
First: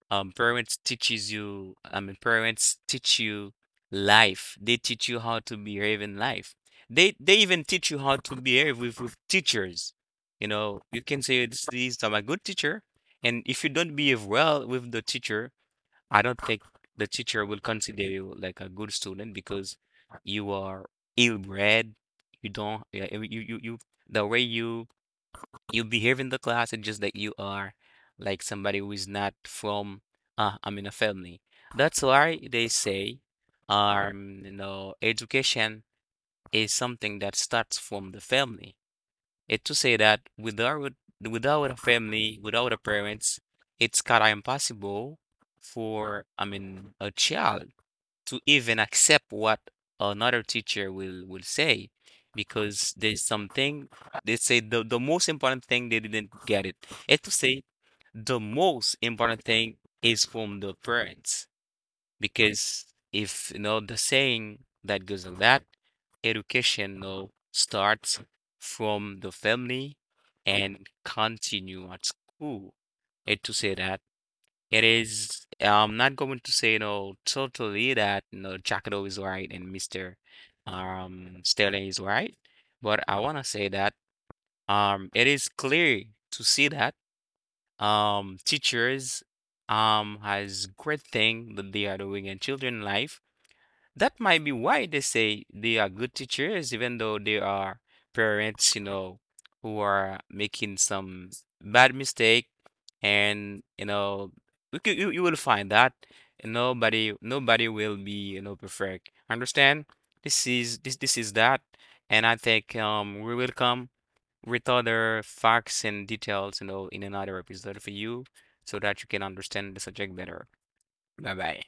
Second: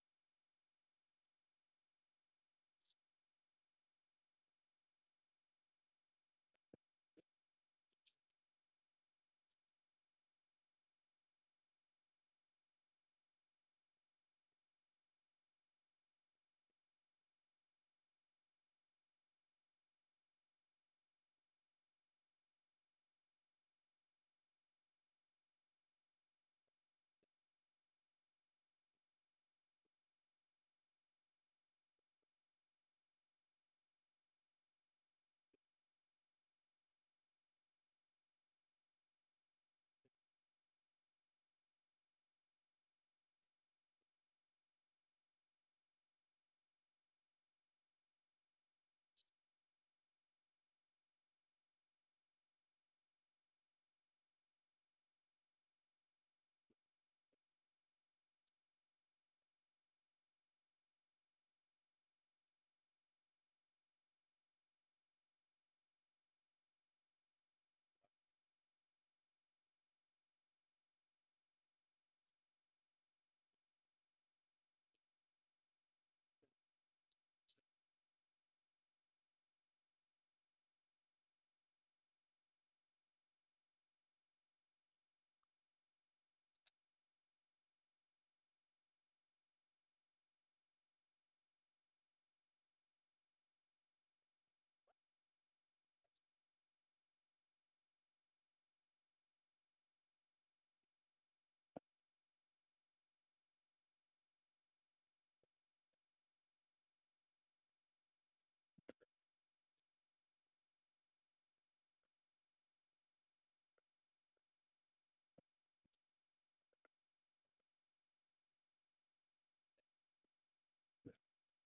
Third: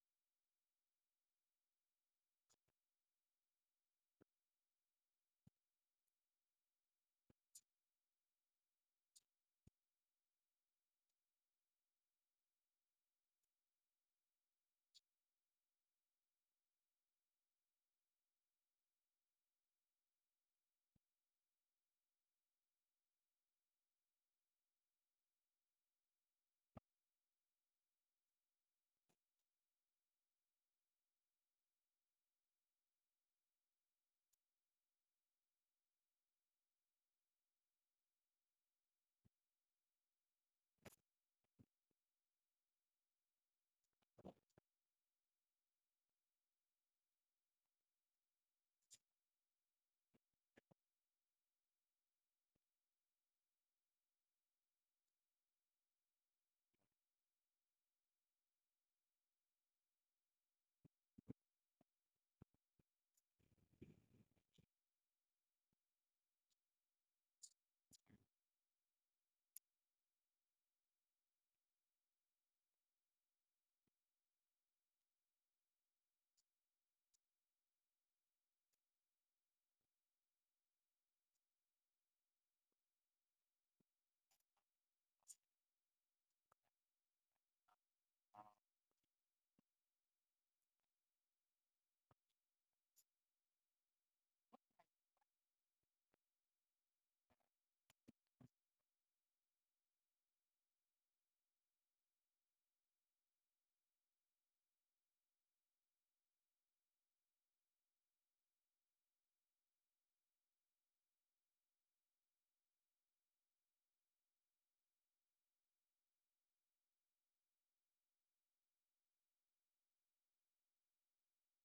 Speaker 1: parents teaches you. I mean, parents teach you life. They teach you how to behave in life. They even teach you how to behave with teachers. You know, you can say this is I'm a good teacher, and if you don't behave well with the teacher, I don't think the teacher will consider you like a good student because you are ill-bred. You don't, yeah, the way you behave in the class, it's just that you are like somebody who is not from, I mean, a family. That's why they say, you know, education is something that starts from the family. It to say that without a family, without a parents, it's kind of impossible for, I mean, a child to even accept what another teacher will say because there's something they say the most important thing they didn't get it. It to say the most important thing is from the parents because if you know the saying that goes on that education, you know, starts from the family and continue at school. It to say that it is, I'm not going to say, you know, totally that, you know, Jackado is right and Mr. Sterling is right, but I want to say that it is clear to see that teachers has great thing that they are doing in children life, that might be why they say they are good teachers, even though there are parents, you know, who are making some bad mistake, and you know, you, you will find that nobody will be, you know, perfect. Understand? This is this is that, and I think we will come with other facts and details, you know, in another episode for you, so that you can understand the subject better. Bye bye.